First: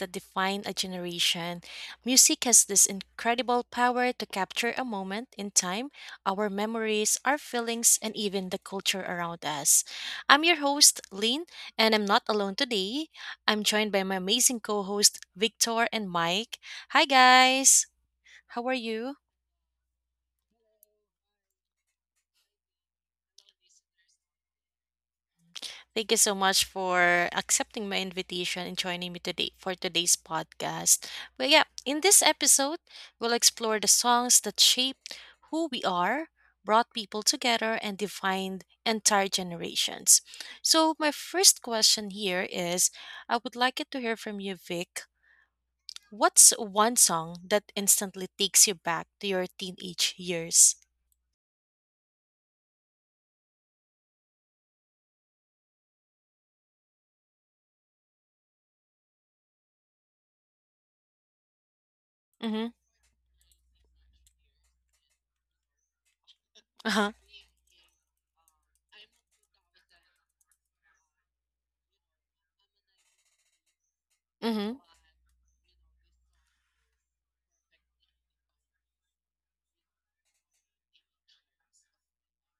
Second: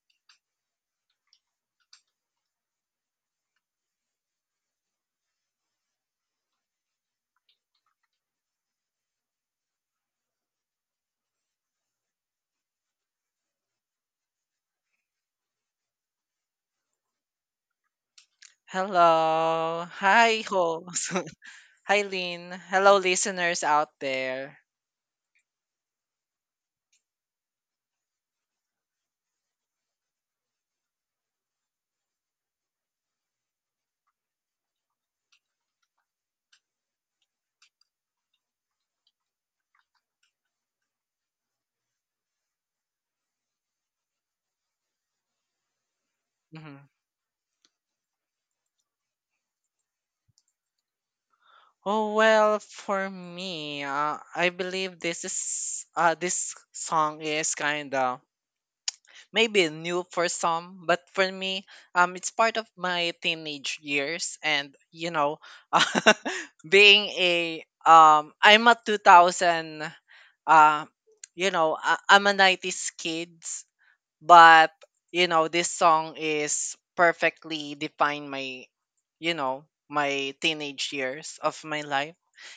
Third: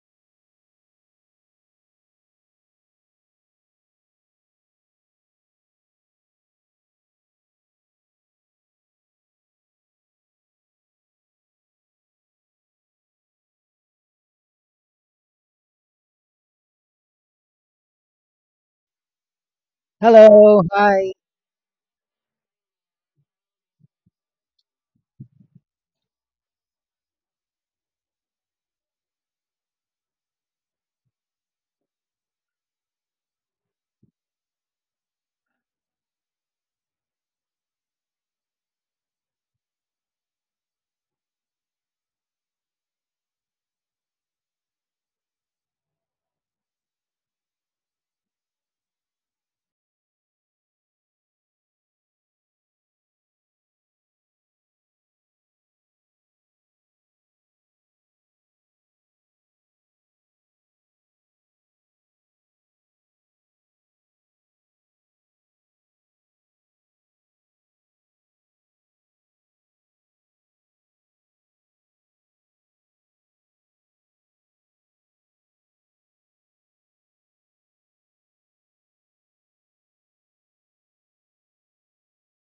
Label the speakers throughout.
Speaker 1: that define a generation. Music has this incredible power to capture a moment in time, our memories, our feelings, and even the culture around us. I'm your host, Lane, and I'm not alone today. I'm joined by my amazing co host, Victor and Mike. Hi, guys. How are you?
Speaker 2: Hello. Hi,
Speaker 3: Hello, hi.
Speaker 2: host. Hi, Lynn. Hello, listeners out there.
Speaker 1: Thank you so much for accepting my invitation and joining me today for today's podcast. But yeah, in this episode, we'll explore the songs that shaped who we are, brought people together, and defined entire generations. So, my first question here is I would like it to hear from you, Vic. What's
Speaker 2: Mhm.
Speaker 1: one song that instantly takes you back to your teenage years?
Speaker 2: Oh, well, for me, I believe this song is kind of maybe new for some, but for me, it's part
Speaker 1: Mm-hmm.
Speaker 2: of my teenage years, and
Speaker 1: Uh-huh.
Speaker 2: being a I'm a 2000 uh, you know, I'm a 90s kid, but
Speaker 1: Mm-hmm.
Speaker 2: you know this song is perfectly defined my, you know, my teenage years of my life.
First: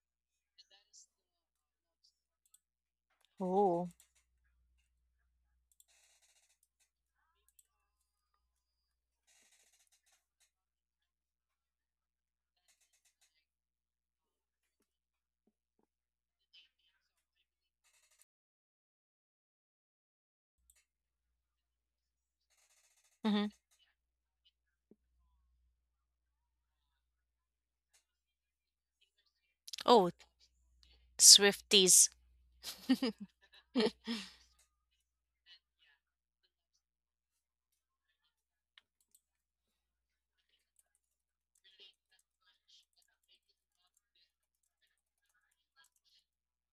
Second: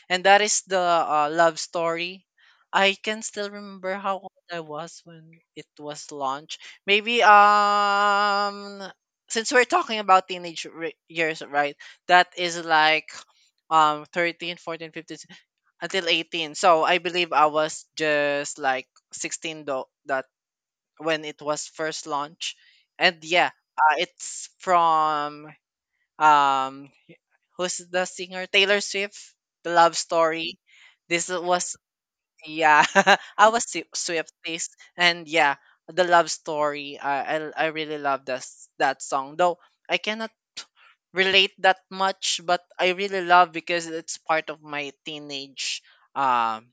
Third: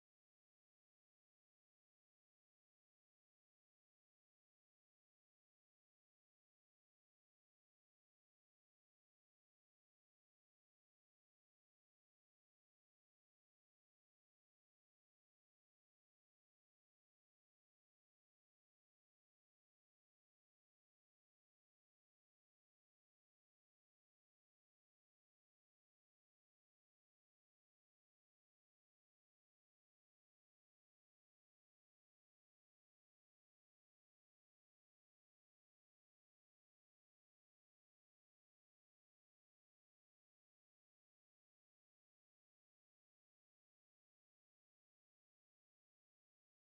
Speaker 2: And that is the Love Story. I can still
Speaker 1: Oh.
Speaker 2: remember how old I was when it was launched. Maybe, since we're talking about teenage years, right, that is like, 13, 14, 15 until 18. So I believe I was just like 16 though, that when it was first launched. And
Speaker 1: Mm-hmm.
Speaker 2: yeah, it's from, um who's the singer? Taylor Swift, The Love
Speaker 1: Oh,
Speaker 2: Story. This was,
Speaker 1: Swifties.
Speaker 2: yeah, I was Swifties. And yeah, The Love Story. I really love that song. Though I cannot relate that much, but I really love because it's part of my teenage, um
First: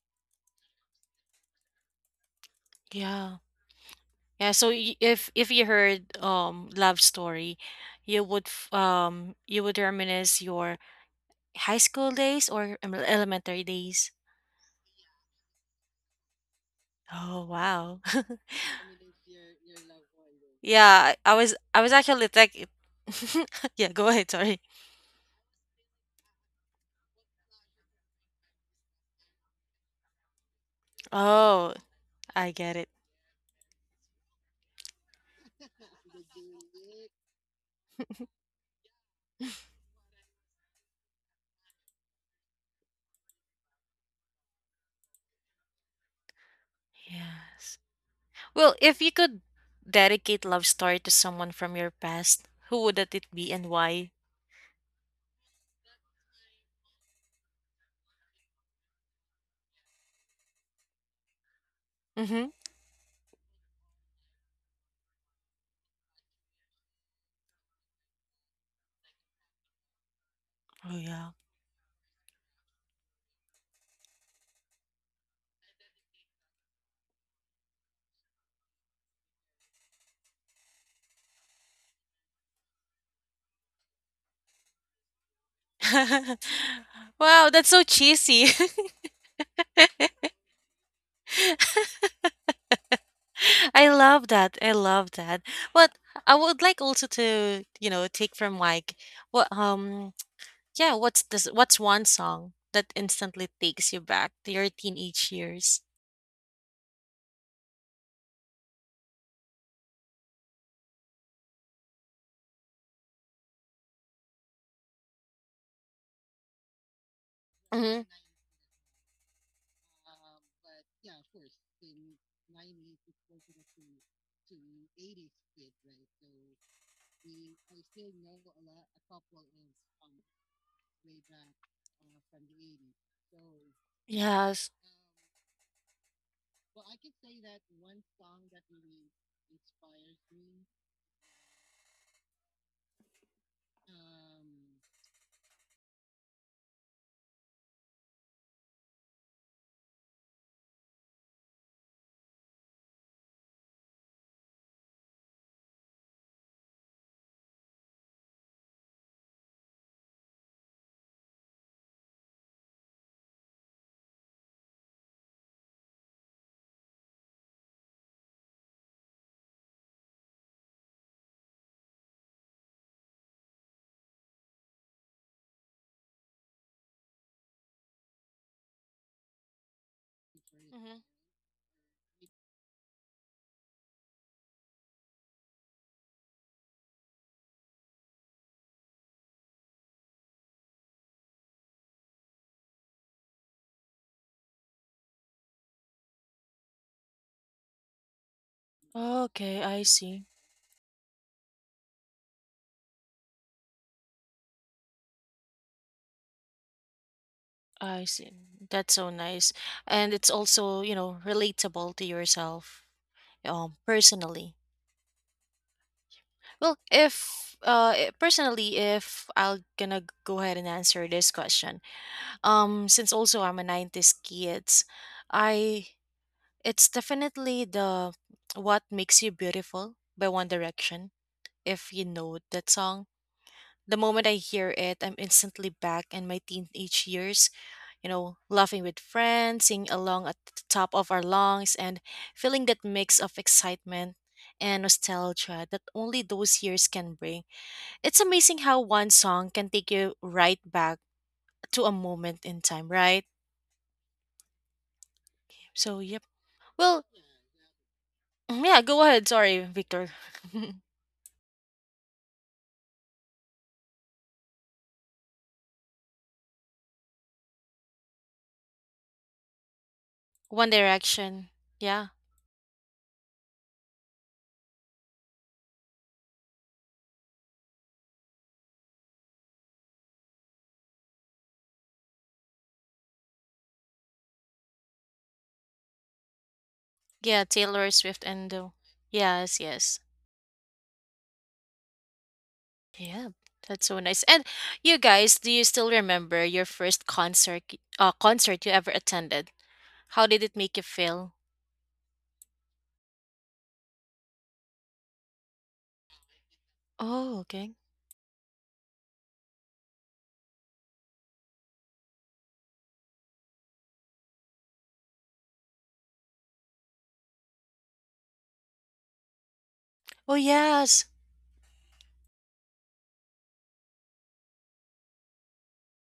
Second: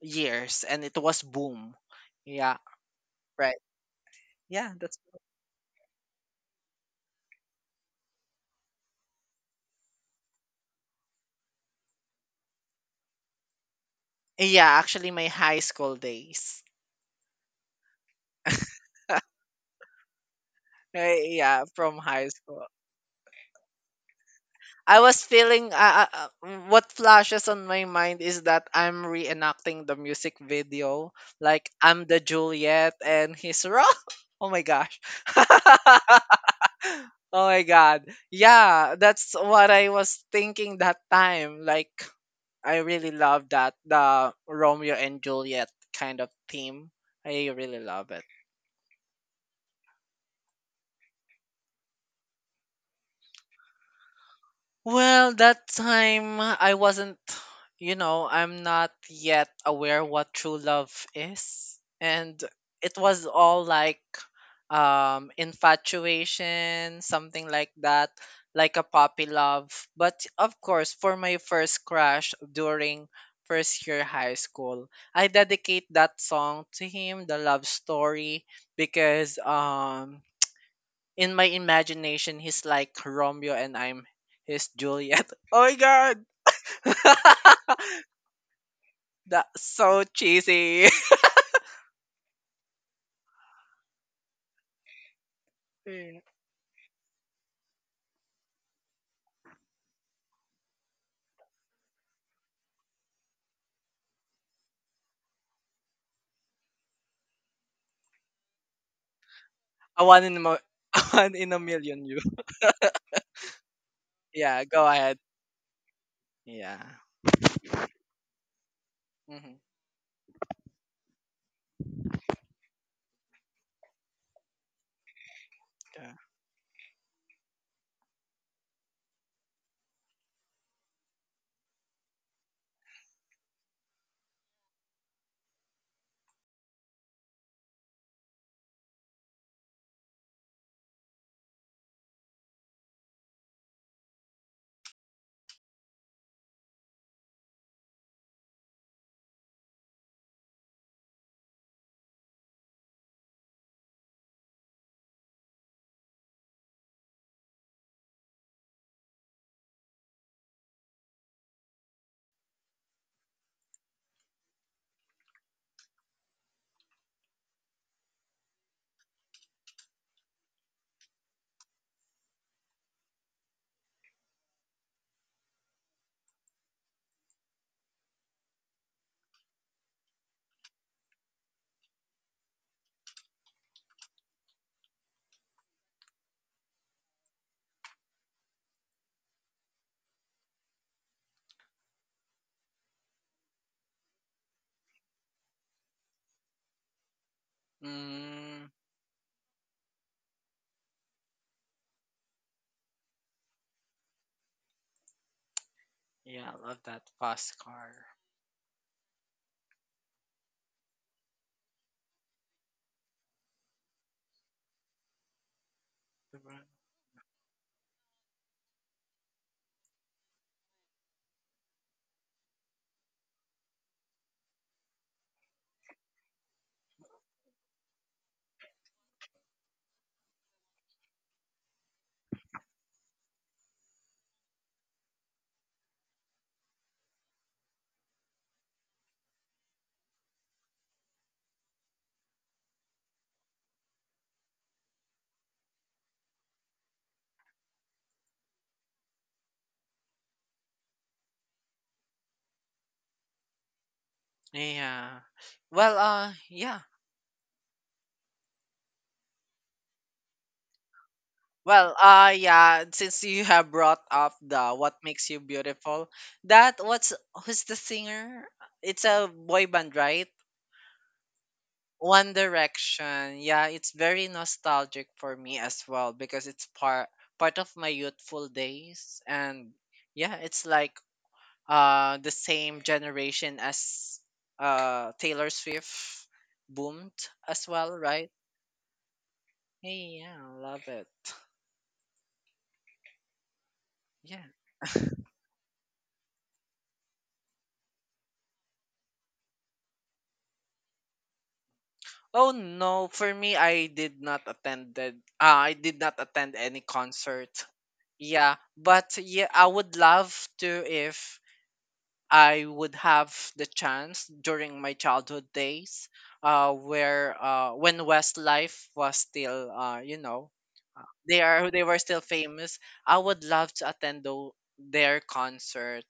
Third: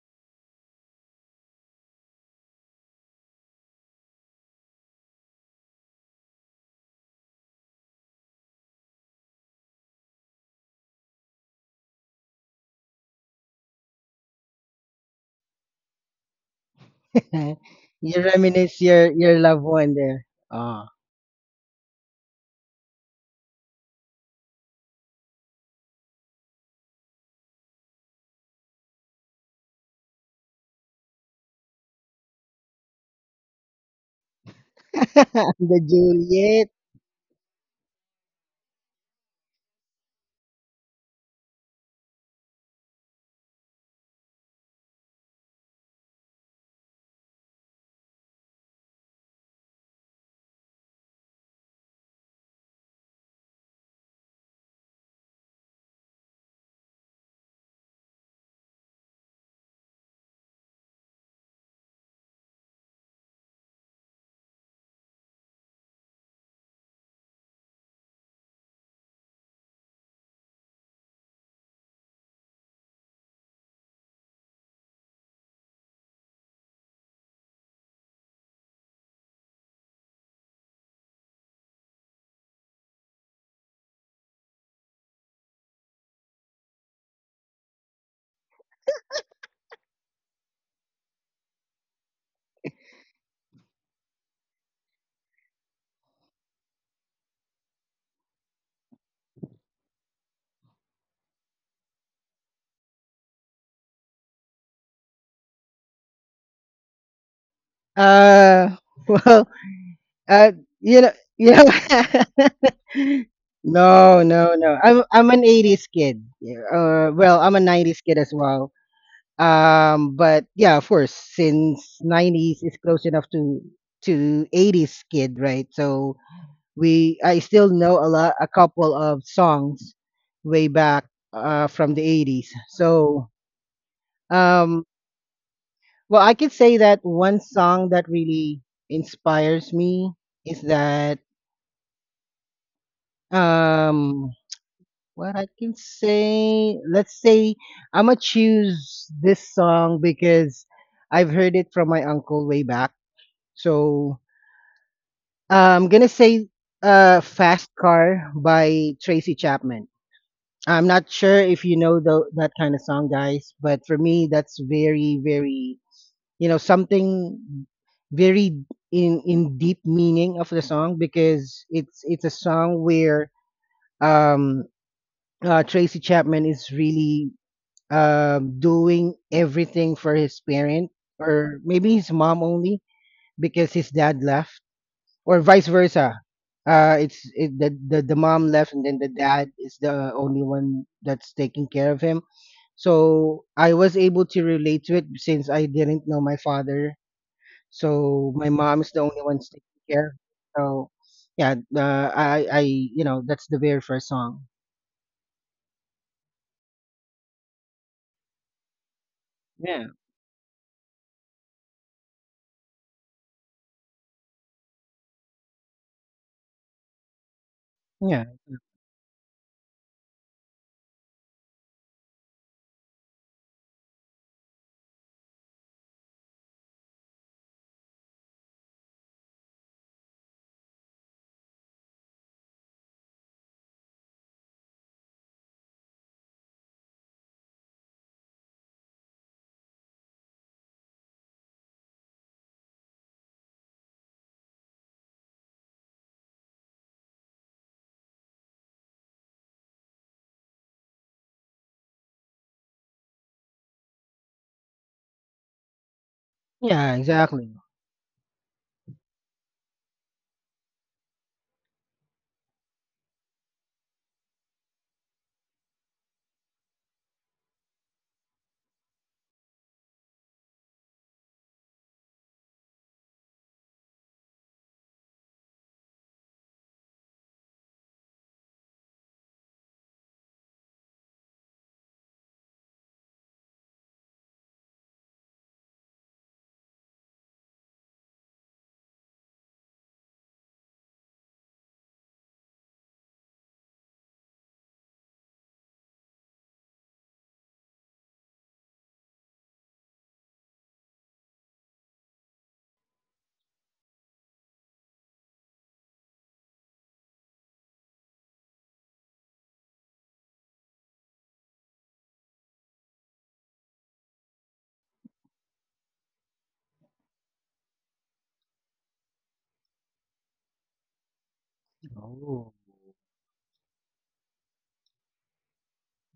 Speaker 2: years, and it was boom. Yeah,
Speaker 1: Yeah.
Speaker 2: right.
Speaker 1: Yeah, so
Speaker 2: Yeah,
Speaker 1: y-
Speaker 2: that's,
Speaker 1: if if you heard love story, you would you would reminisce your high school days or elementary days.
Speaker 2: yeah, actually my high school days.
Speaker 1: Oh wow.
Speaker 3: You reminisce your loved one there. Ah,
Speaker 1: yeah, I I was
Speaker 2: Yeah,
Speaker 1: I was
Speaker 2: from high
Speaker 1: actually tech
Speaker 2: school.
Speaker 1: Yeah, go ahead, sorry.
Speaker 2: I was feeling, what flashes on my mind is that I'm reenacting the music video. Like
Speaker 1: Oh,
Speaker 2: I'm the
Speaker 1: I get it.
Speaker 2: Juliet and he's Romeo. Oh my gosh.
Speaker 3: the
Speaker 2: Oh
Speaker 3: Juliet.
Speaker 2: my god. Yeah, that's what I was thinking that time. Like I really love that the Romeo and Juliet kind of theme. I
Speaker 1: Yes.
Speaker 2: really love it.
Speaker 1: Well, if you could dedicate love story to someone from your past, who would that it be and why?
Speaker 2: Well, that time I wasn't, you know, I'm not yet aware what true love is. And
Speaker 1: Mm-hmm.
Speaker 2: it was all like, infatuation, something like that, like a puppy love. But of course,
Speaker 1: Oh
Speaker 2: for
Speaker 1: yeah.
Speaker 2: my first crush during first year high school, I dedicate that song to him, the love story, because, in my imagination, he's like Romeo and I'm his Juliet. Oh my god!
Speaker 1: Wow, that's so cheesy.
Speaker 2: That's so cheesy.
Speaker 1: I love that. I love that. But
Speaker 2: Yeah.
Speaker 1: I would like also to, you know, take from like what yeah, what's one song that instantly takes you back to your teenage years?
Speaker 3: Uh, well,
Speaker 2: A one in a,
Speaker 3: uh, you
Speaker 2: a
Speaker 3: know,
Speaker 2: one
Speaker 3: you
Speaker 2: in
Speaker 3: know.
Speaker 2: a million you.
Speaker 3: no, no,
Speaker 2: Yeah,
Speaker 3: no.
Speaker 2: go
Speaker 3: I'm
Speaker 2: ahead.
Speaker 3: I'm an '80s kid. Yeah,
Speaker 2: Yeah.
Speaker 3: Well, I'm a '90s
Speaker 1: Hmm.
Speaker 3: kid as well.
Speaker 2: Mm-hmm.
Speaker 3: But yeah, of course, since '90s is close enough to '80s kid, right? So
Speaker 2: Yeah.
Speaker 3: we I still know a couple of songs way back from the 80s. So
Speaker 1: Yes.
Speaker 3: um, well, I could say that one song that really inspires me is that, um, what I can say. Let's say I'm gonna choose this song because I've heard it from my uncle way back. So I'm gonna say, "Fast Car" by Tracy Chapman. I'm not sure if you know that kind of song, guys, but for me, that's very, very, something very in deep meaning of the song, because it's a song where, um, Tracy Chapman is really, doing everything for his parent,
Speaker 1: Hmm.
Speaker 3: or maybe his mom only because his dad left, or vice versa. It's it, the mom left and then the dad is the only one that's taking care of him, so I was able to relate to it since I didn't know my father. So my mom is the
Speaker 2: Mm,
Speaker 3: only one
Speaker 1: Okay, I
Speaker 3: taking care.
Speaker 1: see.
Speaker 3: So yeah, I you know that's the very first song.
Speaker 2: yeah, I love that fast
Speaker 1: I see.
Speaker 2: car.
Speaker 1: That's so nice.
Speaker 3: Yeah,
Speaker 1: And it's also, you know, relatable to yourself personally. Well, if
Speaker 3: yeah,
Speaker 1: personally if I'll gonna go ahead and answer this question. Since also I'm a 90s kids, I it's definitely the What Makes You Beautiful by One Direction, if you know that song. The moment I hear it, I'm instantly back in my teenage years, you know, laughing with friends, singing along at the top of our lungs, and feeling that mix of excitement and nostalgia that only those years can bring. It's amazing how one song can take you right back to a moment in time, right?
Speaker 2: Yeah.
Speaker 1: So, yep.
Speaker 2: Well,
Speaker 3: yeah,
Speaker 1: Well,
Speaker 2: yeah.
Speaker 3: exactly.
Speaker 1: mm, yeah, go ahead. Sorry, Victor.
Speaker 2: Well, yeah. Since you have brought up the "What Makes You Beautiful," that what's, who's the singer? It's a boy band,
Speaker 1: One
Speaker 2: right?
Speaker 1: Direction. Yeah.
Speaker 2: One Direction. Yeah, it's very nostalgic for me as well because it's part of my youthful days. And yeah, it's like the same generation as Taylor Swift
Speaker 1: Yeah,
Speaker 2: boomed
Speaker 1: Taylor
Speaker 2: as
Speaker 1: Swift
Speaker 2: well,
Speaker 1: and
Speaker 2: right?
Speaker 1: the yes, yes.
Speaker 2: Hey, yeah, love it.
Speaker 1: Yeah. That's so nice. And
Speaker 2: Yeah.
Speaker 1: you guys, do you still remember your first concert concert you ever attended? How did it make you feel?
Speaker 2: Oh no, for me I did not attended, I did not attend any
Speaker 1: Oh,
Speaker 2: concert.
Speaker 1: okay.
Speaker 2: Yeah, but yeah, I would love to, if I would have the chance during my childhood days, where when Westlife was still, you
Speaker 1: Oh,
Speaker 2: know,
Speaker 1: yes.
Speaker 2: they were still
Speaker 3: Oh,
Speaker 2: famous. I would love to attend their concert.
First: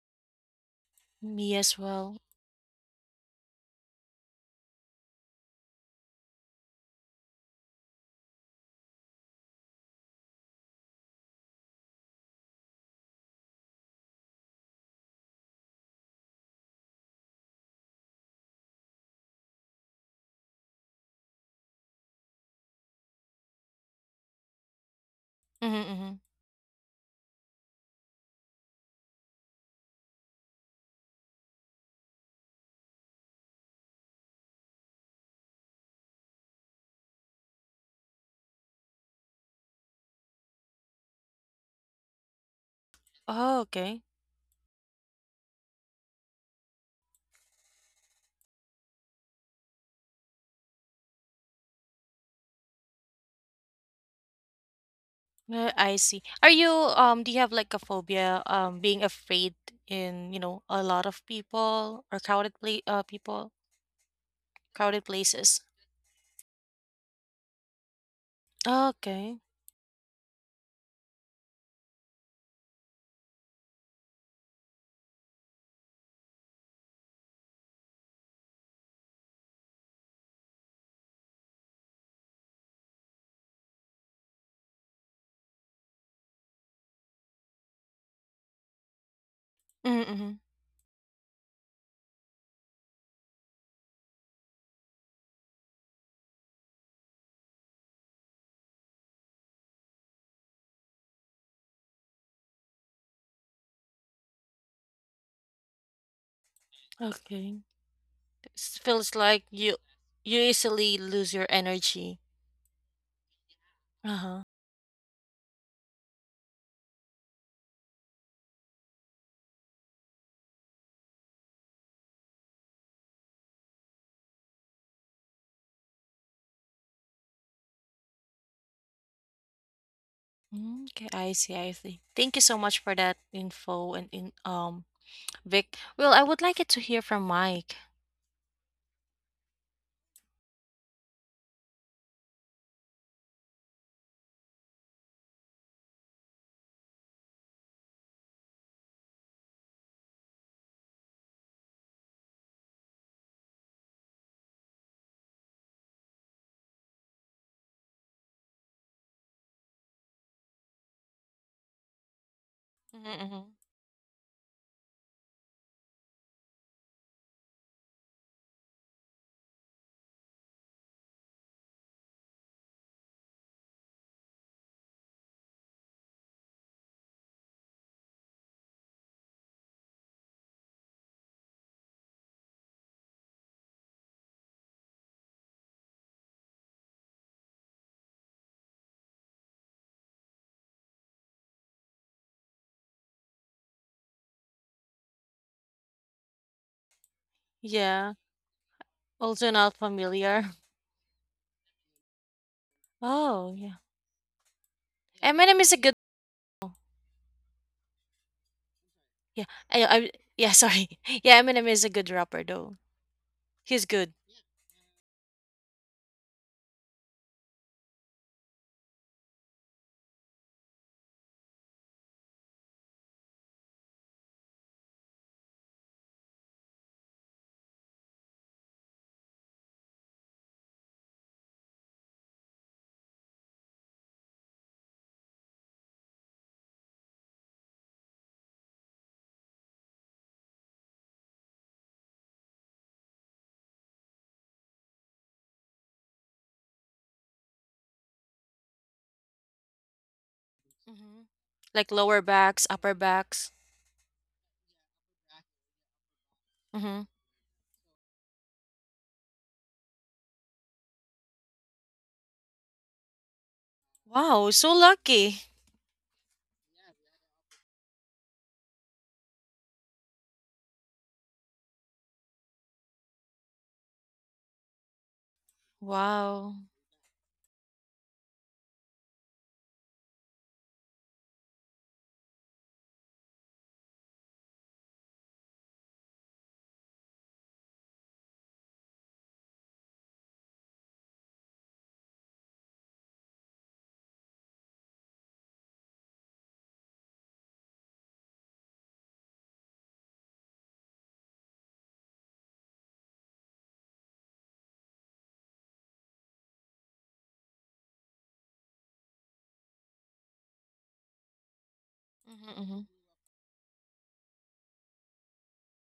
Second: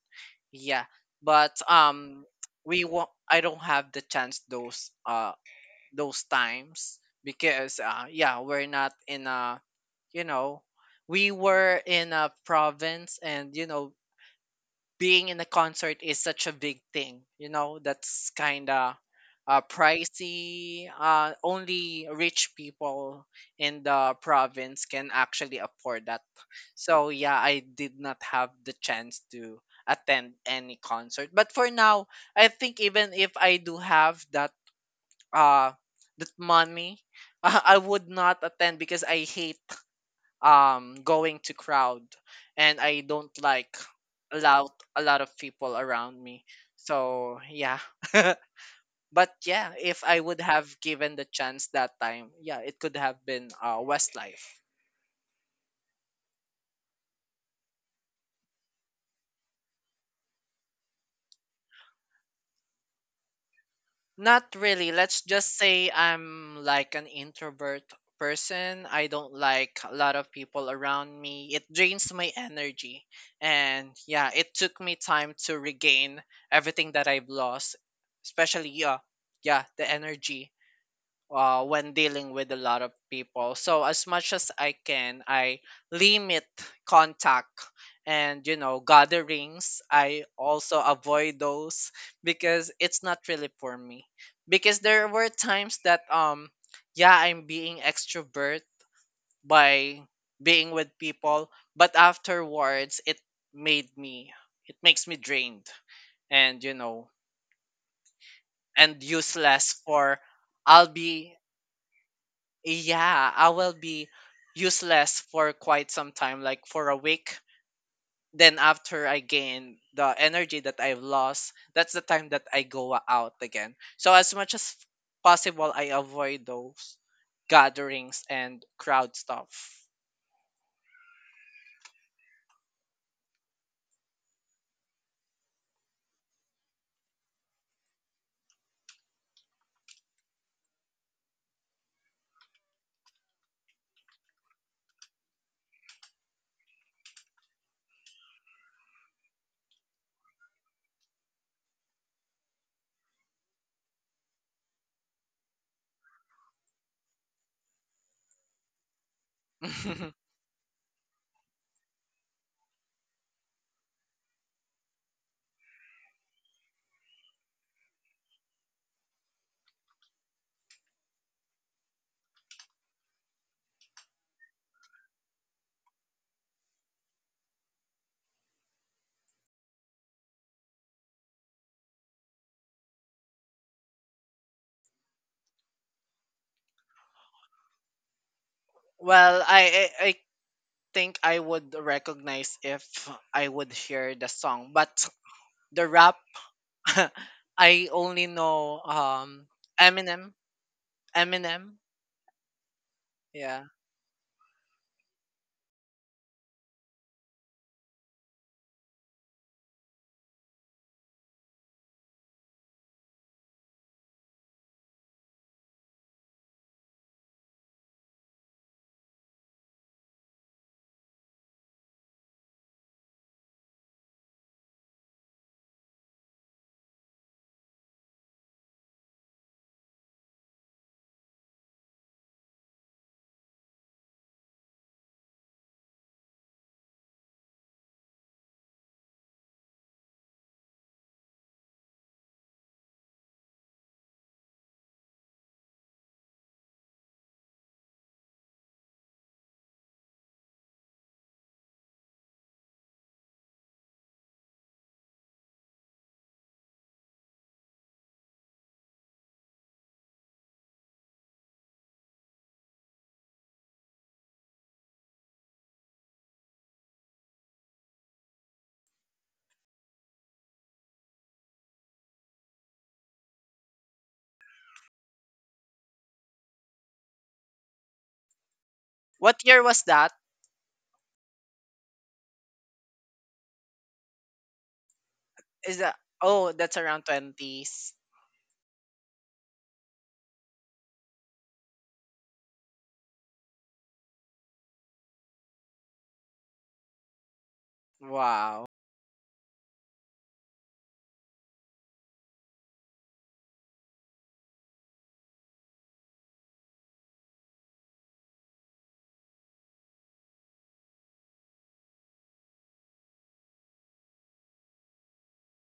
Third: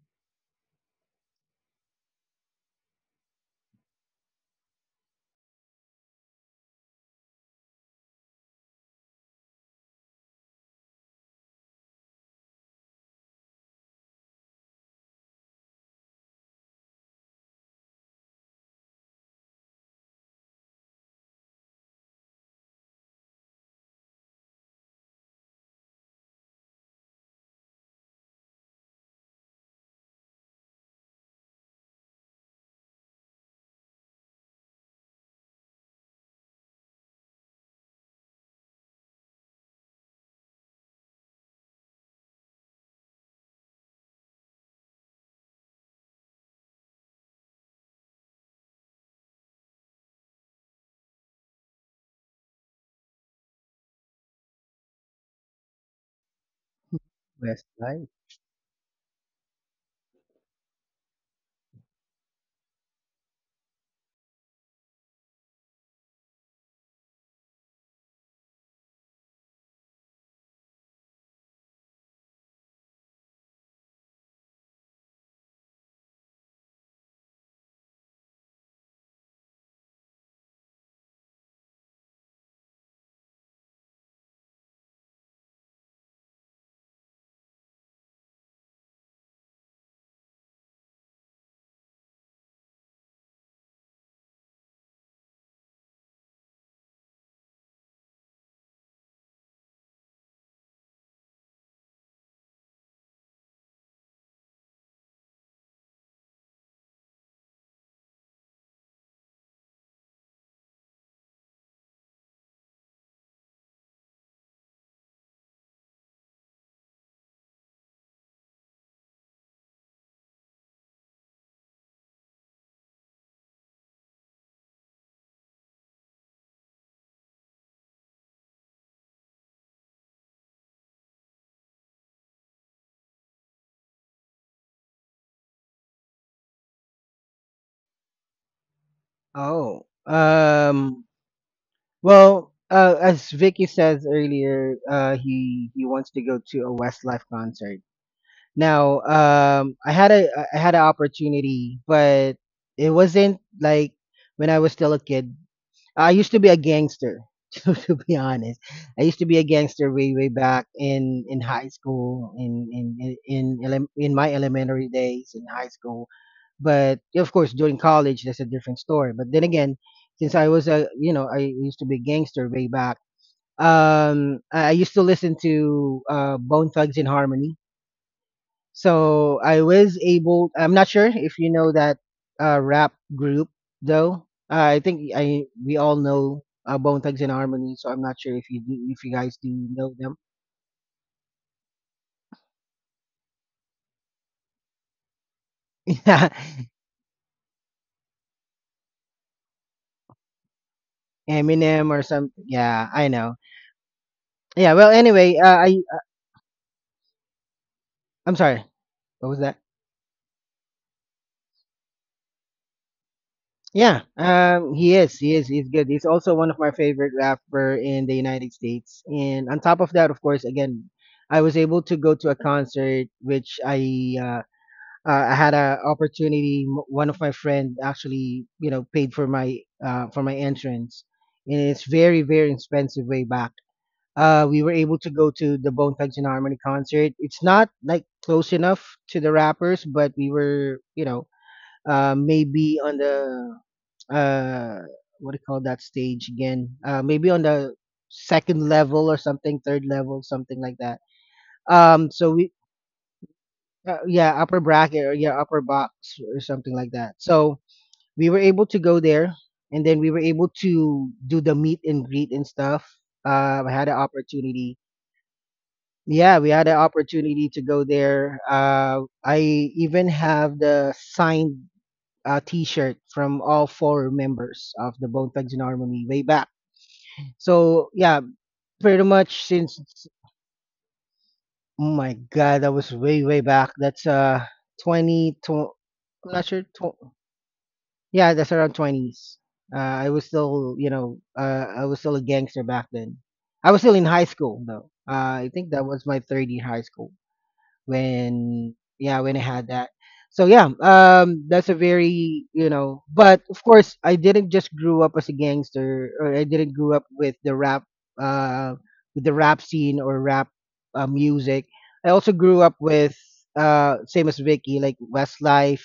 Speaker 2: Yeah,
Speaker 1: Me
Speaker 2: but
Speaker 1: as well.
Speaker 2: we won't. I don't have the chance those times because, yeah, we're not in a, you know, we were in a province, and you know being in a concert is such a big thing. You know, that's kind of pricey. Only rich people in the province can actually
Speaker 1: Mm-hmm,
Speaker 2: afford
Speaker 1: mm-hmm.
Speaker 2: that. So, yeah, I did not have the chance to attend any concert. But for now, I think even if I do have that uh that money, I would not attend because I hate going to crowd, and I don't
Speaker 1: Oh,
Speaker 2: like
Speaker 1: okay.
Speaker 2: loud, a lot of people around me, so yeah. But yeah, if I would have given the chance that time, yeah, it could have been, Westlife.
Speaker 1: I see. Are you do you have
Speaker 3: Best
Speaker 1: like a
Speaker 3: life.
Speaker 1: phobia being afraid in, you know, a lot of people or crowded pla people?
Speaker 2: Not really,
Speaker 1: Crowded
Speaker 2: let's just
Speaker 1: places.
Speaker 2: say I'm like an introvert person. I don't
Speaker 1: Okay.
Speaker 2: like a lot of people around me, it drains my energy. And yeah, it took me time to regain everything that I've lost, especially, yeah, yeah, the energy, when dealing with a lot of people. So as much as I can, I limit contact and, you know, gatherings. I
Speaker 1: Mm-hmm.
Speaker 2: also avoid those because it's not really for me. Because there were times that, yeah, I'm being extrovert by being with people, but afterwards it made me, it makes me drained, and you know,
Speaker 1: Okay. It
Speaker 2: and
Speaker 1: feels like
Speaker 2: useless
Speaker 1: you
Speaker 2: for,
Speaker 1: you
Speaker 2: I'll
Speaker 1: easily lose
Speaker 2: be,
Speaker 1: your energy.
Speaker 2: yeah, I will be
Speaker 1: Uh-huh.
Speaker 2: useless for quite some time, like for a week. Then after I gain the energy that I've lost, that's the time that I go out again. So as much as possible, I avoid those gatherings and crowd stuff.
Speaker 1: Mm, okay, I see, I see. Thank you so much for that info and in Vic. Well, I would like it to hear from Mike.
Speaker 3: Oh, well, as Vicky says earlier, he wants to go to a Westlife concert. Now, I had an opportunity, but it wasn't like when I was still a kid. I used to be a gangster, to be honest. I used to be a gangster way way back in high school, in in in in,
Speaker 1: Mm-hmm.
Speaker 3: elem- in my elementary days in high school. But of course, during college, that's a different story. But then again, since I was a you know I used to be a gangster way back, I used to listen to, Bone Thugs in Harmony, so I was able. I'm not sure if you know that, rap group, though. I think I we all know, Bone Thugs and Harmony. So I'm not sure if you guys
Speaker 2: Well,
Speaker 3: do
Speaker 2: I,
Speaker 3: know
Speaker 2: I I
Speaker 3: them.
Speaker 2: think I would recognize if I would hear the song, but the rap,
Speaker 3: Yeah,
Speaker 2: I
Speaker 1: Yeah.
Speaker 2: only know
Speaker 1: Also not
Speaker 2: Eminem.
Speaker 1: familiar.
Speaker 2: Eminem.
Speaker 3: Eminem or some. Yeah, I know.
Speaker 1: Oh,
Speaker 2: Yeah.
Speaker 1: yeah.
Speaker 3: Yeah. Well,
Speaker 1: Yeah.
Speaker 3: anyway,
Speaker 1: Eminem is a
Speaker 3: I
Speaker 1: good
Speaker 3: I'm sorry. What
Speaker 1: yeah.
Speaker 3: was that?
Speaker 1: I yeah, sorry. Yeah, Eminem is a good rapper though. He's
Speaker 3: Yeah.
Speaker 1: good.
Speaker 3: He is. He is. He's good. He's also one of my favorite rapper in the United States. And on top of that, of course, again, I was able to go to a concert which I had an opportunity. One of my friend actually, paid for my entrance, and it's very very expensive way back. We were able to go to the Bone Thugs and Harmony concert. It's not like close enough to the rappers, but we were, maybe on the, uh, what do you call that stage again? Maybe on the second level or something, third level, something like that.
Speaker 1: Mm-hmm. Like lower
Speaker 3: So we
Speaker 1: backs, upper backs.
Speaker 3: yeah, upper bracket, or yeah, upper box or something like
Speaker 1: Mm-hmm.
Speaker 3: that. So we were able to go there, and then we were able to do the meet and greet and stuff. I had an
Speaker 1: Wow, so
Speaker 3: opportunity.
Speaker 1: lucky.
Speaker 3: Yeah, we had an opportunity to go there. I even have the signed, T-shirt from all four members of the Bone Thugs and Harmony way
Speaker 1: Wow.
Speaker 3: back. So yeah, pretty much
Speaker 2: What year
Speaker 3: since.
Speaker 2: was that?
Speaker 3: Oh my God, that was way way back. That's twenty.
Speaker 2: Is that,
Speaker 3: I'm not
Speaker 2: oh,
Speaker 3: sure.
Speaker 2: that's around twenties.
Speaker 3: Yeah, that's around twenties. I was still a gangster back then. I was still in high school, though. I think that was my third year high school
Speaker 2: Wow.
Speaker 3: when I had that. So yeah, that's a very, you know, but of course I didn't just grew up as a gangster, or I didn't grew up with the rap, uh, scene, or rap music. I also
Speaker 1: Mhm,
Speaker 3: grew up
Speaker 1: mhm.
Speaker 3: with, same as Vicky, like Westlife,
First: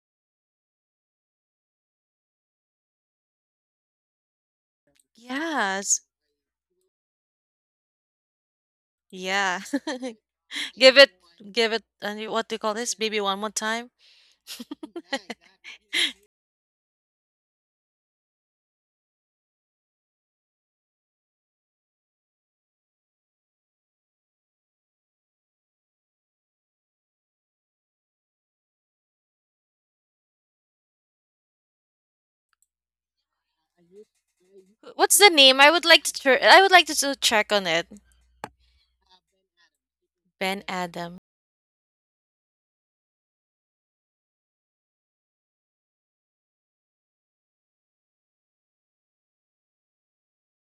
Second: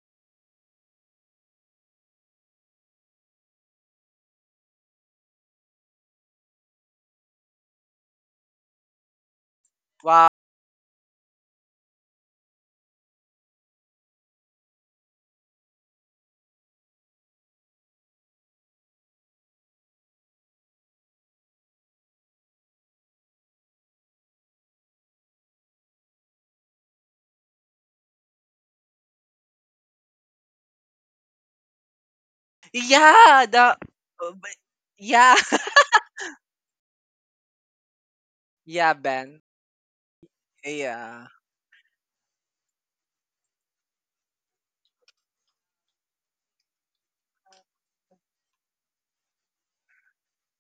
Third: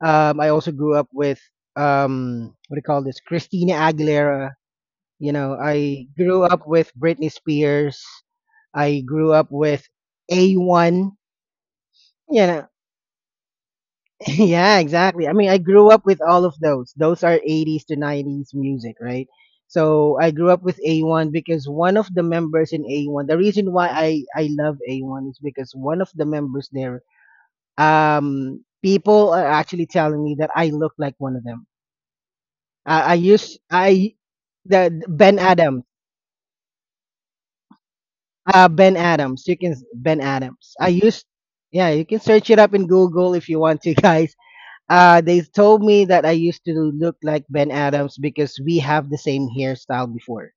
Speaker 3: I also grew up with, what do you call this? Christina Aguilera. You know,
Speaker 1: Yes.
Speaker 3: I grew up with Britney Spears. I grew up
Speaker 1: Yeah.
Speaker 3: with
Speaker 2: Wow.
Speaker 1: Give it,
Speaker 3: A1.
Speaker 1: give it, and what
Speaker 3: You
Speaker 1: do you
Speaker 3: know,
Speaker 1: call this? Baby one more time.
Speaker 3: yeah, exactly. I mean, I grew up with all of those. Those are 80s to 90s music, right? So I grew up with A1 because one of the members in A1. The reason why I love A1 is because one of the members there. People are actually telling me that I look like one of them. I
Speaker 2: Yeah, the
Speaker 3: use I
Speaker 1: What's
Speaker 3: the
Speaker 1: the
Speaker 2: yeah.
Speaker 3: Ben
Speaker 1: name? I would
Speaker 3: Adams.
Speaker 1: like to. I would like to check on it.
Speaker 3: Uh,
Speaker 2: Yeah,
Speaker 3: ben
Speaker 2: Ben.
Speaker 3: Adams. You can Ben
Speaker 1: Ben
Speaker 3: Adams. I
Speaker 1: Adam.
Speaker 2: Yeah.
Speaker 3: used, yeah. You can search it up in Google if you want to, guys. They told me that I used to look like Ben Adams because we have the same hairstyle before,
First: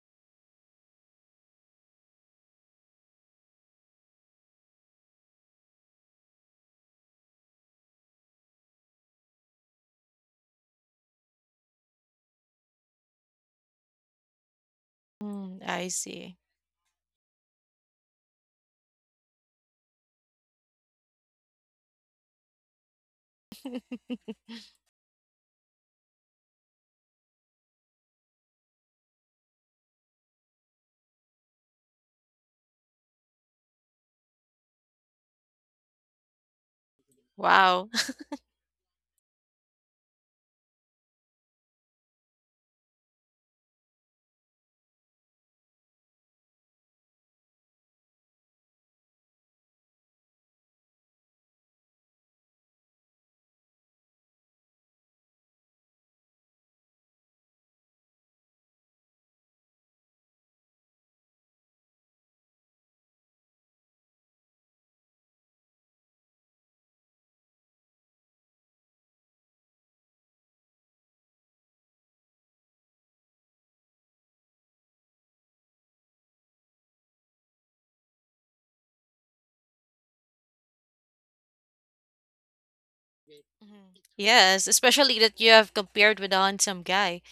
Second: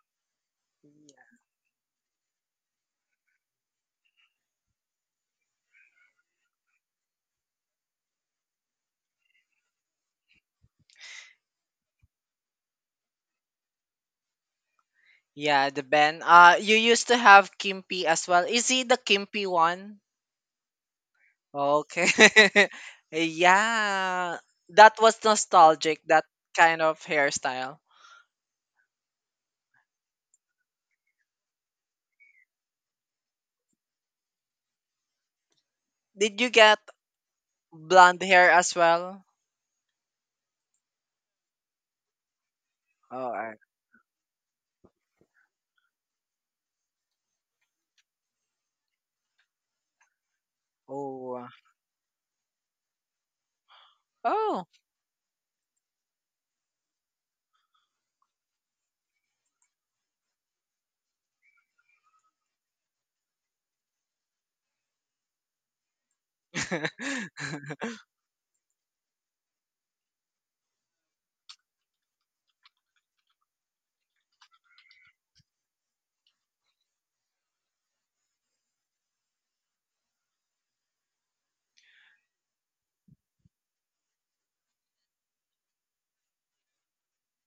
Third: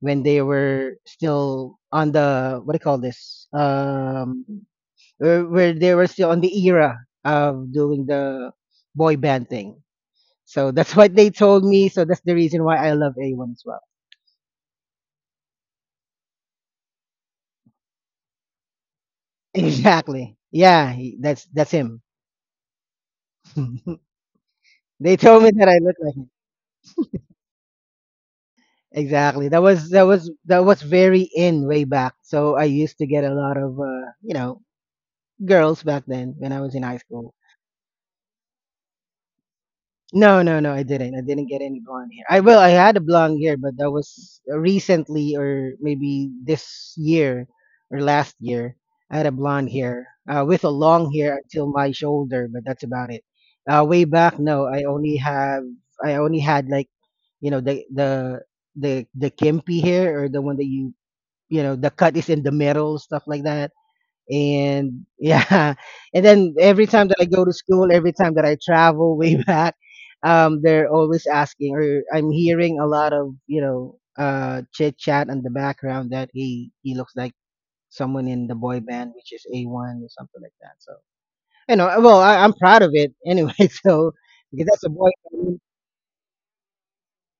Speaker 3: when they were still on the, what do you call this, where they were still on the era of doing the boy band thing. So that's what they told me. So that's the reason why I love A1 as well.
Speaker 1: Hmm,
Speaker 2: Yeah, the
Speaker 1: I
Speaker 2: Ben.
Speaker 1: see.
Speaker 2: Uh, you used to have Kimpy as well. Is he the Kimpy one?
Speaker 3: Exactly. Yeah, he, that's him.
Speaker 2: Okay. Yeah. That
Speaker 3: they
Speaker 2: was
Speaker 3: told me that I look
Speaker 2: nostalgic,
Speaker 3: like him.
Speaker 2: that kind of hairstyle.
Speaker 3: Exactly. That was very in way back. So I used to get a lot of, girls back then
Speaker 2: Did
Speaker 3: when
Speaker 2: you
Speaker 3: I was in
Speaker 2: get
Speaker 3: high school.
Speaker 1: Wow.
Speaker 2: blonde hair as well?
Speaker 3: No, no, no, I didn't. I didn't get any blonde hair. I will. I had a
Speaker 2: Oh,
Speaker 3: blonde
Speaker 2: I-
Speaker 3: hair, but that was recently, or maybe this year or last year. I had a blonde hair, with a long hair
Speaker 2: oh.
Speaker 3: until my shoulder, but that's about it. Way back, no,
Speaker 2: Oh.
Speaker 3: I only have. I only had, like, you know, the the the kimpy hair, or the one that you know the cut is in the middle, stuff like that. And yeah, and then every time that I go to school, every time that I travel way back, they're always asking, or I'm hearing a lot of, chit chat in the background, that he looks like someone in the boy band, which is A1, or something like that. So, well, I'm proud of it anyway.
Speaker 1: Mhm.
Speaker 3: So, because
Speaker 1: Yes,
Speaker 3: that's a boy
Speaker 1: especially that you
Speaker 3: band.
Speaker 1: have compared with on handsome guy.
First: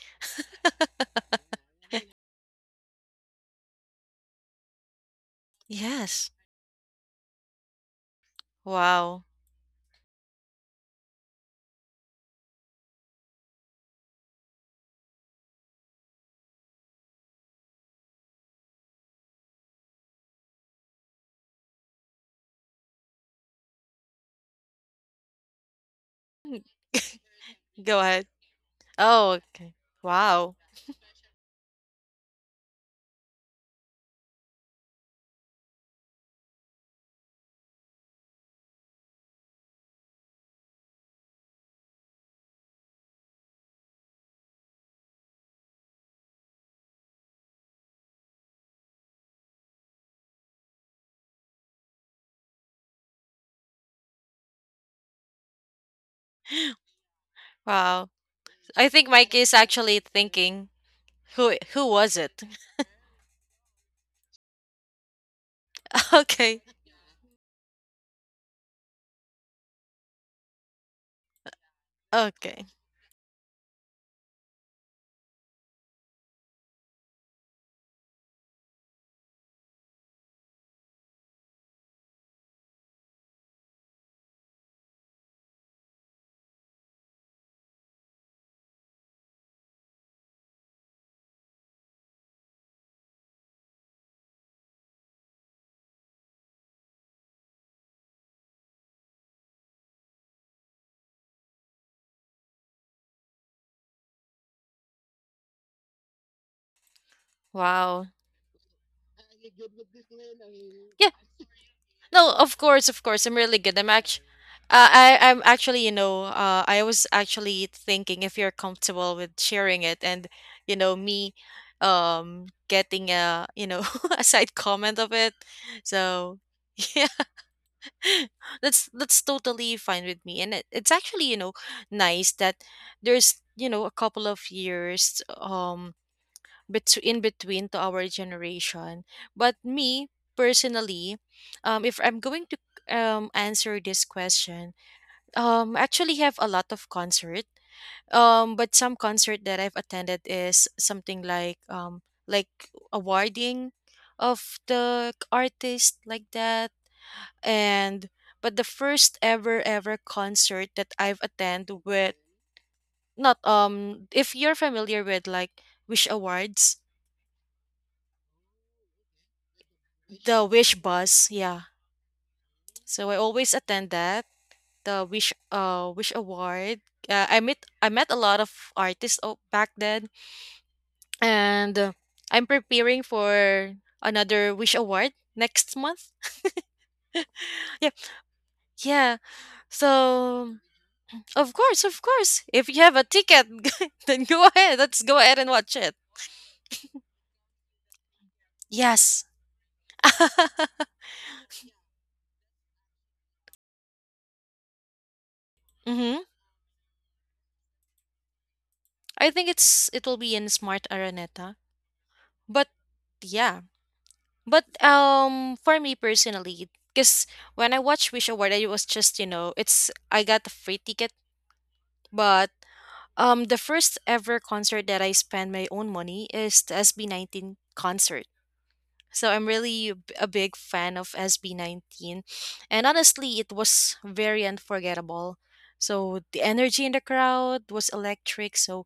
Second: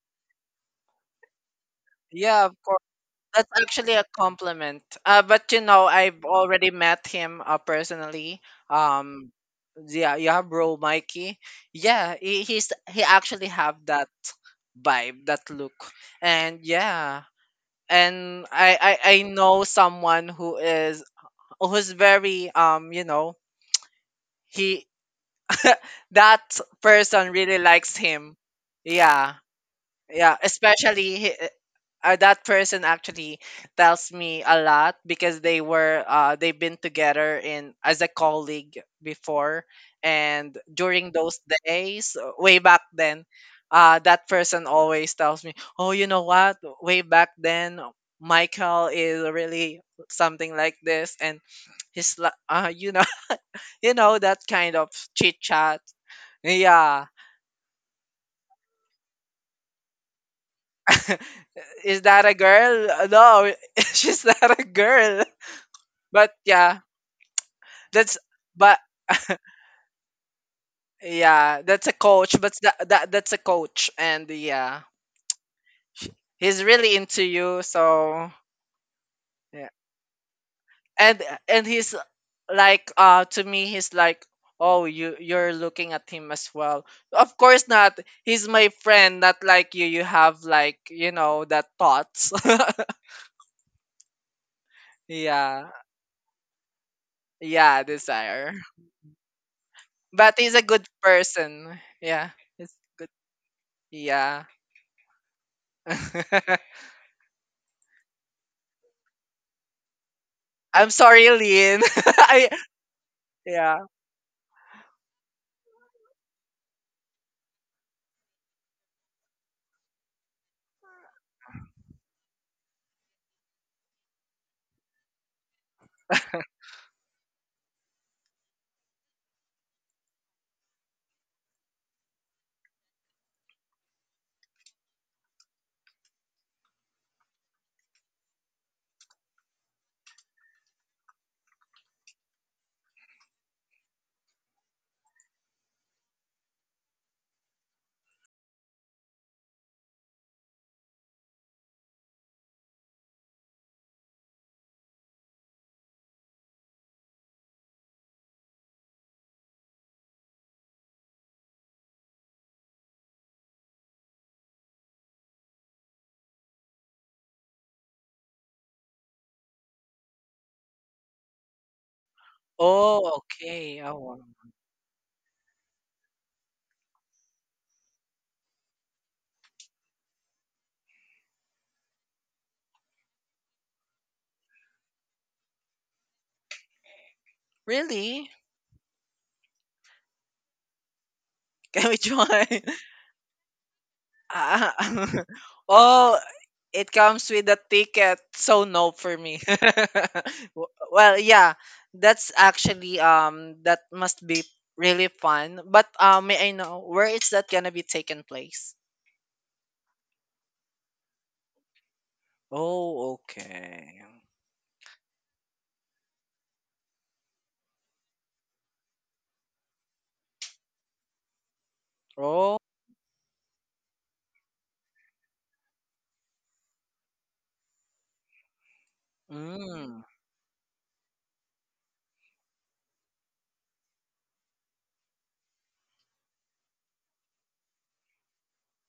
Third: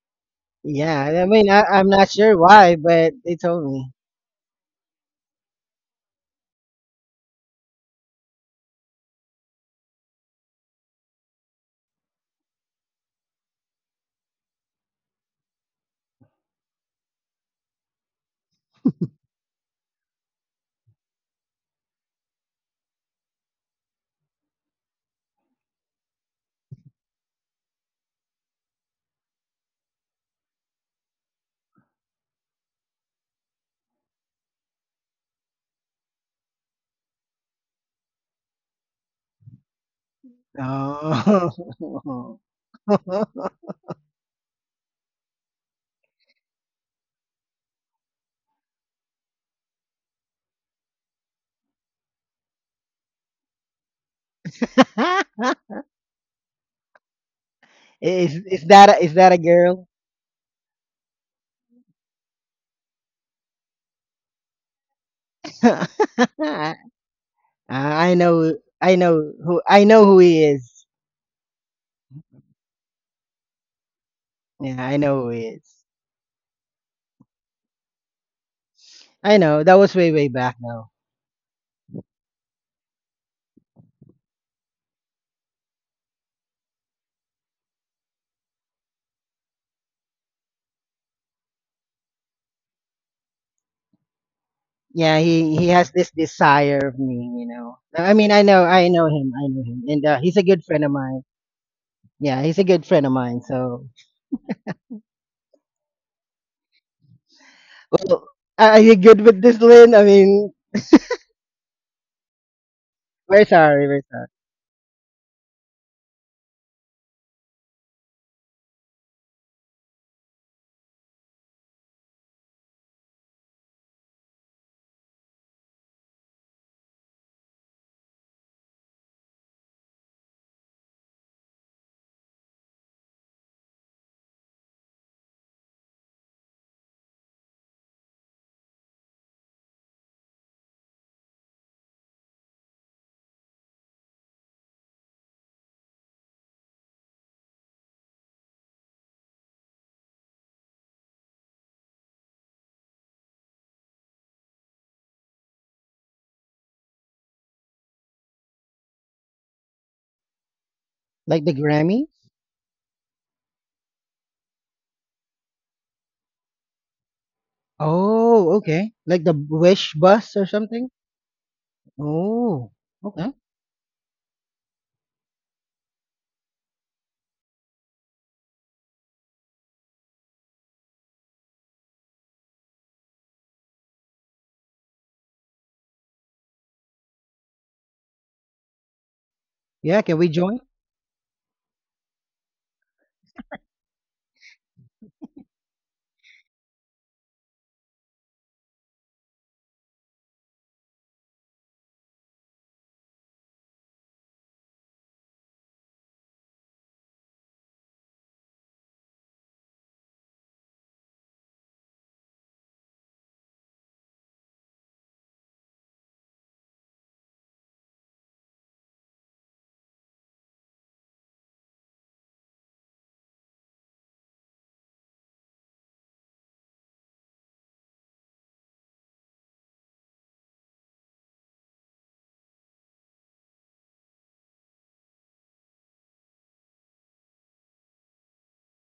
Speaker 3: Yeah, I mean, I'm not sure
Speaker 2: Yeah, of,
Speaker 3: why, but they
Speaker 2: that's
Speaker 3: told me.
Speaker 2: actually a compliment. But you know, I've
Speaker 1: Yes.
Speaker 2: already met him, personally.
Speaker 1: Wow.
Speaker 2: Um, yeah, yeah, bro, Mikey. Yeah, he's he actually have that vibe, that look, and yeah, and I know someone who is, who's very, you know, he, that person really likes
Speaker 1: Go ahead.
Speaker 2: him. Yeah.
Speaker 1: Oh, okay.
Speaker 2: Yeah,
Speaker 1: Wow.
Speaker 2: especially that person actually tells me a lot because they were, they've been together in as a colleague before. And during those
Speaker 3: Oh,
Speaker 2: days, way back then, that person always tells me, "Oh, you know what? Way back then Michael is really something like this, and his you know you know that kind of chit chat." Yeah.
Speaker 1: Wow.
Speaker 3: Is that
Speaker 1: I think
Speaker 3: is that
Speaker 1: Mike
Speaker 3: a
Speaker 1: is
Speaker 3: girl?
Speaker 1: actually thinking. Who
Speaker 2: Is
Speaker 1: was
Speaker 2: that a
Speaker 1: it?
Speaker 2: girl? No, she's not a girl. But
Speaker 1: Okay.
Speaker 2: yeah,
Speaker 3: I
Speaker 2: that's,
Speaker 3: I know,
Speaker 2: but
Speaker 3: who he is.
Speaker 2: yeah, that's a coach. But
Speaker 1: Okay.
Speaker 2: that that's a coach, and yeah,
Speaker 3: Yeah, I know who he is.
Speaker 2: he's really into you. So
Speaker 3: I
Speaker 2: yeah,
Speaker 3: know that was way way back, though.
Speaker 2: and and he's like, to me, he's like, oh, you, you're looking at him as well. Of course not. He's my friend, not like you. You have like, you know, that thoughts.
Speaker 3: Yeah, he
Speaker 2: Yeah,
Speaker 3: he has this desire of me, you
Speaker 2: yeah,
Speaker 3: know. I mean,
Speaker 2: desire.
Speaker 3: I know him, and
Speaker 2: But
Speaker 3: he's a
Speaker 2: he's a
Speaker 3: good
Speaker 2: good
Speaker 3: friend of mine.
Speaker 2: person. Yeah.
Speaker 3: Yeah, he's a
Speaker 2: He's
Speaker 3: good
Speaker 2: good.
Speaker 3: friend of mine. So,
Speaker 2: Yeah.
Speaker 1: Wow.
Speaker 3: well, are you good with this, Lynn? I mean,
Speaker 2: I'm
Speaker 1: Yeah,
Speaker 2: sorry, Lynn.
Speaker 1: no,
Speaker 2: I,
Speaker 1: of course, of course. I'm really
Speaker 2: yeah.
Speaker 1: good. I'm
Speaker 3: where's
Speaker 1: actually,
Speaker 3: our,
Speaker 1: I'm actually, you know, I was actually thinking if you're comfortable with sharing it, and you know, me, getting a, you know, a side comment of it. So yeah, that's totally fine with me, and it's actually, you know, nice that there's, you know, a couple of years, in between to our generation. But me personally, if I'm going to answer this question, I actually have a lot of concert. But some concert that I've attended is something like awarding of the artist like that, and but the first ever ever concert that I've
Speaker 3: like, the
Speaker 1: attended
Speaker 3: Grammy?
Speaker 1: with not if you're familiar with like Wish Awards
Speaker 3: Oh, okay. Like the Wish bus
Speaker 1: the
Speaker 3: or
Speaker 1: Wish
Speaker 3: something?
Speaker 1: bus, yeah.
Speaker 3: Oh,
Speaker 1: So
Speaker 2: Oh,
Speaker 1: I
Speaker 3: okay.
Speaker 1: always
Speaker 2: okay.
Speaker 1: attend
Speaker 2: Oh, wow.
Speaker 1: that the Wish Wish Award. I met a lot of artists back then, and I'm preparing for another Wish Award next month. Yeah,
Speaker 2: Really?
Speaker 1: yeah.
Speaker 3: Yeah, can we
Speaker 1: So
Speaker 3: join?
Speaker 2: Can we
Speaker 1: of
Speaker 2: join?
Speaker 1: course, if you have a ticket, then go
Speaker 2: Ah,
Speaker 1: ahead. Let's go ahead and watch it.
Speaker 2: oh, it comes with a ticket, so no for
Speaker 1: Yes.
Speaker 2: me. W- well, yeah, that's actually, that must be really fun. But
Speaker 1: Mm-hmm.
Speaker 2: may I know where is that gonna be taken place?
Speaker 1: I think it's it will be in Smart Araneta, but
Speaker 2: Oh,
Speaker 1: yeah.
Speaker 2: okay.
Speaker 1: But for me personally, because when I watched Wish Award, it was just you know, it's I got a free ticket, but
Speaker 2: Oh,
Speaker 1: the first ever concert that I spent my own money is the SB19 concert. So I'm really a
Speaker 2: mm.
Speaker 1: a big fan of SB19, and honestly, it was very unforgettable. So the energy in the crowd was electric. So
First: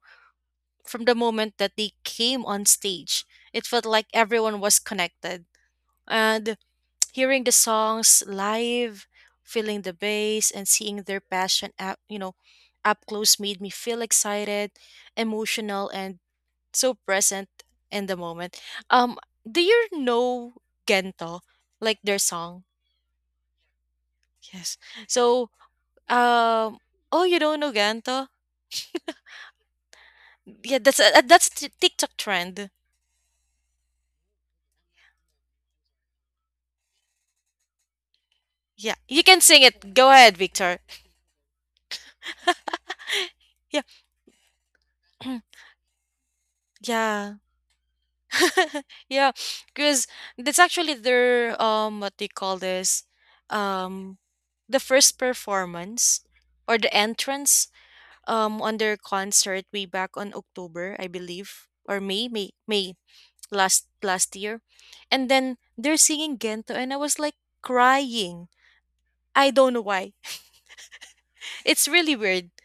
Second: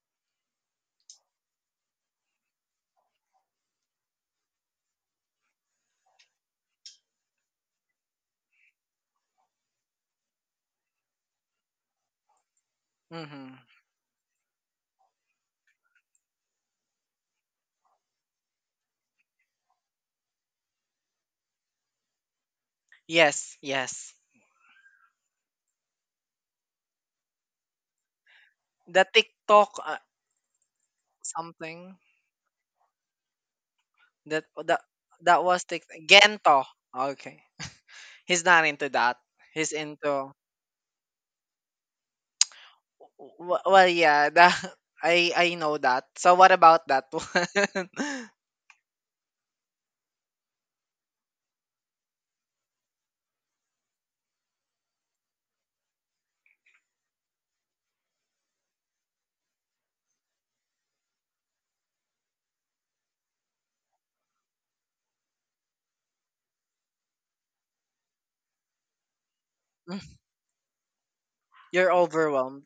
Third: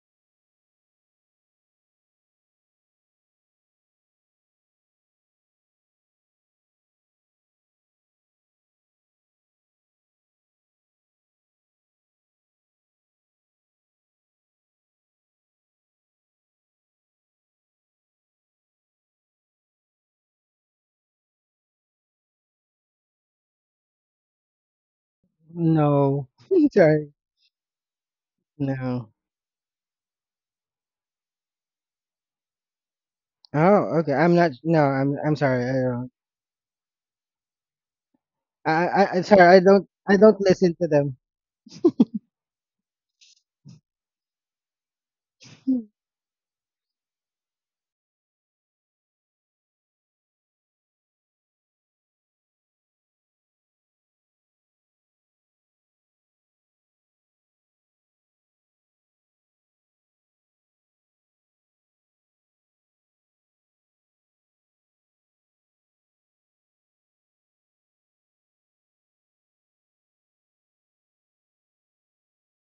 Speaker 1: from the moment that they came on stage, it felt like everyone was connected. And hearing the songs live, feeling the bass, and seeing their passion up, you know, up close
Speaker 2: Mhm.
Speaker 1: made me feel excited, emotional, and so present in the moment. Um, do you know Gento? Like their song?
Speaker 2: Yes, yes.
Speaker 1: Yes. So,
Speaker 3: No.
Speaker 1: um,
Speaker 3: Sorry.
Speaker 1: oh, you don't know Gento?
Speaker 2: The
Speaker 3: No.
Speaker 2: TikTok,
Speaker 1: Yeah, that's a,
Speaker 2: something
Speaker 1: TikTok trend.
Speaker 3: Oh, okay. I'm
Speaker 2: that,
Speaker 3: not,
Speaker 2: that
Speaker 3: no, I'm
Speaker 2: that was
Speaker 3: sorry. I
Speaker 2: TikTok.
Speaker 3: don't.
Speaker 2: Gento. Okay. He's not
Speaker 3: I
Speaker 2: into
Speaker 1: Yeah,
Speaker 3: I
Speaker 2: that.
Speaker 1: you
Speaker 3: I'm
Speaker 1: can
Speaker 3: sorry. I
Speaker 1: sing
Speaker 2: He's
Speaker 3: don't
Speaker 1: it. Go
Speaker 3: I
Speaker 2: into,
Speaker 1: ahead,
Speaker 3: don't listen
Speaker 1: Victor.
Speaker 3: to them.
Speaker 2: well, yeah, that,
Speaker 1: Yeah,
Speaker 2: I know that. So what about that
Speaker 1: yeah.
Speaker 2: one?
Speaker 1: yeah, because that's actually their what they call this um the first performance or the entrance on their concert way back on October, I believe, or May last last year. And then they're singing Gento and I was like crying. I don't know why. It's
Speaker 2: You're
Speaker 1: really weird.
Speaker 2: overwhelmed.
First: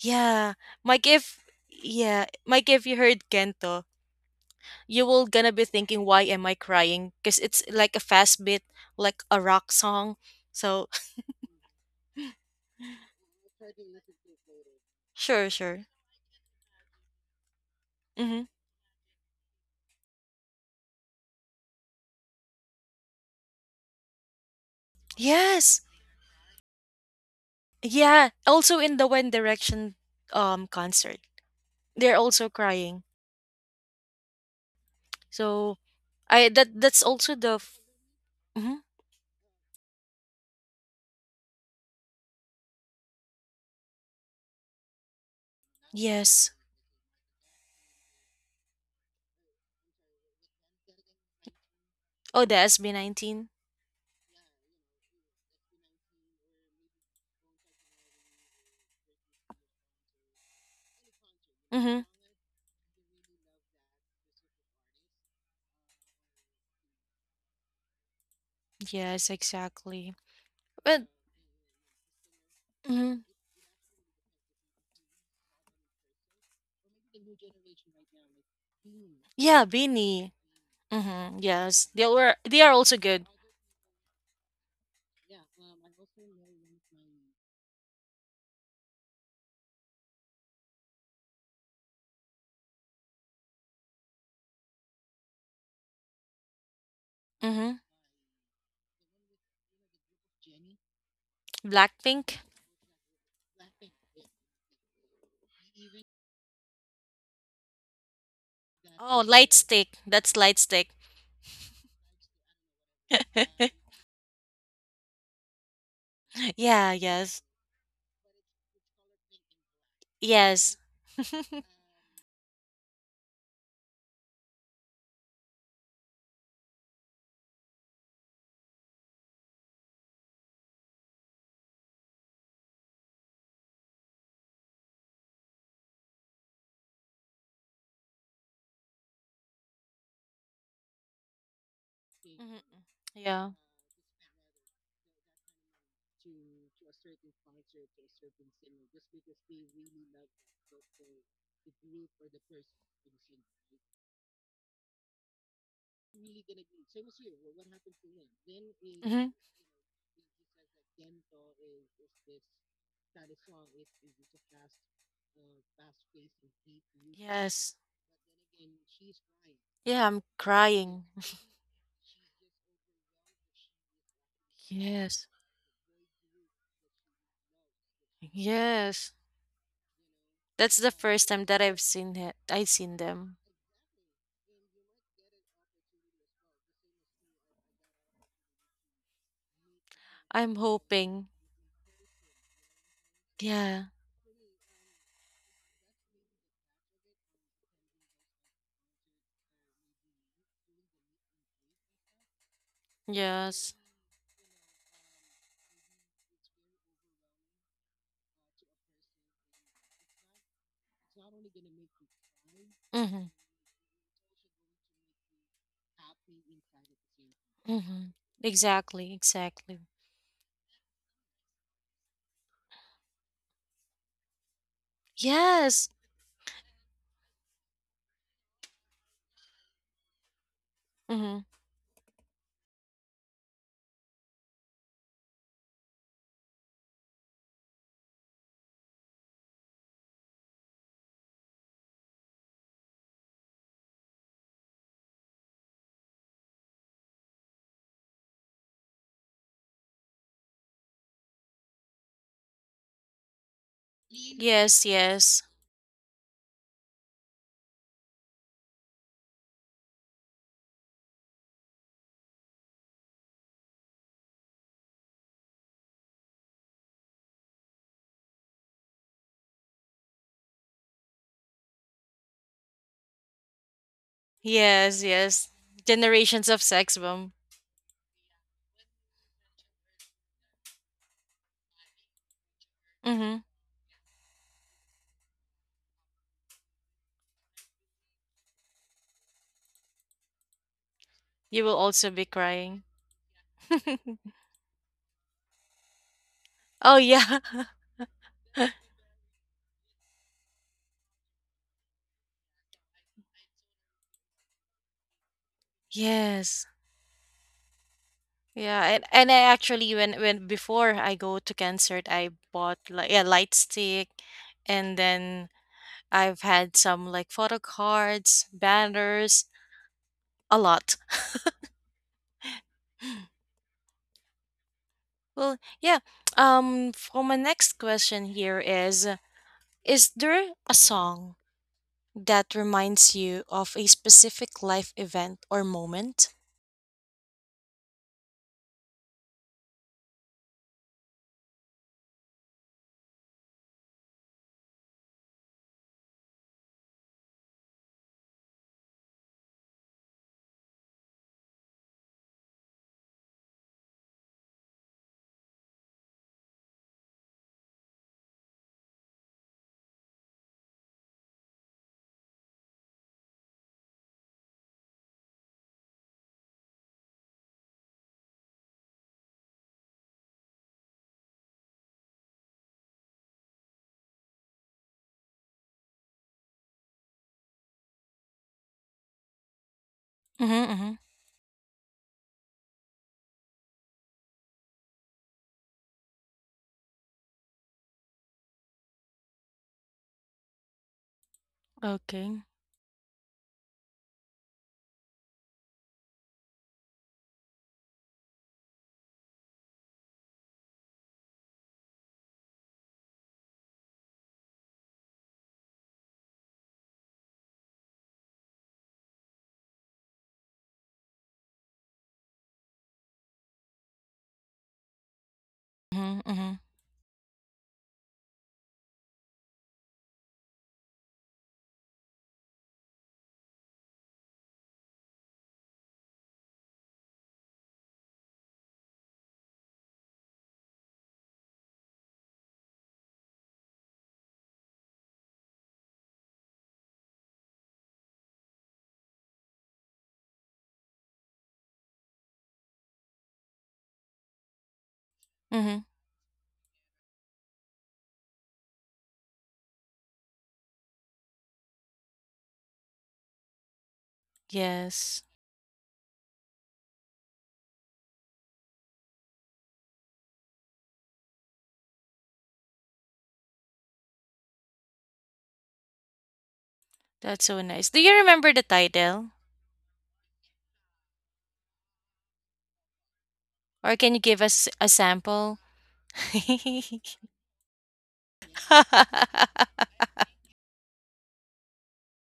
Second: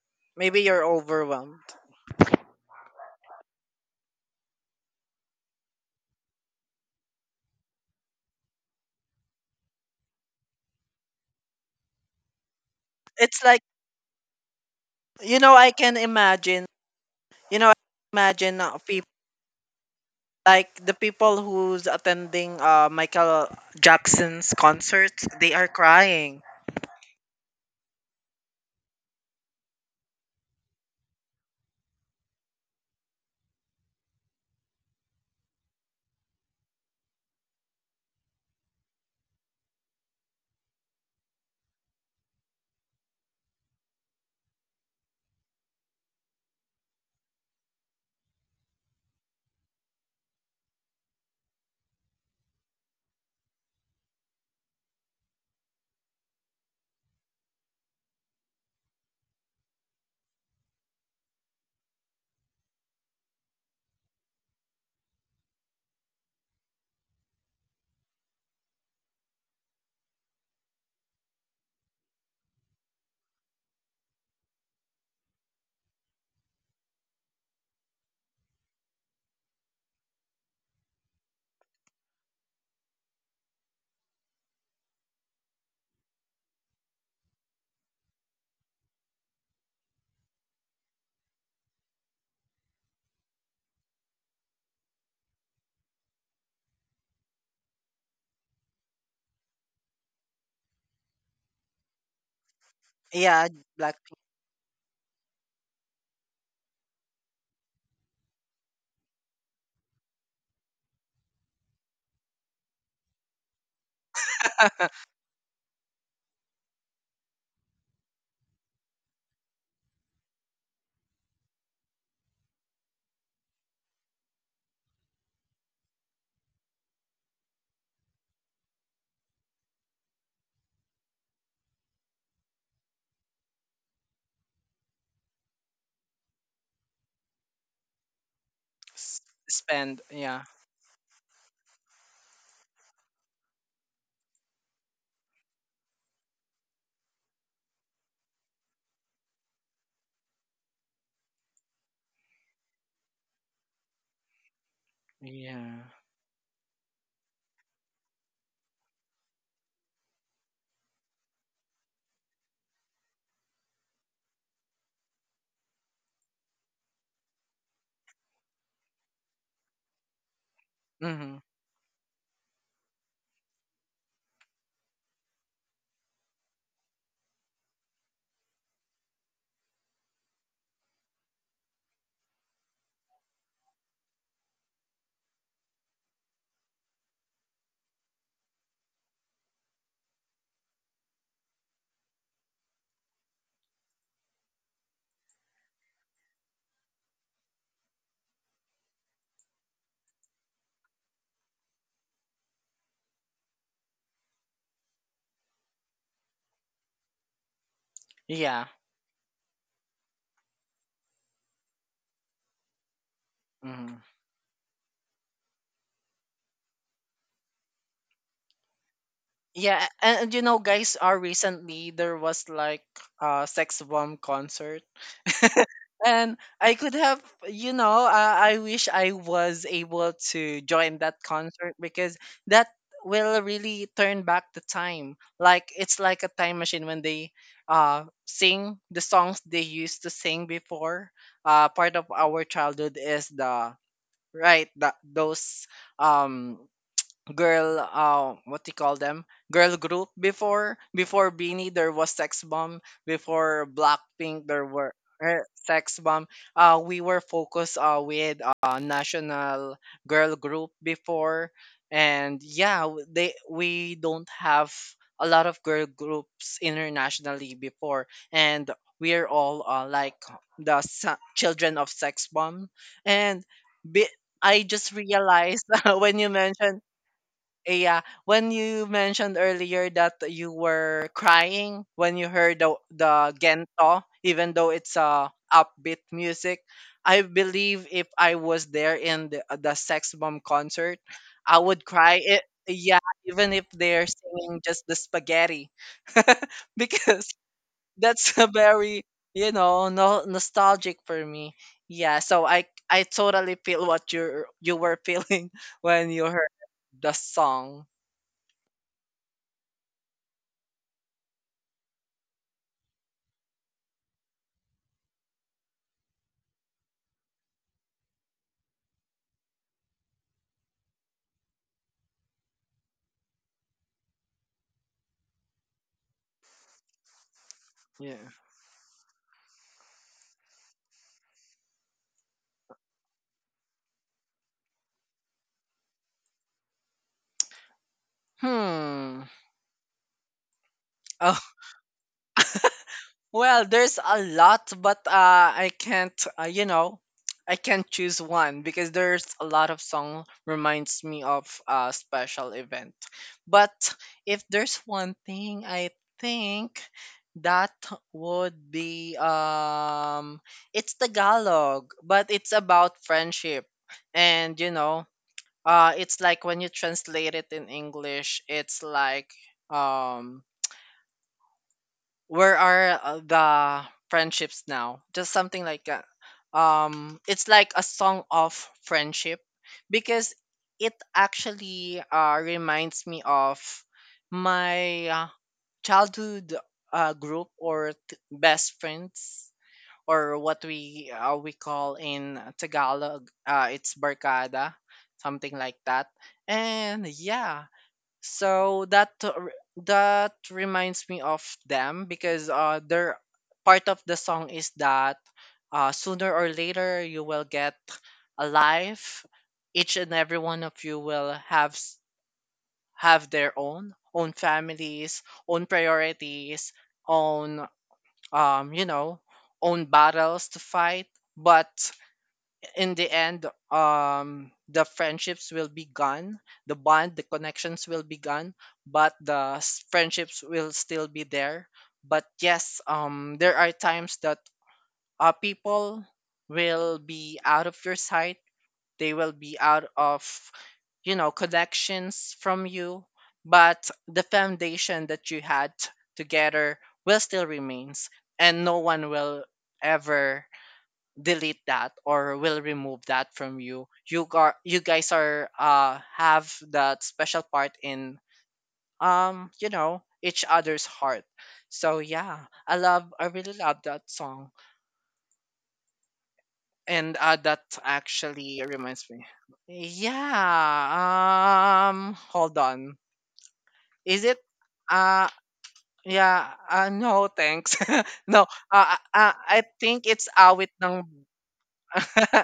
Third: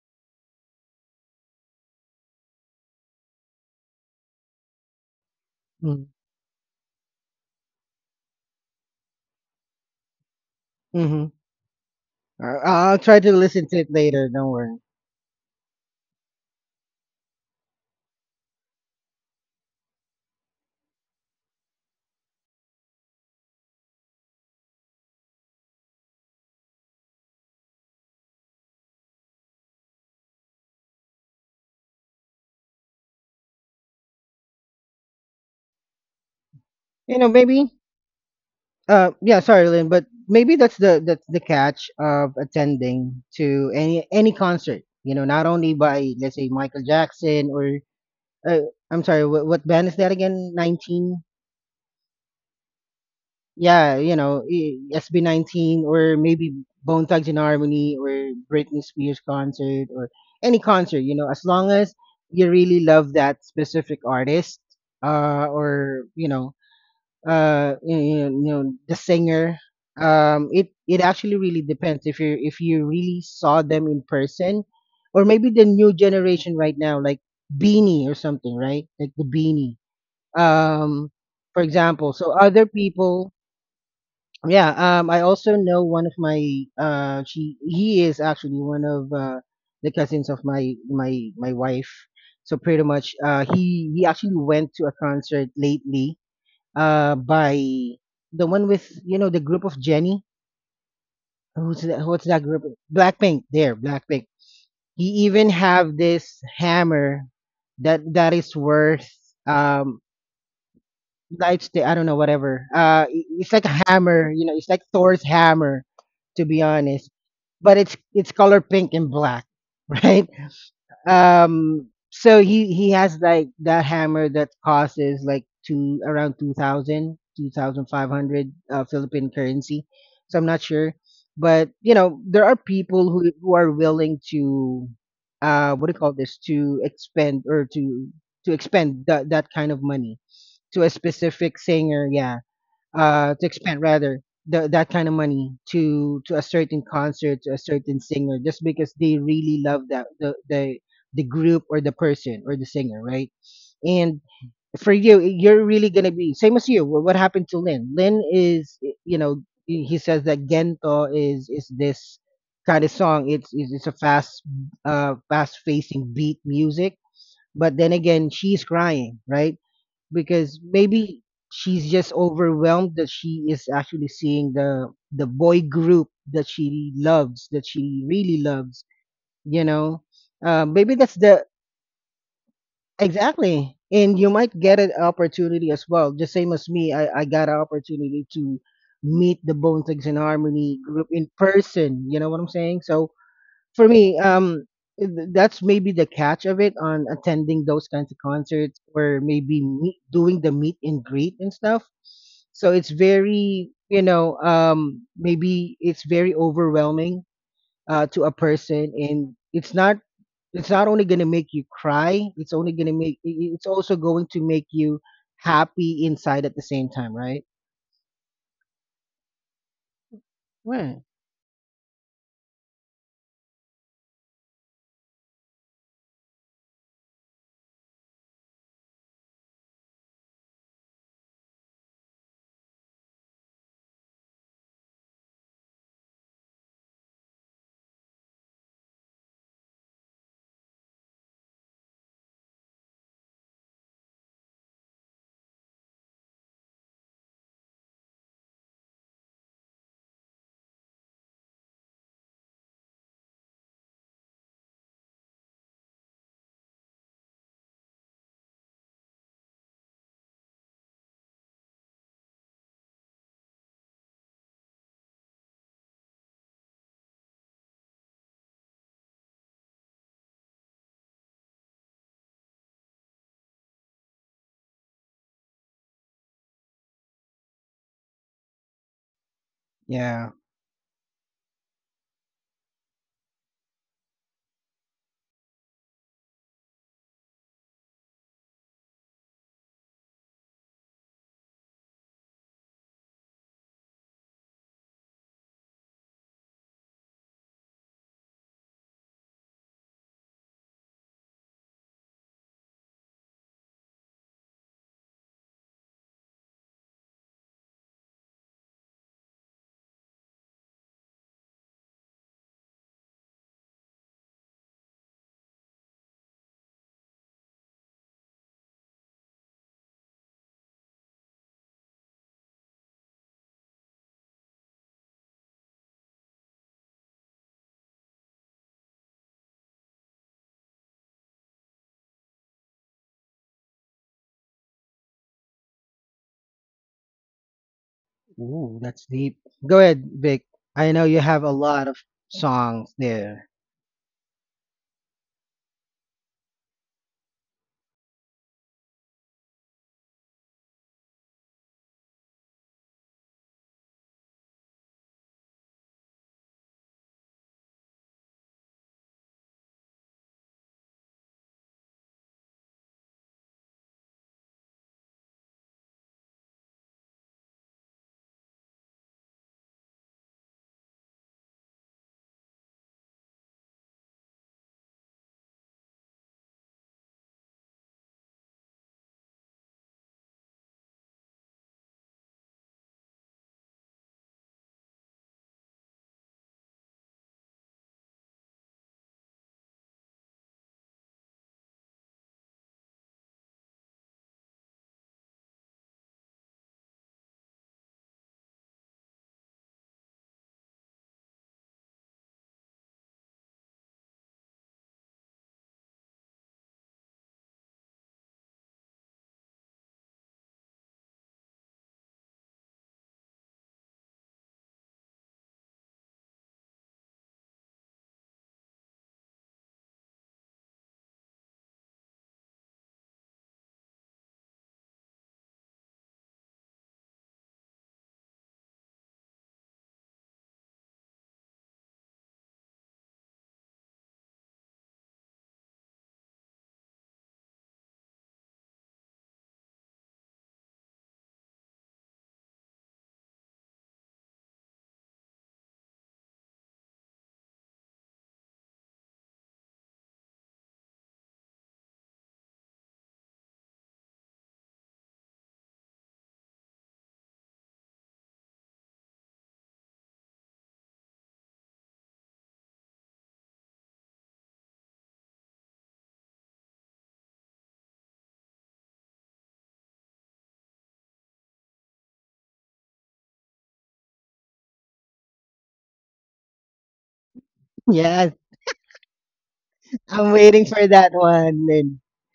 Speaker 1: Yeah.
Speaker 2: Maybe you're
Speaker 1: Mike if
Speaker 2: overwhelmed.
Speaker 1: yeah, Mike if you heard Gento, you will gonna be thinking
Speaker 3: Mm.
Speaker 1: why am I crying because it's like a fast beat like a rock song so
Speaker 3: Mhm. I- I'll try to
Speaker 2: It's like,
Speaker 3: listen to it later, don't worry.
Speaker 2: you
Speaker 1: sure
Speaker 2: know, I
Speaker 1: sure.
Speaker 2: can imagine, you know,
Speaker 1: Mm-hmm.
Speaker 2: imagine, people, like the people who's attending, Michael Jackson's concerts, they are
Speaker 1: Yes,
Speaker 2: crying.
Speaker 1: yeah, also in the one direction concert they're also crying so I that that's
Speaker 3: You know,
Speaker 1: also the
Speaker 3: maybe,
Speaker 1: mhm,
Speaker 3: yeah, sorry Lynn, but maybe that's the, catch of attending to any concert, you know, not only by, let's
Speaker 1: yes.
Speaker 3: say, Michael Jackson or, I'm sorry, what band is that again? 19?
Speaker 1: Oh the SB19.
Speaker 3: Yeah, you know, SB19, or maybe Bone Thugs and Harmony, or Britney Spears concert, or any concert, as long as
Speaker 1: Mm-hmm.
Speaker 3: you really love that specific artist, or, you know, you, know, you know, the
Speaker 1: Yes,
Speaker 3: singer.
Speaker 1: exactly,
Speaker 3: It
Speaker 1: but
Speaker 3: it actually really depends if you
Speaker 1: mhm,
Speaker 3: really saw them in person, or maybe the new generation right now, like Beanie or something, right? Like the
Speaker 1: yeah,
Speaker 3: Beanie,
Speaker 1: beanie.
Speaker 3: um
Speaker 1: Mm-hmm.
Speaker 3: for
Speaker 1: Yes, they
Speaker 3: example,
Speaker 1: were
Speaker 3: so
Speaker 1: they are
Speaker 3: other
Speaker 1: also good.
Speaker 3: people, yeah, I also know one of my, she he is actually one of, the cousins of my wife. So pretty much, he actually went to a concert lately, by
Speaker 1: Mm-hmm.
Speaker 3: the one with, the group of Jenny. Who's that, what's
Speaker 1: Blackpink.
Speaker 3: that group?
Speaker 2: Yeah,
Speaker 3: blackpink there
Speaker 2: Blackpink.
Speaker 3: blackpink He even have this hammer that is worth,
Speaker 1: Oh, light stick.
Speaker 3: um
Speaker 1: That's light stick.
Speaker 3: nightstick. I don't know, whatever. It's like a hammer. You know, it's like Thor's hammer, to be
Speaker 1: yeah,
Speaker 3: honest.
Speaker 1: yes.
Speaker 3: But it's color pink and black, right?
Speaker 1: Yes.
Speaker 3: So he has like that hammer that costs is like two around two thousand, two thousand five hundred, Philippine currency. So I'm not sure, but you know there are people who are willing to what do you call this, to expend or to expend
Speaker 2: S-
Speaker 3: that kind of
Speaker 2: spend.
Speaker 3: money
Speaker 2: Yeah,
Speaker 3: to a specific singer, yeah,
Speaker 1: Hmm. Yeah.
Speaker 3: to expend rather that kind of money to a certain concert to a certain singer just because they really love that the group or the person or the singer, right? And for you, you're
Speaker 2: yeah,
Speaker 3: really gonna be same as you.
Speaker 1: Hmm.
Speaker 3: What happened to Lin? Lin is, he says that Gento is this kind of song. It's a fast fast facing beat music.
Speaker 1: Yes.
Speaker 3: But then again, she's crying, right?
Speaker 1: Yeah, I'm
Speaker 3: Because
Speaker 1: crying.
Speaker 3: maybe
Speaker 2: mm-hmm,
Speaker 3: she's just overwhelmed that she is actually seeing the
Speaker 1: Yes.
Speaker 3: the boy group that she loves, that she really loves
Speaker 1: Yes.
Speaker 3: you know
Speaker 1: That's the
Speaker 3: Maybe that's
Speaker 1: first time
Speaker 3: the...
Speaker 1: that I've seen it. I seen them.
Speaker 3: Exactly, and you might get an opportunity as well. Just same as me, I got an opportunity to meet the Bone Thugs and
Speaker 1: I'm
Speaker 3: Harmony group
Speaker 1: hoping.
Speaker 3: in person, you know what I'm saying? So
Speaker 1: Yeah.
Speaker 3: for me, that's maybe the catch of it, on attending those kinds of concerts or maybe meet, doing the meet and greet and stuff. So it's very,
Speaker 1: Yes.
Speaker 3: maybe it's very overwhelming to a
Speaker 2: yeah,
Speaker 3: person, and it's not. It's not only going to make you cry. It's only going to make.
Speaker 1: Mhm.
Speaker 3: It's also
Speaker 2: mm-hmm,
Speaker 3: going to make you happy inside at the same time, right?
Speaker 1: Mhm. Exactly, exactly.
Speaker 2: yeah. And you know,
Speaker 3: Right.
Speaker 2: guys, recently there was like a sex bomb concert.
Speaker 1: Yes.
Speaker 2: And I could have, you know, I wish I was able to join that
Speaker 1: Mhm.
Speaker 2: concert because that will really turn back the time. Like it's like a time machine when they sing the songs they used to sing before. Part of our childhood is the right that those, um girl, what do you call them, girl group before, before Beanie there was Sex Bomb, before Blackpink there
Speaker 1: Yes,
Speaker 2: were,
Speaker 1: yes.
Speaker 2: Sex Bomb. Uh, we were focused with national girl group before. And yeah, they, we don't have a lot of girl groups internationally before, and we're all, like the children of Sex Bomb. And be- I just
Speaker 1: Yes, yes.
Speaker 2: realized when you
Speaker 1: Generations of
Speaker 2: mentioned,
Speaker 1: sex bomb.
Speaker 2: yeah, when you mentioned earlier that
Speaker 3: Yeah.
Speaker 2: you were crying when you heard the
Speaker 1: Mhm.
Speaker 2: Gento, even though it's a upbeat music, I believe if I was there in the Sex Bomb concert, I
Speaker 1: You will
Speaker 2: would
Speaker 1: also
Speaker 2: cry.
Speaker 1: be
Speaker 2: It,
Speaker 1: crying.
Speaker 2: yeah, even if they're singing just the spaghetti,
Speaker 1: oh
Speaker 2: because
Speaker 1: yeah.
Speaker 2: that's a very, you know, no, nostalgic for me. Yeah, so I totally feel what you are, you were feeling when you heard
Speaker 1: Yes.
Speaker 2: the song.
Speaker 1: Yeah, and I actually when before I go to concert, I bought like a light stick, and then I've had some like photo cards, banners, a lot. Well, yeah. For my next
Speaker 2: Yeah.
Speaker 1: question here is there a song that reminds you of a specific life event or moment?
Speaker 3: Ooh, that's
Speaker 2: Hmm.
Speaker 3: deep. Go ahead, Vic. I know you
Speaker 2: Oh,
Speaker 3: have a lot of songs there.
Speaker 2: well, there's a lot, but I can't, you know, I can't choose one because there's a lot of song reminds me of a special event. But if there's one thing I think that would be, it's Tagalog, but it's about friendship. And it's like when you translate it in English, it's like um where are the friendships now, just something like that. It's like a song of friendship because
Speaker 1: Mm-hmm,
Speaker 2: it
Speaker 1: mm-hmm.
Speaker 2: actually reminds me of my childhood group or best friends, or what we we call in
Speaker 1: Okay.
Speaker 2: Tagalog, it's barkada, something like that. And yeah, so that reminds me of them because their part of the song is that sooner or later you will get a life. Each and every one of you will have have their own own families, own
Speaker 1: Mm-hmm, mm-hmm,
Speaker 2: priorities, own um you know own battles to fight. But in the end, the friendships will be gone, the bond, the connections will be gone, but the friendships will still be there. But yes, there are times that people will be out of your sight, they will be out of, connections from you, but the foundation that you had
Speaker 1: mm-hmm.
Speaker 2: together will still remains, and no one will ever delete that or will remove that from you. You got, you guys
Speaker 1: Yes,
Speaker 2: are have that special part in, each other's heart. So yeah, I really love that song, and
Speaker 1: that's
Speaker 2: that
Speaker 1: so nice. Do you remember
Speaker 2: actually
Speaker 1: the
Speaker 2: reminds me.
Speaker 1: title?
Speaker 2: Yeah, hold on.
Speaker 1: Or can you
Speaker 2: Is it
Speaker 1: give us a
Speaker 2: uh
Speaker 1: sample?
Speaker 2: yeah, no thanks.
Speaker 3: Yes,
Speaker 2: No. I think it's
Speaker 3: I'm
Speaker 2: awit
Speaker 3: waiting for
Speaker 2: ng.
Speaker 3: that one, Lynn.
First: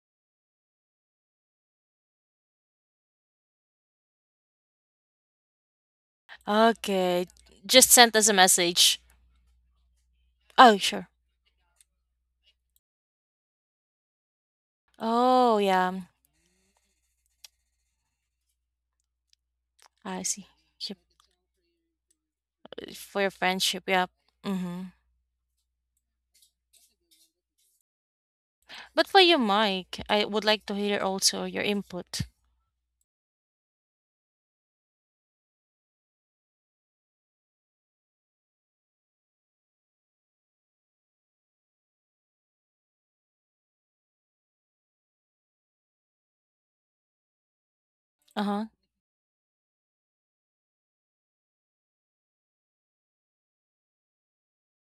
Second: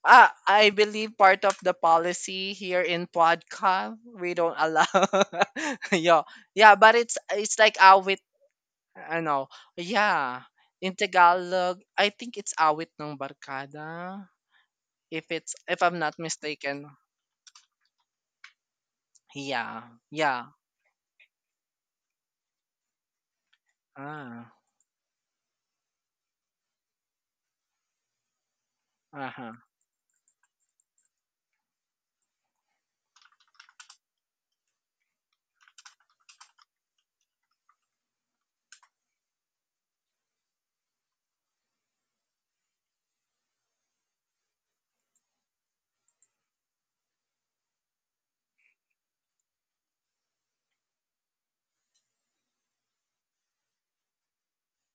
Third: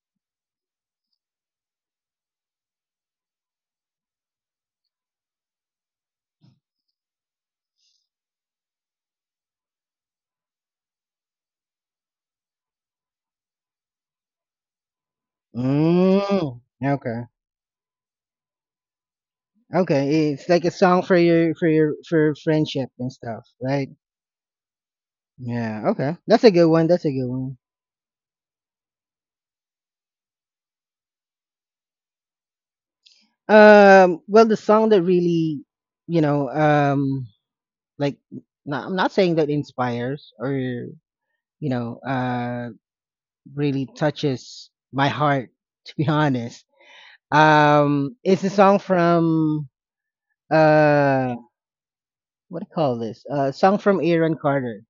Speaker 2: Ah, I believe part of the policy here in podcast we don't allow. Yeah, yeah, but it's
Speaker 1: Okay,
Speaker 2: it's like
Speaker 1: just sent
Speaker 2: awit.
Speaker 1: us a message.
Speaker 2: I know. Yeah,
Speaker 1: Oh,
Speaker 2: in
Speaker 1: sure.
Speaker 2: Tagalog, I think it's awit ng barkada. If it's
Speaker 1: Oh,
Speaker 2: if
Speaker 1: yeah.
Speaker 2: I'm not
Speaker 3: Mm,
Speaker 2: mistaken.
Speaker 3: okay.
Speaker 2: Yeah,
Speaker 1: I
Speaker 3: Okay,
Speaker 1: see.
Speaker 3: it's
Speaker 2: yeah.
Speaker 3: like a
Speaker 1: Yep.
Speaker 3: song for your for your for friendship and
Speaker 1: For your
Speaker 3: stuff,
Speaker 1: friendship,
Speaker 3: right?
Speaker 1: yeah.
Speaker 2: Ah,
Speaker 1: Mm-hmm.
Speaker 3: Yeah, okay. That's a good one. That's a good one.
Speaker 1: But for
Speaker 2: uh
Speaker 1: you,
Speaker 2: huh.
Speaker 1: Mike, I would like to hear also your input.
Speaker 3: Well, the song that really, you know, um like, not, I'm not saying that inspires or know, uh really touches my heart, to be honest. It's a
Speaker 1: Uh-huh.
Speaker 3: song from uh, what do you call this? Song from Aaron Carter.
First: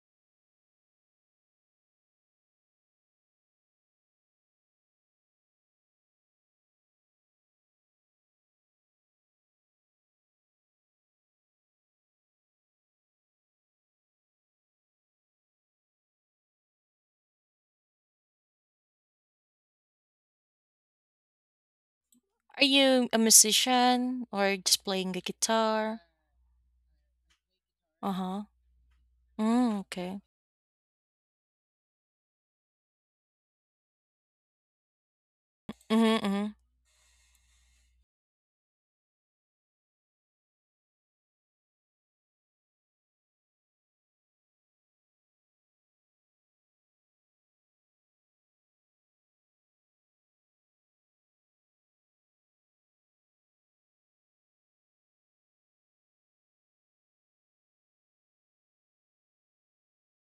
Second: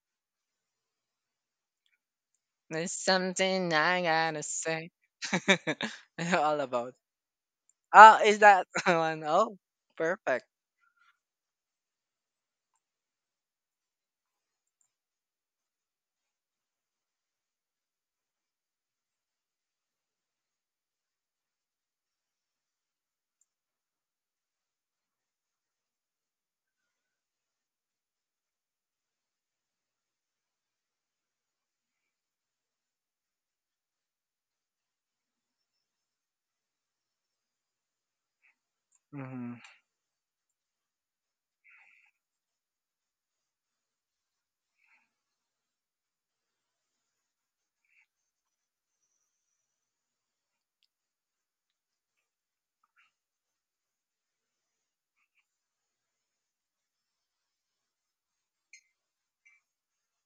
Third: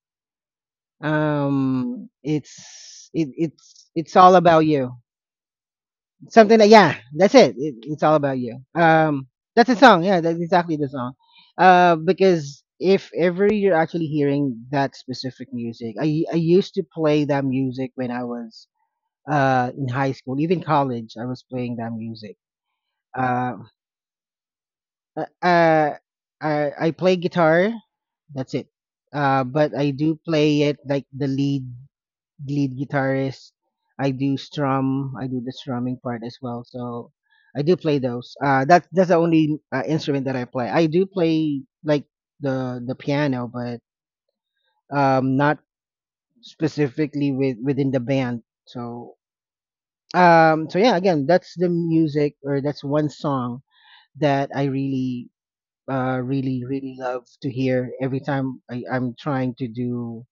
Speaker 2: There's something
Speaker 3: It's
Speaker 2: I
Speaker 3: It's All
Speaker 2: gotta
Speaker 3: About
Speaker 2: say.
Speaker 3: You. Something
Speaker 2: All
Speaker 3: that,
Speaker 2: about.
Speaker 3: yeah, that's it. It it's All
Speaker 2: Ah,
Speaker 3: About
Speaker 2: is
Speaker 3: You.
Speaker 2: that one? Oh,
Speaker 3: That's a song. Yeah, that's
Speaker 2: perfect.
Speaker 3: exactly the song. Because if ever you're actually hearing that specific music, I used to play that music when I was in high school, even college. I was playing that music.
Speaker 1: Are you a
Speaker 3: Uh.
Speaker 1: musician or just playing the
Speaker 3: uh, uh,
Speaker 1: guitar?
Speaker 3: I play guitar.
Speaker 1: Uh-huh.
Speaker 3: That's it. But
Speaker 1: Mm,
Speaker 3: I do
Speaker 1: okay.
Speaker 3: play it like the lead guitarist. I do strum. I do the strumming part
Speaker 1: Mm-hmm,
Speaker 3: as
Speaker 1: mm-hmm.
Speaker 3: well. So I do play those. That's the
Speaker 2: Mm-hmm,
Speaker 3: only instrument that I play. I do play like the piano, but not specifically with within the band. So so yeah, again, that's the music or that's one song that I really really really love to hear every time I'm trying to do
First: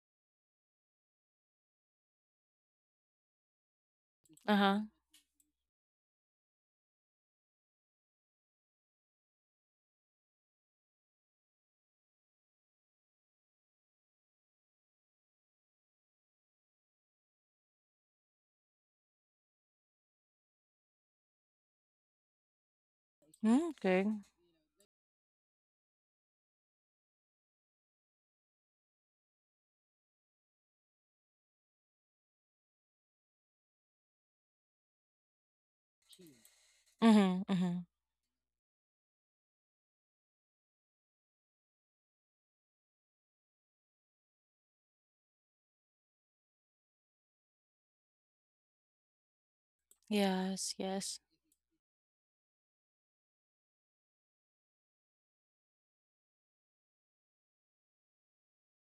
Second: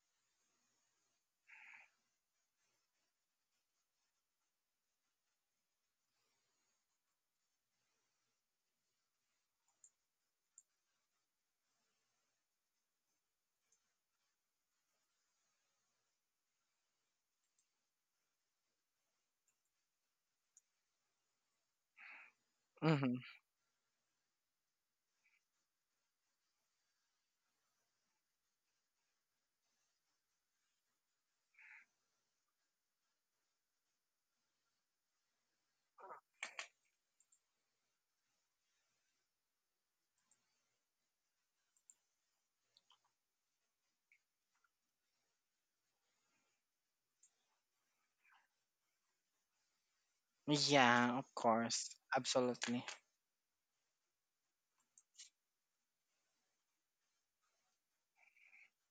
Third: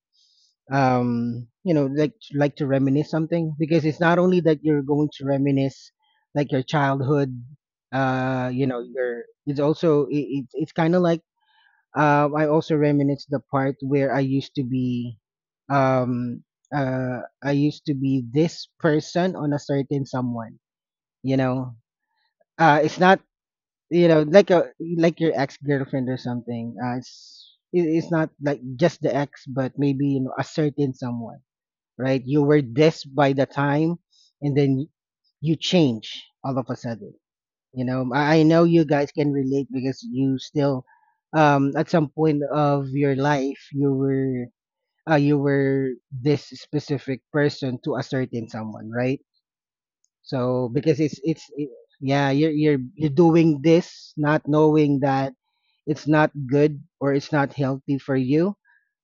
Speaker 3: you know, like to reminisce something, because it's not only that
Speaker 1: Uh-huh.
Speaker 3: you're going to reminisce like your childhood, you know your it's also it's kind of like, I also reminisce the part where I used to be, um I used to be this person on a certain someone, you know. It's
Speaker 2: mm-hmm.
Speaker 3: not,
Speaker 1: Mm,
Speaker 3: you
Speaker 1: okay.
Speaker 3: know, like a, like your ex girlfriend or something. It's it's not like just the ex, but maybe you know a certain someone, right? You were this by the time, and then you change all of a sudden,
Speaker 1: Mm-hmm, mm-hmm.
Speaker 3: you know. I know you guys can relate, because you still, at some point of your life, you were, you were this specific person to a certain someone, right? So
Speaker 1: Yes,
Speaker 3: because
Speaker 1: yes.
Speaker 2: Yeah, of course.
Speaker 3: yeah, you're
Speaker 2: Absolutely.
Speaker 3: you're doing this, not knowing that it's not good or it's not healthy for you,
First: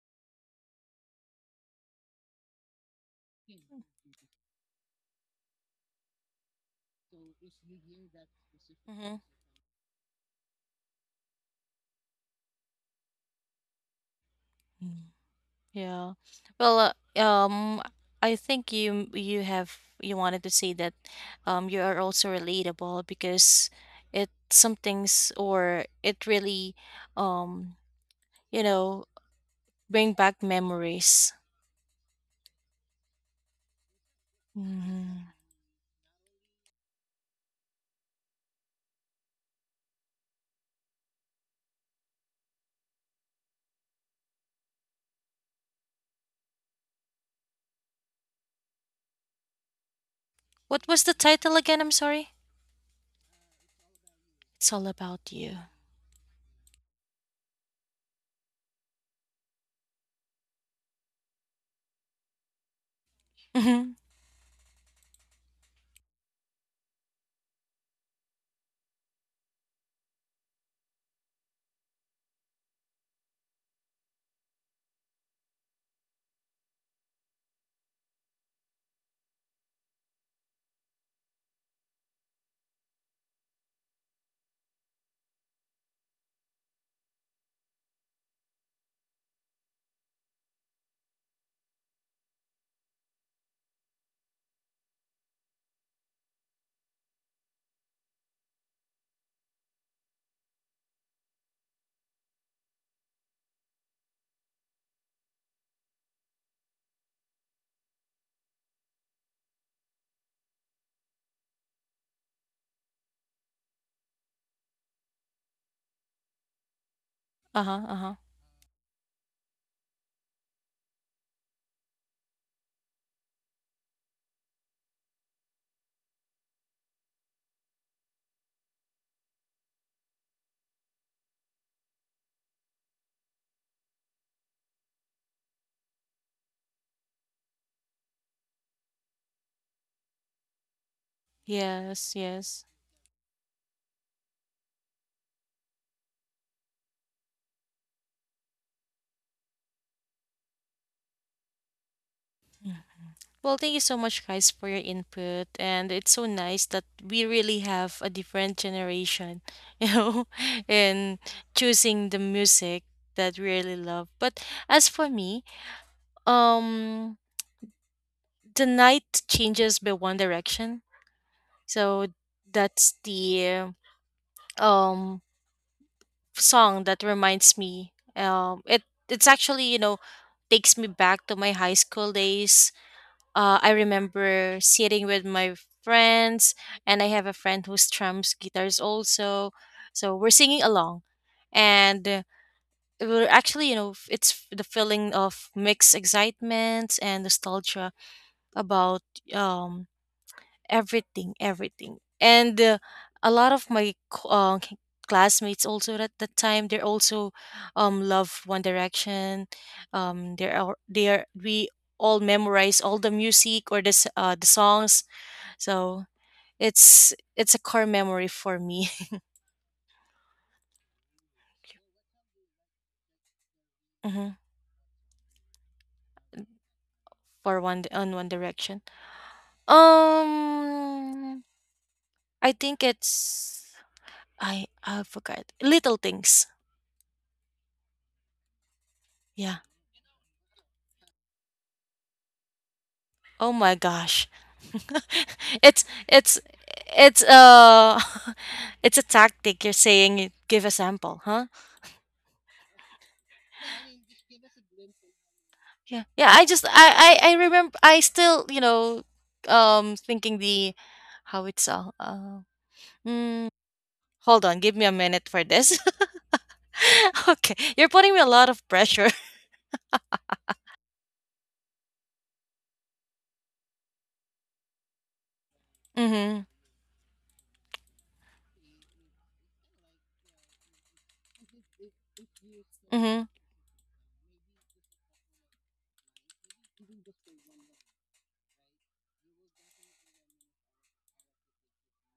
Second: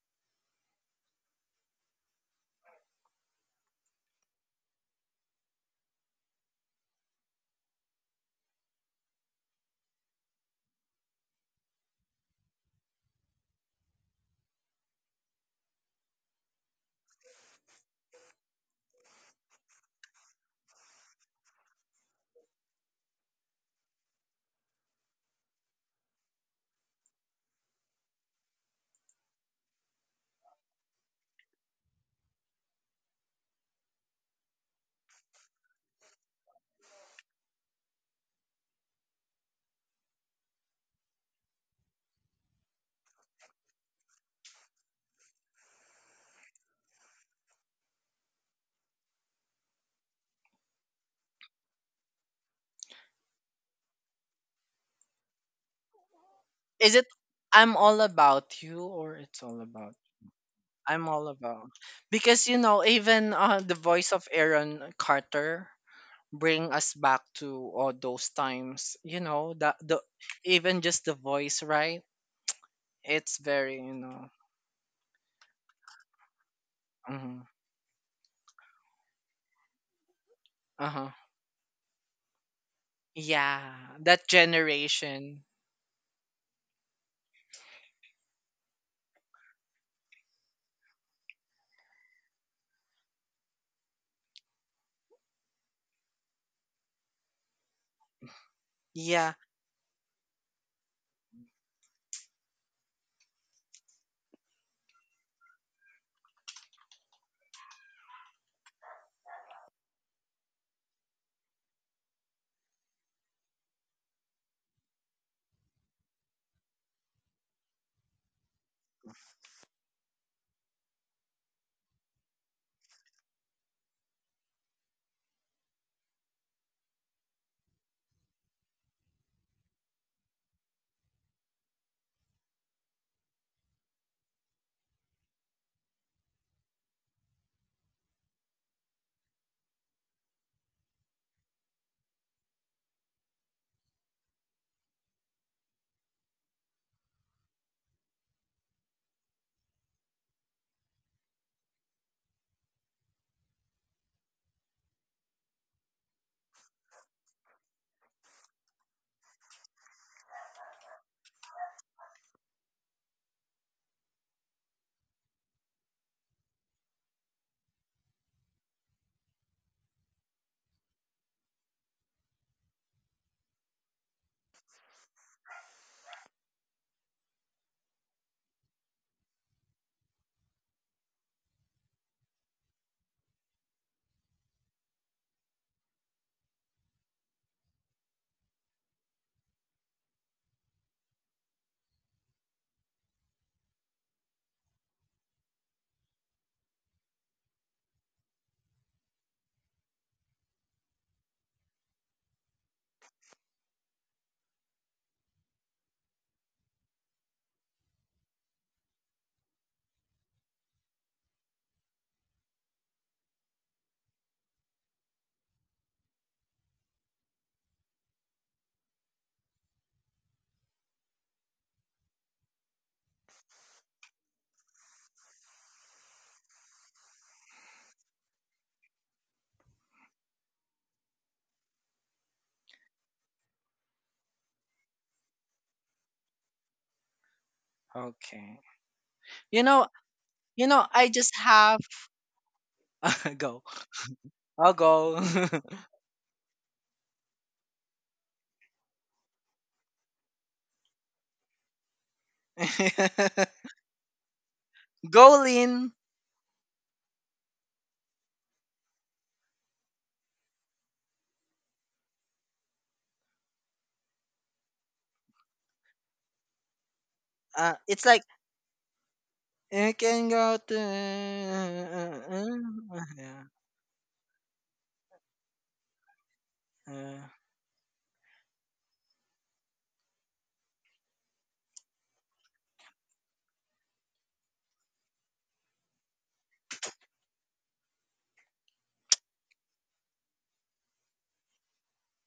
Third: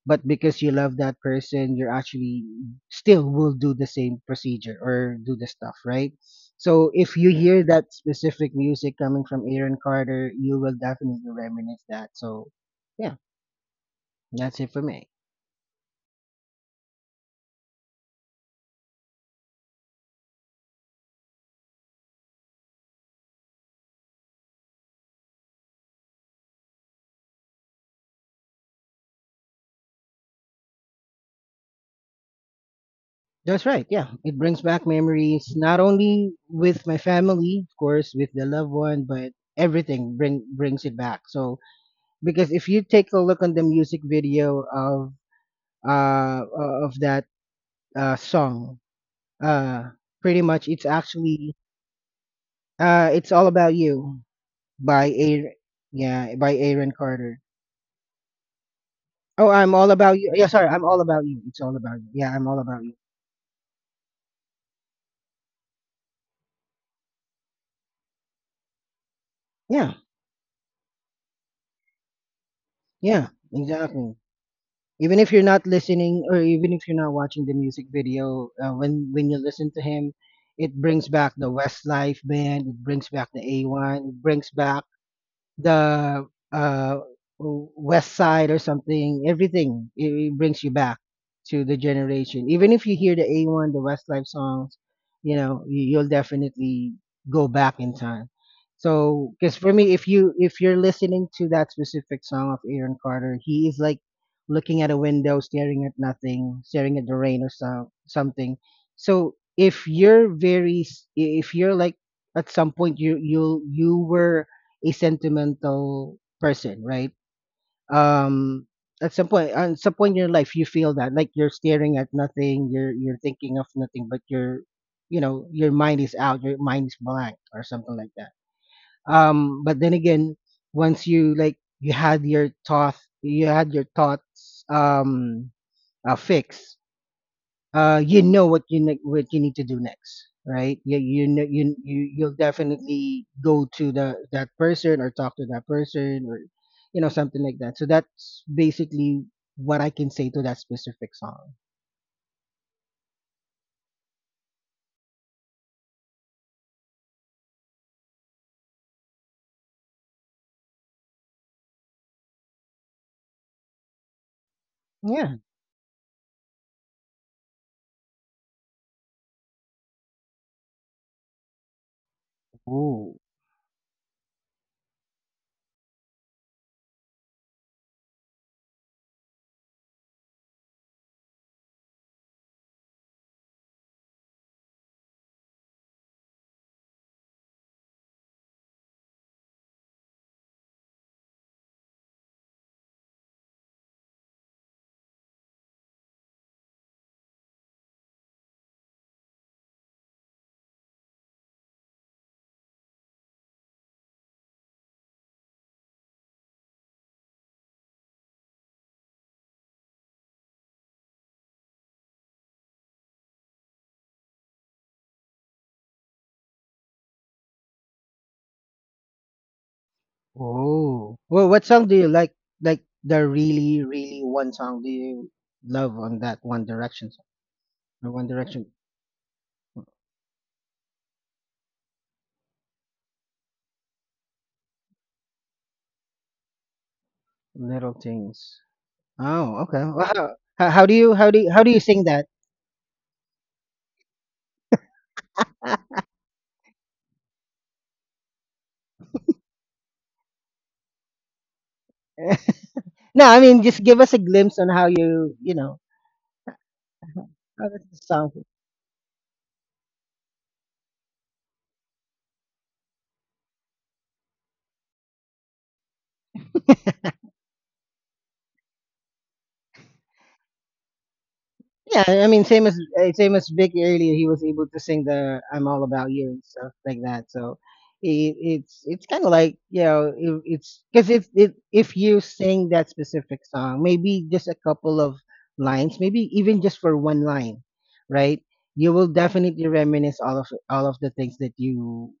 Speaker 3: but because you love that person, you're actually still will do the same procedure or do the stuff, right? So if you hear that specific music
Speaker 1: Mm-hmm.
Speaker 3: coming from Aaron Carter, you will definitely reminisce that. So yeah, that's it for me.
Speaker 1: Yeah. Well, I think you you have you wanted to say that you are also relatable because it some things or it really um you know, bring back memories.
Speaker 3: That's right, yeah, it brings back
Speaker 1: Mhm.
Speaker 3: memories, not only with my family, of course, with the loved one, but everything brings it back. So because if you take a look on the music video of of that song, uh pretty much
Speaker 1: What
Speaker 3: it's
Speaker 1: was the title
Speaker 3: actually
Speaker 1: again? I'm sorry.
Speaker 3: It's All About You
Speaker 1: It's all
Speaker 3: by
Speaker 1: about
Speaker 3: Aaron,
Speaker 1: you.
Speaker 3: yeah, by Aaron
Speaker 2: Is it
Speaker 3: Carter.
Speaker 2: I'm all about you or it's
Speaker 3: Oh,
Speaker 2: all
Speaker 3: I'm All
Speaker 2: about?
Speaker 3: About You, yeah, sorry, I'm All
Speaker 2: I'm
Speaker 3: About
Speaker 2: all
Speaker 3: You, It's All
Speaker 2: about,
Speaker 3: About You, yeah, I'm
Speaker 2: because
Speaker 3: All
Speaker 2: you
Speaker 3: About
Speaker 2: know,
Speaker 3: You.
Speaker 2: even the
Speaker 1: Mm-hmm.
Speaker 2: voice of Aaron Carter bring us back to all those times, you know, that
Speaker 3: Yeah.
Speaker 2: the, even just the voice, right?
Speaker 3: Yeah,
Speaker 2: It's very, you
Speaker 3: exactly.
Speaker 2: know.
Speaker 3: Even if you're not listening, or even if you're not watching
Speaker 2: Hmm.
Speaker 3: the music video, when you listen to him, it brings
Speaker 2: Uh-huh.
Speaker 3: back the Westlife band, it brings back the
Speaker 2: Yeah,
Speaker 3: A1, it
Speaker 2: that
Speaker 3: brings back
Speaker 2: generation.
Speaker 3: the uh, West Side or something. Everything, it brings you back to the generation. Even if you hear the A1, the Westlife songs, you know, you'll definitely go back in time. So
Speaker 2: Yeah,
Speaker 3: because for me, if you if you're listening to that specific song of Aaron Carter, he is like looking at a window, staring at nothing, staring at the rain or so, something. So if you're very if you're like, at some point you were a sentimental person, right?
Speaker 1: Uh huh. Uh huh.
Speaker 3: Um, at some point, at some point in your life, you feel that like you're staring at nothing, you're thinking of nothing, but your, you know, your mind is out, your mind is blank or something like that. But then again, once you, like, you had your thought, you had your thoughts, fixed, you know what you what you need to do next, right? You know you
Speaker 1: Yes.
Speaker 3: you You'll
Speaker 1: Yes.
Speaker 3: definitely go to the that person or talk to that person, or you know something like that. So that's basically what I can say to that specific song.
Speaker 1: Mm. Well, thank you so much, guys, for your input, and it's so nice that we really have a different generation, you know, in choosing the music that we really love. But as for
Speaker 3: Yeah.
Speaker 1: me, um, the night changes by One Direction, so that's
Speaker 3: Oh,
Speaker 1: the um song that reminds me. It it's actually you know takes me back to my high school days. I remember sitting with my friends, and I have a friend who strums guitars also. So we're singing along, and we're actually you know the feeling of mixed excitement and nostalgia about um everything, everything. And a lot of my classmates also at that time they're also love One Direction. They are we all memorize all the music or the the songs. So it's a core memory for me.
Speaker 3: oh. Well, what song do you like? Like, the really really
Speaker 1: Hmm.
Speaker 3: one song do you love on that One Direction song,
Speaker 1: For one on
Speaker 3: or
Speaker 1: One
Speaker 3: One Direction,
Speaker 1: Direction. Um, I think it's I forgot little things.
Speaker 3: Little
Speaker 2: okay.
Speaker 3: Things?
Speaker 1: Yeah.
Speaker 2: you
Speaker 3: Oh, okay.
Speaker 2: know
Speaker 3: Well, how,
Speaker 2: you
Speaker 3: how
Speaker 2: know
Speaker 3: how do
Speaker 2: I
Speaker 3: you
Speaker 2: just
Speaker 3: how do you, how do
Speaker 2: have
Speaker 3: you sing that?
Speaker 1: Oh
Speaker 2: go,
Speaker 1: my gosh.
Speaker 2: I'll go.
Speaker 1: it's it's it's it's a tactic you're saying you give a sample, huh?
Speaker 3: No, I mean just give us a glimpse on how you,
Speaker 2: Go,
Speaker 3: you know,
Speaker 2: Lin.
Speaker 1: Yeah. Yeah, I just I
Speaker 3: how
Speaker 1: remember
Speaker 3: does the
Speaker 1: I
Speaker 3: song.
Speaker 1: still, you know, thinking the how it's all mm, hold on, give me a minute for this. Okay. You're
Speaker 2: It's like
Speaker 1: putting me a lot of pressure.
Speaker 2: you can go to.
Speaker 3: Yeah, I mean same as eh, same
Speaker 2: Yeah,
Speaker 3: as Vic earlier, he was able to sing the "I'm All About You" and
Speaker 1: Mhm.
Speaker 3: stuff like
Speaker 2: uh.
Speaker 3: that. So it's kind of like, you know, it's because if if you sing that
Speaker 1: Mhm.
Speaker 3: specific song, maybe just a couple of lines, maybe even just for one line, right? You will definitely reminisce all of the things that you,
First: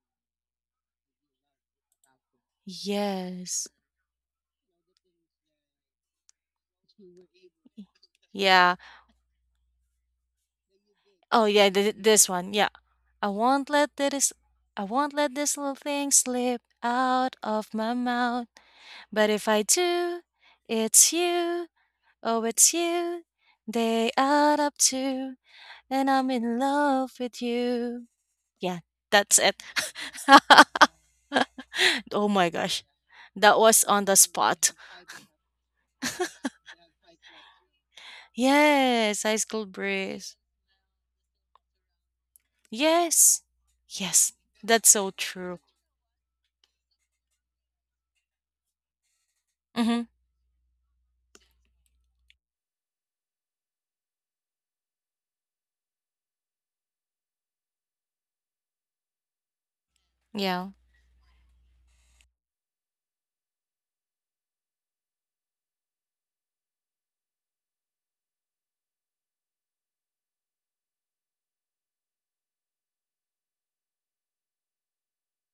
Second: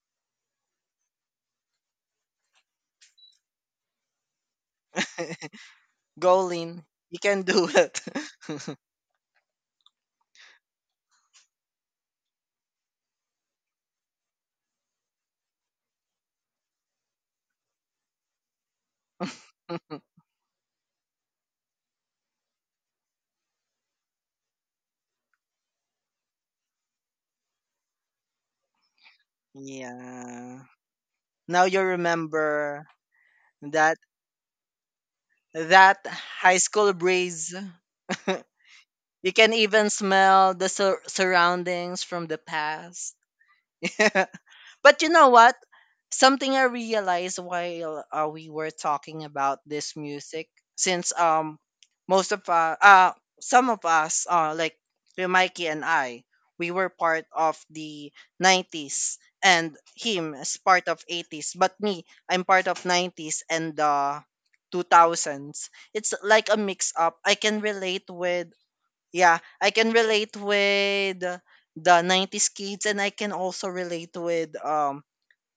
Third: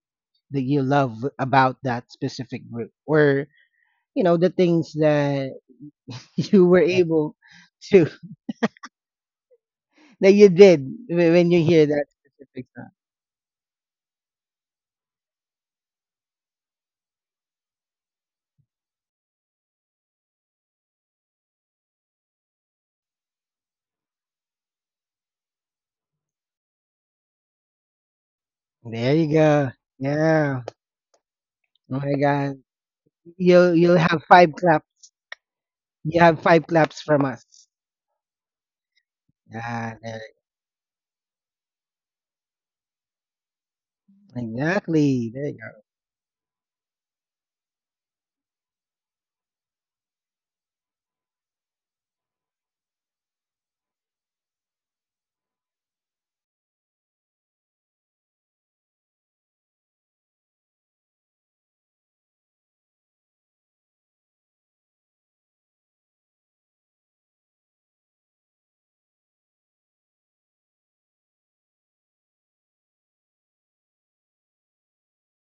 Speaker 3: that you love about that specific group, or
Speaker 1: Yes.
Speaker 3: you know, the things that
Speaker 2: Go,
Speaker 3: you were
Speaker 2: Lin. You
Speaker 3: able
Speaker 2: can do it.
Speaker 3: to,
Speaker 1: Yeah.
Speaker 3: that you did
Speaker 1: Oh
Speaker 3: when you
Speaker 1: yeah,
Speaker 3: hear that
Speaker 1: this one.
Speaker 3: specific
Speaker 1: Yeah.
Speaker 3: song.
Speaker 1: I won't let this I won't let this little thing slip out of my mouth. But if I do, it's you, oh it's you. They add up to and I'm in love with you. Yeah,
Speaker 3: There you
Speaker 1: that's it.
Speaker 3: go.
Speaker 2: Yeah.
Speaker 3: Yeah.
Speaker 2: Now you
Speaker 3: Oh my
Speaker 1: Oh
Speaker 3: God.
Speaker 1: my
Speaker 2: remember
Speaker 1: gosh. That was
Speaker 2: that,
Speaker 3: You'll
Speaker 1: on
Speaker 3: have
Speaker 1: the
Speaker 3: five
Speaker 1: spot.
Speaker 3: claps.
Speaker 2: that
Speaker 3: You have
Speaker 2: high
Speaker 3: five
Speaker 2: school
Speaker 3: claps from
Speaker 2: breeze.
Speaker 3: us.
Speaker 1: Yes,
Speaker 2: You
Speaker 1: high
Speaker 2: can
Speaker 1: school
Speaker 2: even
Speaker 3: Yeah. There,
Speaker 1: breeze.
Speaker 2: smell the surroundings from the past.
Speaker 1: Yes. Yes. That's
Speaker 2: But
Speaker 1: so
Speaker 2: you
Speaker 3: exactly.
Speaker 2: know
Speaker 3: There you
Speaker 1: true.
Speaker 2: what?
Speaker 3: go.
Speaker 2: Something I realized while we were talking about this
Speaker 1: Mm-hmm.
Speaker 2: music, since most of some of us like with Mikey and I, we were part of the '90s, and him is
Speaker 1: Yeah.
Speaker 2: part of '80s. But me, I'm part of '90s and the 2000s. It's like a mix up. I can relate with, yeah, I can relate with the 90s kids, and I can also relate with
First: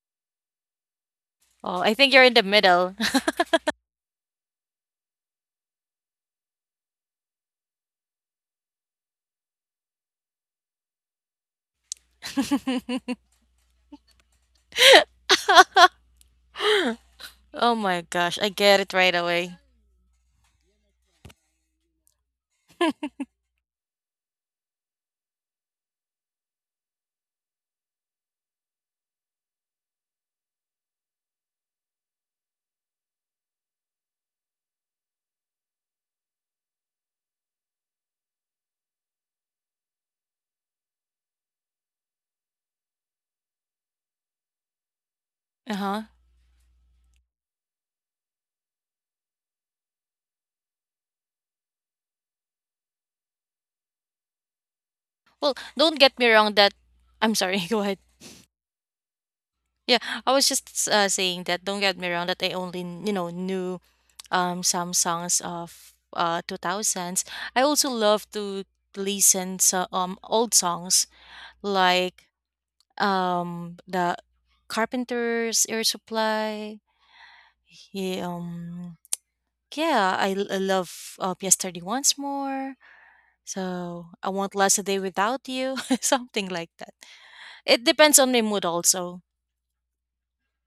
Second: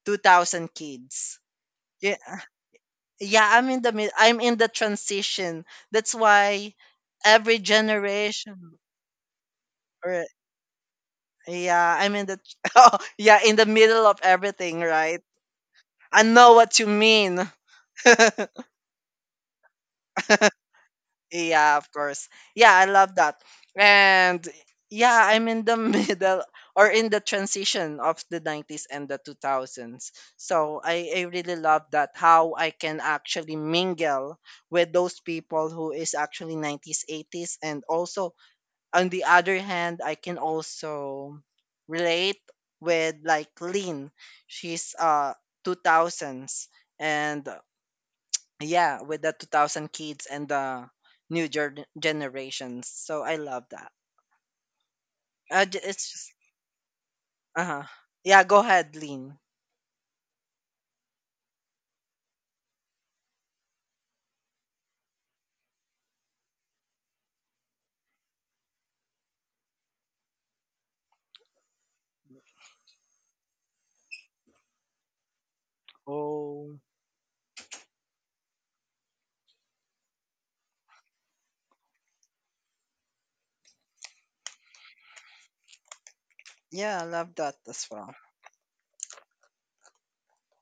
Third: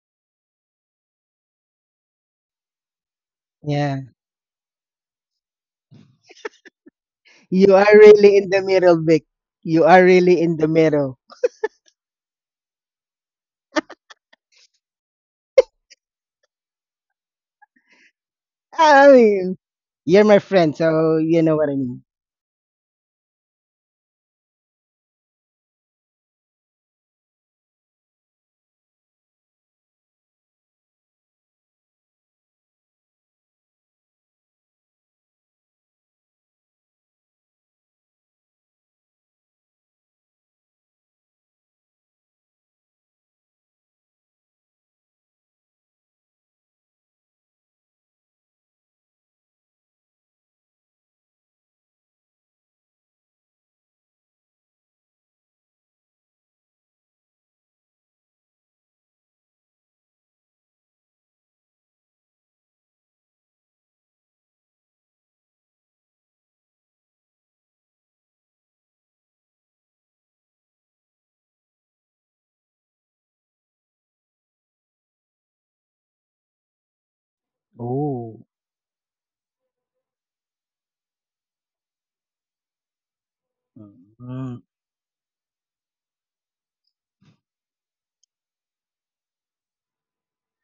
Speaker 2: 2000 kids.
Speaker 1: Oh, I think
Speaker 2: Yeah,
Speaker 1: you're in the middle.
Speaker 2: yeah,
Speaker 3: Yeah.
Speaker 2: I'm in the transition. That's why every
Speaker 3: You are really in the
Speaker 2: generation
Speaker 3: middle, Vic. You are
Speaker 2: or,
Speaker 3: really in the middle.
Speaker 2: yeah, I'm in the oh, yeah, in the middle of everything, right? I know what you mean.
Speaker 1: Oh my gosh, I get it
Speaker 3: I
Speaker 1: right away.
Speaker 3: mean, you're my friend, so you know what
Speaker 2: Yeah,
Speaker 3: I
Speaker 2: of
Speaker 3: mean.
Speaker 2: course. Yeah, I love that. And yeah, I'm in the middle or in the transition of the 90s and the 2000s. So I really love that how I can actually mingle with those people who is actually 90s, 80s. And also, on the other hand, I can also relate with like Lynn. She's
Speaker 1: Uh-huh.
Speaker 2: 2000s. And yeah, with the 2000 kids and the generations. So I love that.
Speaker 1: Well, don't
Speaker 2: It's
Speaker 1: get me
Speaker 2: just,
Speaker 1: wrong that I'm sorry, go
Speaker 2: uh-huh.
Speaker 1: ahead.
Speaker 2: Yeah, go ahead, Lean.
Speaker 1: Yeah, I was just saying that don't get me wrong that I only, you know, knew some songs of 2000s. I also love to listen to old songs like the Carpenters, Air Supply.
Speaker 2: Oh,
Speaker 1: Yeah,
Speaker 3: Oh.
Speaker 1: yeah, I love P.S. Thirty Once More. So I won't last a day without you, something like that.
Speaker 2: yeah, I love that
Speaker 1: It
Speaker 2: as well.
Speaker 1: depends on my mood also.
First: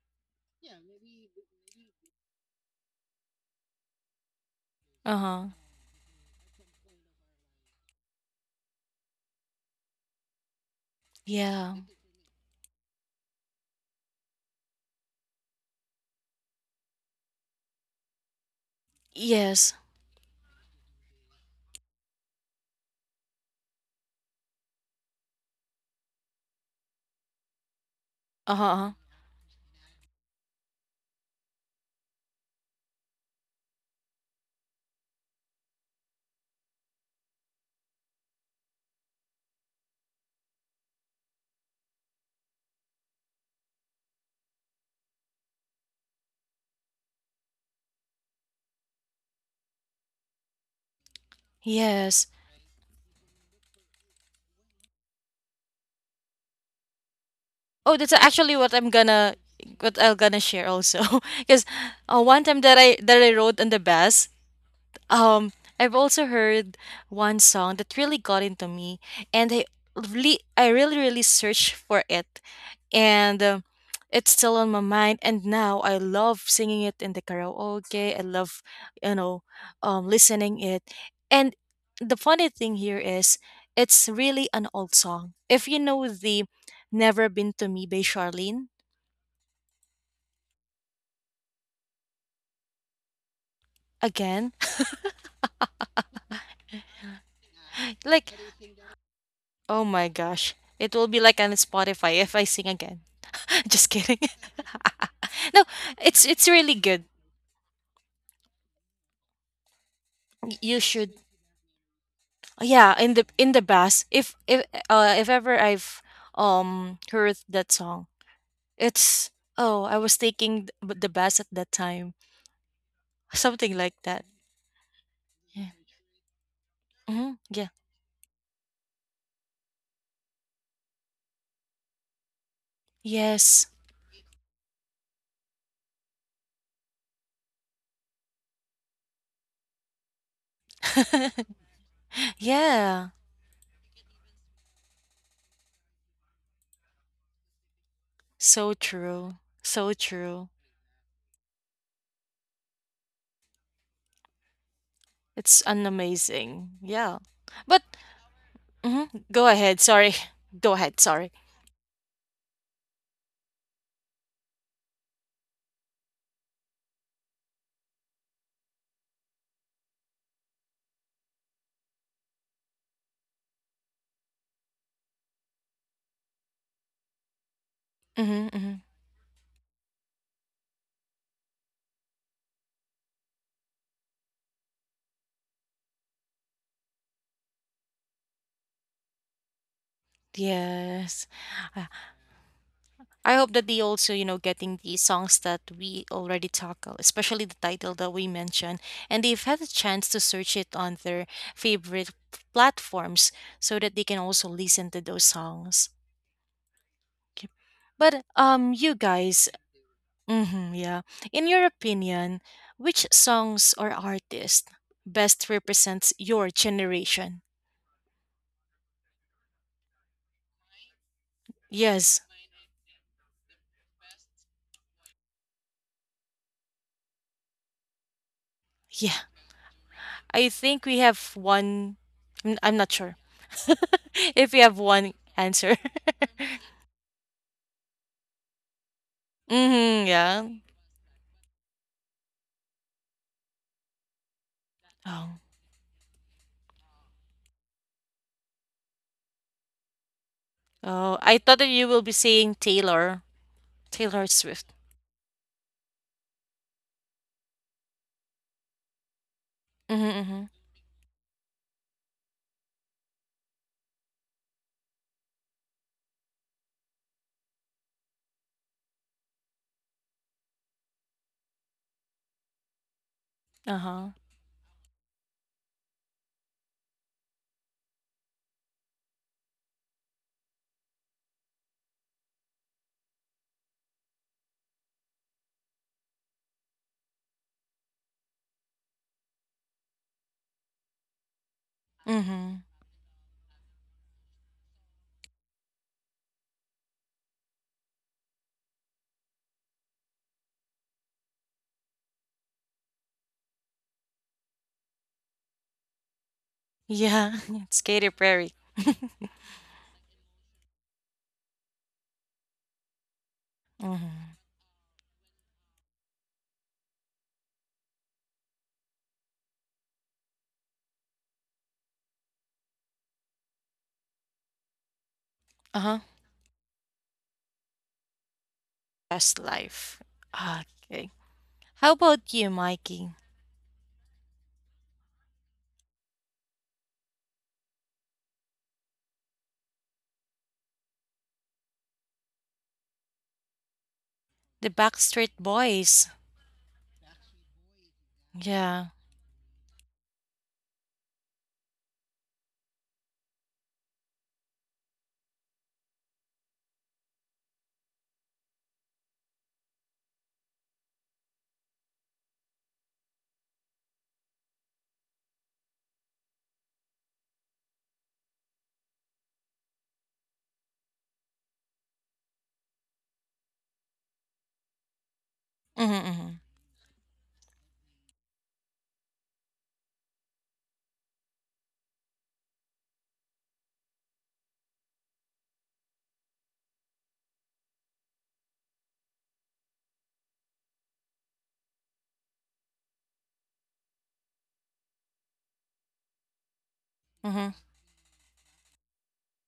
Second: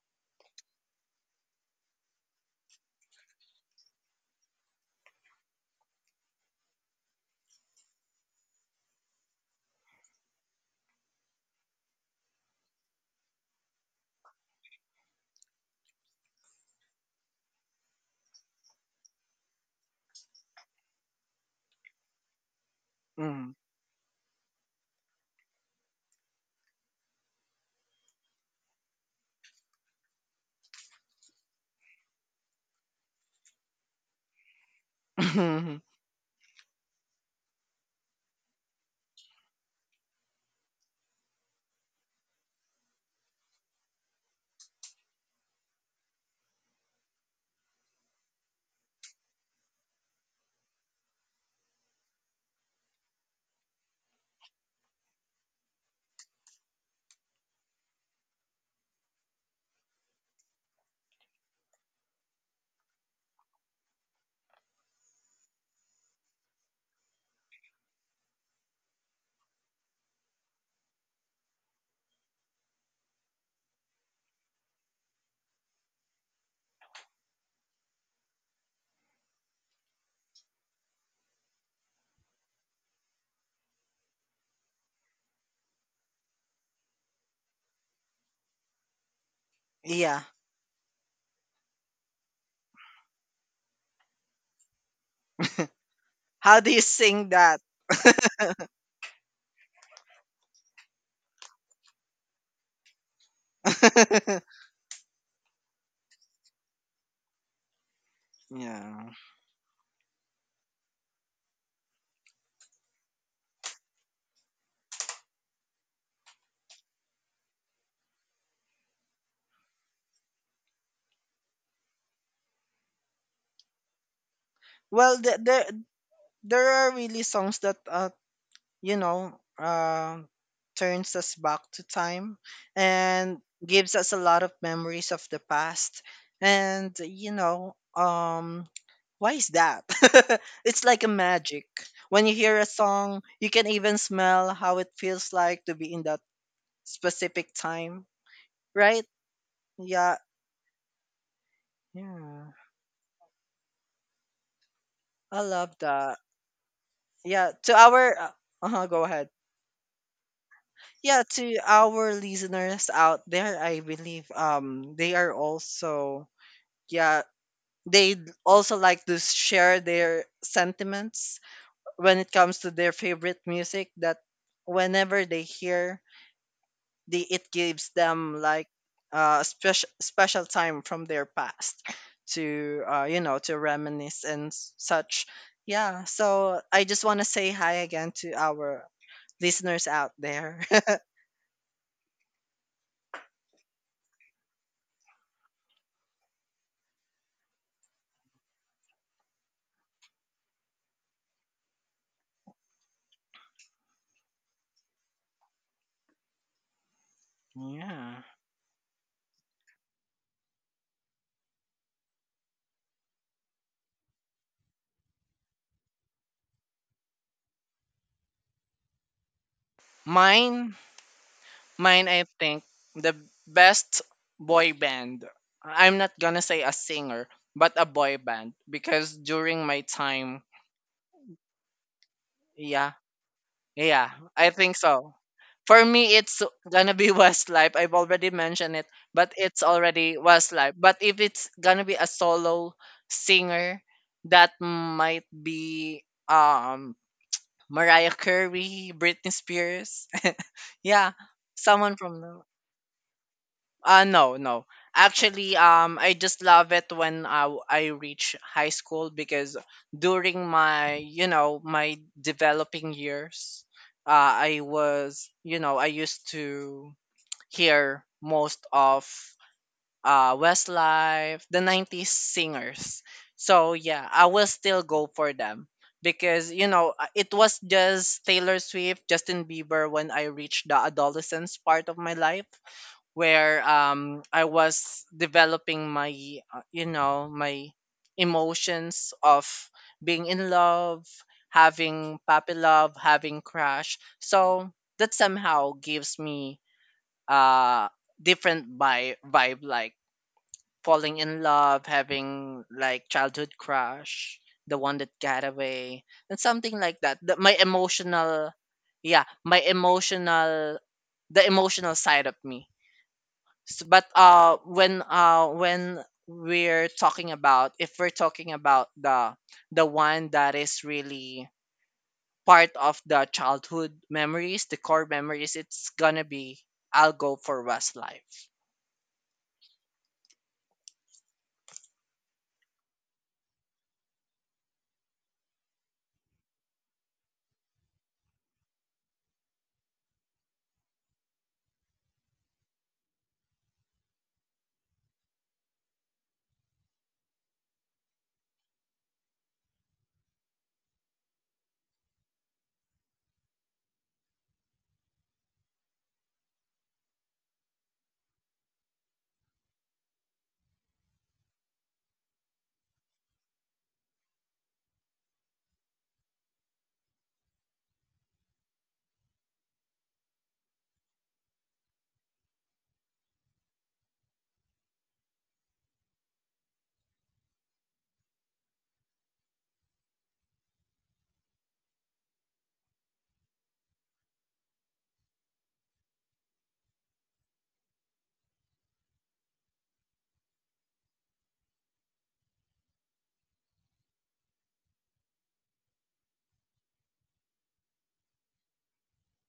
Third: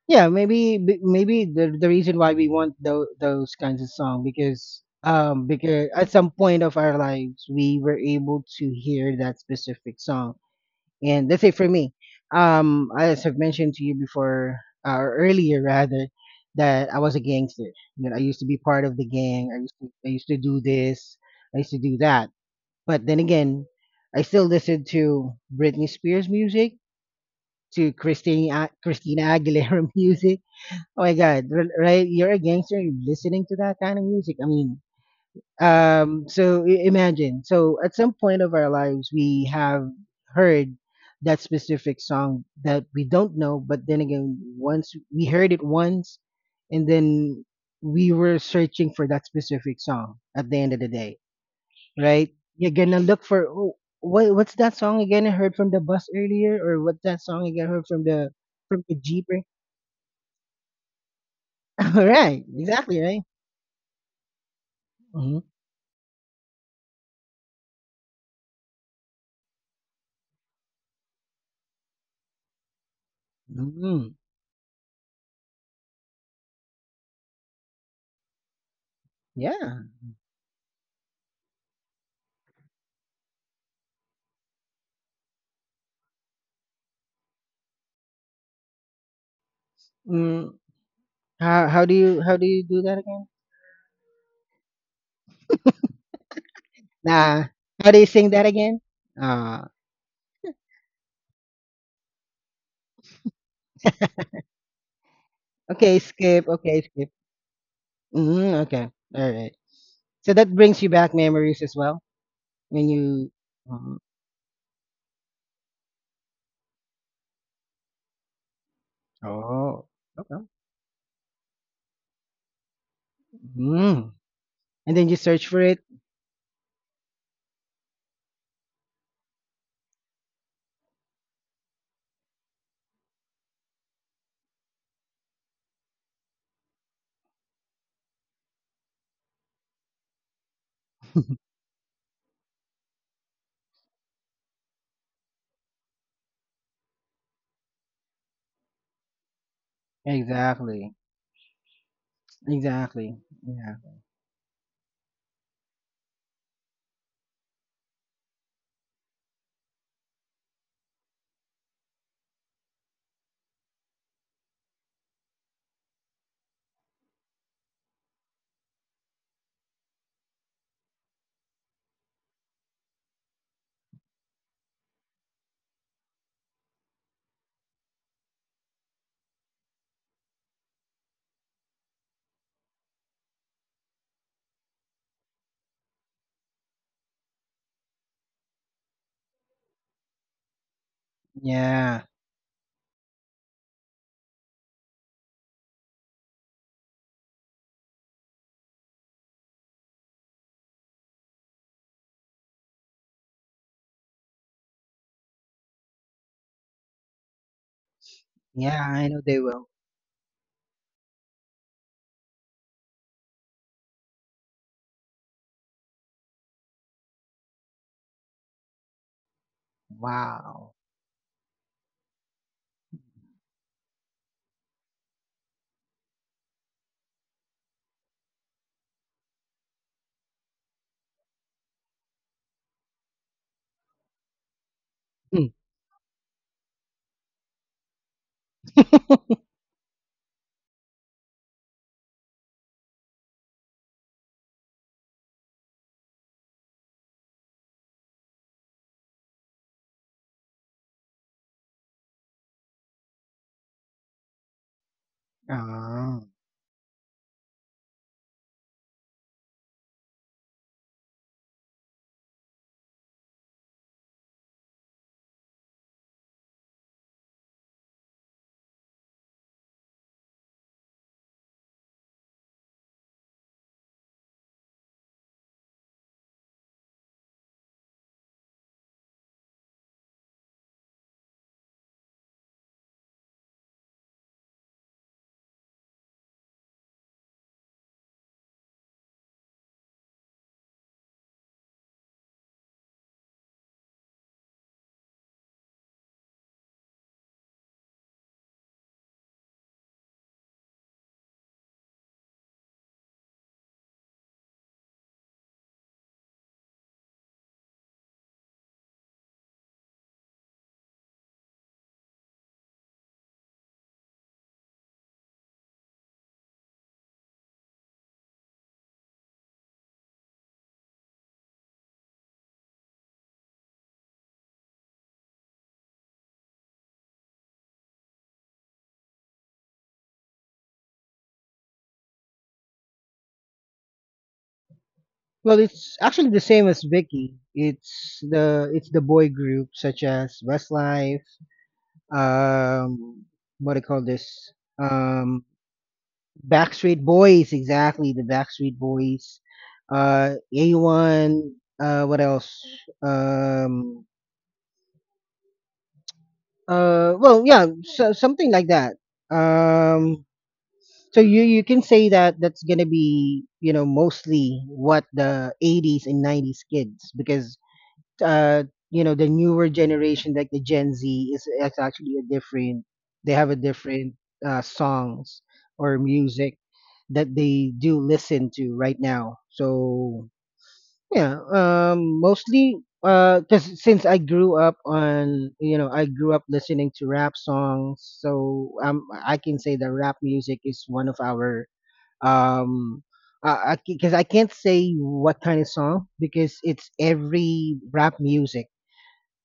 Speaker 3: Yeah, maybe maybe the reason why we want those kinds of song,
Speaker 1: Uh huh.
Speaker 3: because at some point of our lives we were able to hear that specific song. And let's say for
Speaker 1: Yeah.
Speaker 3: me, as I've mentioned to you before, or earlier rather, that I was a gangster. You know, I used to be part of the gang,
Speaker 1: Yes.
Speaker 3: I used to do this, I used to do that. But then
Speaker 2: Mm.
Speaker 3: again, I still listen to Britney Spears music, to
Speaker 1: Uh huh.
Speaker 3: Christina Aguilera music. Oh my God, right? You're a gangster. You're listening to that kind of music. I mean, so imagine. So at some point of our lives, we have heard that specific song that we don't know, but then again, once we heard it once, and then we were searching for that specific song. At the end of the day,
Speaker 1: Yes.
Speaker 3: right? You're gonna look for, oh, what? What's that song again? I heard from the bus earlier, or what's that song again? I heard
Speaker 1: Oh, that's actually
Speaker 3: from the jeep.
Speaker 1: what I'm gonna share also. Because
Speaker 3: All
Speaker 1: one
Speaker 3: right,
Speaker 1: time that
Speaker 3: exactly, right.
Speaker 1: I rode on the bus. Um, I've also heard one song that really got into me, and I really, really searched for it, and
Speaker 3: Mm,
Speaker 1: it's still on my mind. And now I love singing it in the karaoke. I love, you know,
Speaker 3: yeah.
Speaker 1: listening it. And the funny thing here is, it's really an old song. If you know the "Never Been to Me" by Charlene
Speaker 2: Yeah,
Speaker 3: Mm, how how do you do that again?
Speaker 1: again,
Speaker 2: how do you sing
Speaker 3: Nah.
Speaker 2: that?
Speaker 3: How do you sing
Speaker 1: like
Speaker 3: that again? Uh,
Speaker 1: oh my gosh, it will be like on Spotify if I sing again. Just kidding. No,
Speaker 3: okay,
Speaker 1: it's
Speaker 3: skip.
Speaker 1: really
Speaker 3: Okay,
Speaker 1: good.
Speaker 3: skip. Mm, okay.
Speaker 2: Yeah,
Speaker 3: All right. So that
Speaker 1: You
Speaker 3: brings you
Speaker 1: should
Speaker 3: back memories as well when
Speaker 1: yeah,
Speaker 3: you.
Speaker 1: in the
Speaker 3: Mhm.
Speaker 1: bass. If ever I've heard that song, it's oh,
Speaker 3: Oh.
Speaker 1: I was
Speaker 3: Okay.
Speaker 1: taking the bass at that time. Something like
Speaker 3: Mm.
Speaker 1: that.
Speaker 3: And then
Speaker 2: well,
Speaker 3: you search
Speaker 2: there,
Speaker 3: for
Speaker 1: Yeah.
Speaker 3: it.
Speaker 2: there are really
Speaker 1: Hmm.
Speaker 2: songs
Speaker 1: Yeah.
Speaker 2: that you know, uh, turns us back to time and
Speaker 1: Yes.
Speaker 2: gives us a lot of memories of the past. And you know, why is that? It's like a magic. When you hear a
Speaker 1: Yeah.
Speaker 2: song, you can even smell how it feels like to be in that specific time,
Speaker 1: So
Speaker 2: right?
Speaker 1: true. So
Speaker 2: Yeah,
Speaker 1: true.
Speaker 3: Exactly.
Speaker 2: yeah.
Speaker 3: Exactly. Yeah.
Speaker 2: I
Speaker 1: It's
Speaker 2: love
Speaker 1: an
Speaker 2: that.
Speaker 1: amazing. Yeah.
Speaker 2: Yeah, to
Speaker 1: But
Speaker 2: our, uh, uh-huh, go
Speaker 1: mhm,
Speaker 2: ahead.
Speaker 1: go ahead. Sorry. Go ahead.
Speaker 2: Yeah,
Speaker 1: Sorry.
Speaker 2: to our listeners out there, I believe they are also, yeah, they also like to share their sentiments when it comes to their favorite music, that whenever they hear, they, it gives them
Speaker 1: Mm-hmm,
Speaker 2: like
Speaker 1: mm-hmm.
Speaker 2: special, special time from their past to to reminisce and such. Yeah, so I just want to say hi again to our listeners out there.
Speaker 1: Yes. Ah.
Speaker 3: Yeah.
Speaker 1: I hope that they also, you know, getting the songs that we already tackle, especially the title that we mentioned, and they've had a chance to search it on their favorite platforms so that they can also listen to those songs. Okay.
Speaker 2: Yeah.
Speaker 1: But
Speaker 3: Yeah.
Speaker 1: you
Speaker 3: I know they
Speaker 1: guys,
Speaker 3: will.
Speaker 1: hmm yeah, in your opinion, which songs or artists best represents your generation?
Speaker 2: Mine.
Speaker 3: Wow.
Speaker 2: Mine,
Speaker 1: Yes,
Speaker 2: I think, the best boy band. I'm not gonna say a singer, but a boy band
Speaker 1: yeah.
Speaker 2: because during my time,
Speaker 1: I think we have one. I'm
Speaker 2: yeah,
Speaker 1: not sure
Speaker 2: yeah, I
Speaker 1: if we
Speaker 2: think
Speaker 1: have one
Speaker 2: so.
Speaker 1: answer.
Speaker 2: For me, it's gonna be Westlife. I've already mentioned it, but it's
Speaker 1: Mm-hmm,
Speaker 2: already
Speaker 1: yeah.
Speaker 2: Westlife. But if it's gonna be a solo singer, that might
Speaker 1: Oh.
Speaker 2: be um Mariah Carey, Britney Spears, yeah,
Speaker 1: Oh, I thought that you
Speaker 2: someone
Speaker 1: will be
Speaker 2: from the,
Speaker 1: saying Taylor.
Speaker 2: uh,
Speaker 1: Taylor
Speaker 2: no, no.
Speaker 1: Swift.
Speaker 2: Actually, I
Speaker 3: Oh.
Speaker 2: just love it when I reach high school because
Speaker 1: Mm-hmm, mm-hmm.
Speaker 2: during my, you know, my developing years, I was, you know, I used to hear most of Westlife, the 90s singers. So yeah,
Speaker 1: Uh-huh.
Speaker 2: I will still go for them because, you know, it was just Taylor Swift, Justin Bieber when I reached the adolescence part of my life, where I was developing my my emotions of being in love, having puppy
Speaker 1: Mm-hmm.
Speaker 2: love, having crush. So that somehow gives me uh different vibe, vibe like falling in love, having like childhood crush, the one that got away, and something like that. The,
Speaker 1: Yeah,
Speaker 2: my
Speaker 1: it's Katy
Speaker 2: emotional,
Speaker 1: Perry.
Speaker 2: yeah, my emotional, the emotional side of me. But
Speaker 1: Mm-hmm.
Speaker 2: when when we're talking about, if we're talking about the one that is really part of the childhood memories, the core memories, it's
Speaker 1: Uh-huh.
Speaker 2: gonna be, I'll go for Westlife.
Speaker 1: Best life. Okay. How about you, Mikey?
Speaker 3: Well, it's actually the same as Vicky. It's the boy group such as Westlife, um, what do you call this?
Speaker 1: The Backstreet
Speaker 3: Um,
Speaker 1: Boys.
Speaker 3: Backstreet Boys, exactly, the Backstreet
Speaker 1: Yeah.
Speaker 3: Boys, A1, what else? Um, well, yeah, so, something like that. Um, so you can say that that's gonna be, you know, mostly what the 80s and 90s kids, because uh, you know, the newer generation like the gen z is actually a different, they have a different songs
Speaker 1: Mm-hmm,
Speaker 3: or
Speaker 1: mm-hmm.
Speaker 3: music that they do listen to right now. So yeah, mostly, because since I grew up on, you know, I grew up listening to rap songs, so I can say that rap music is one of our, um because I can't say what kind of song, because it's
Speaker 1: Mm-hmm,
Speaker 3: every rap music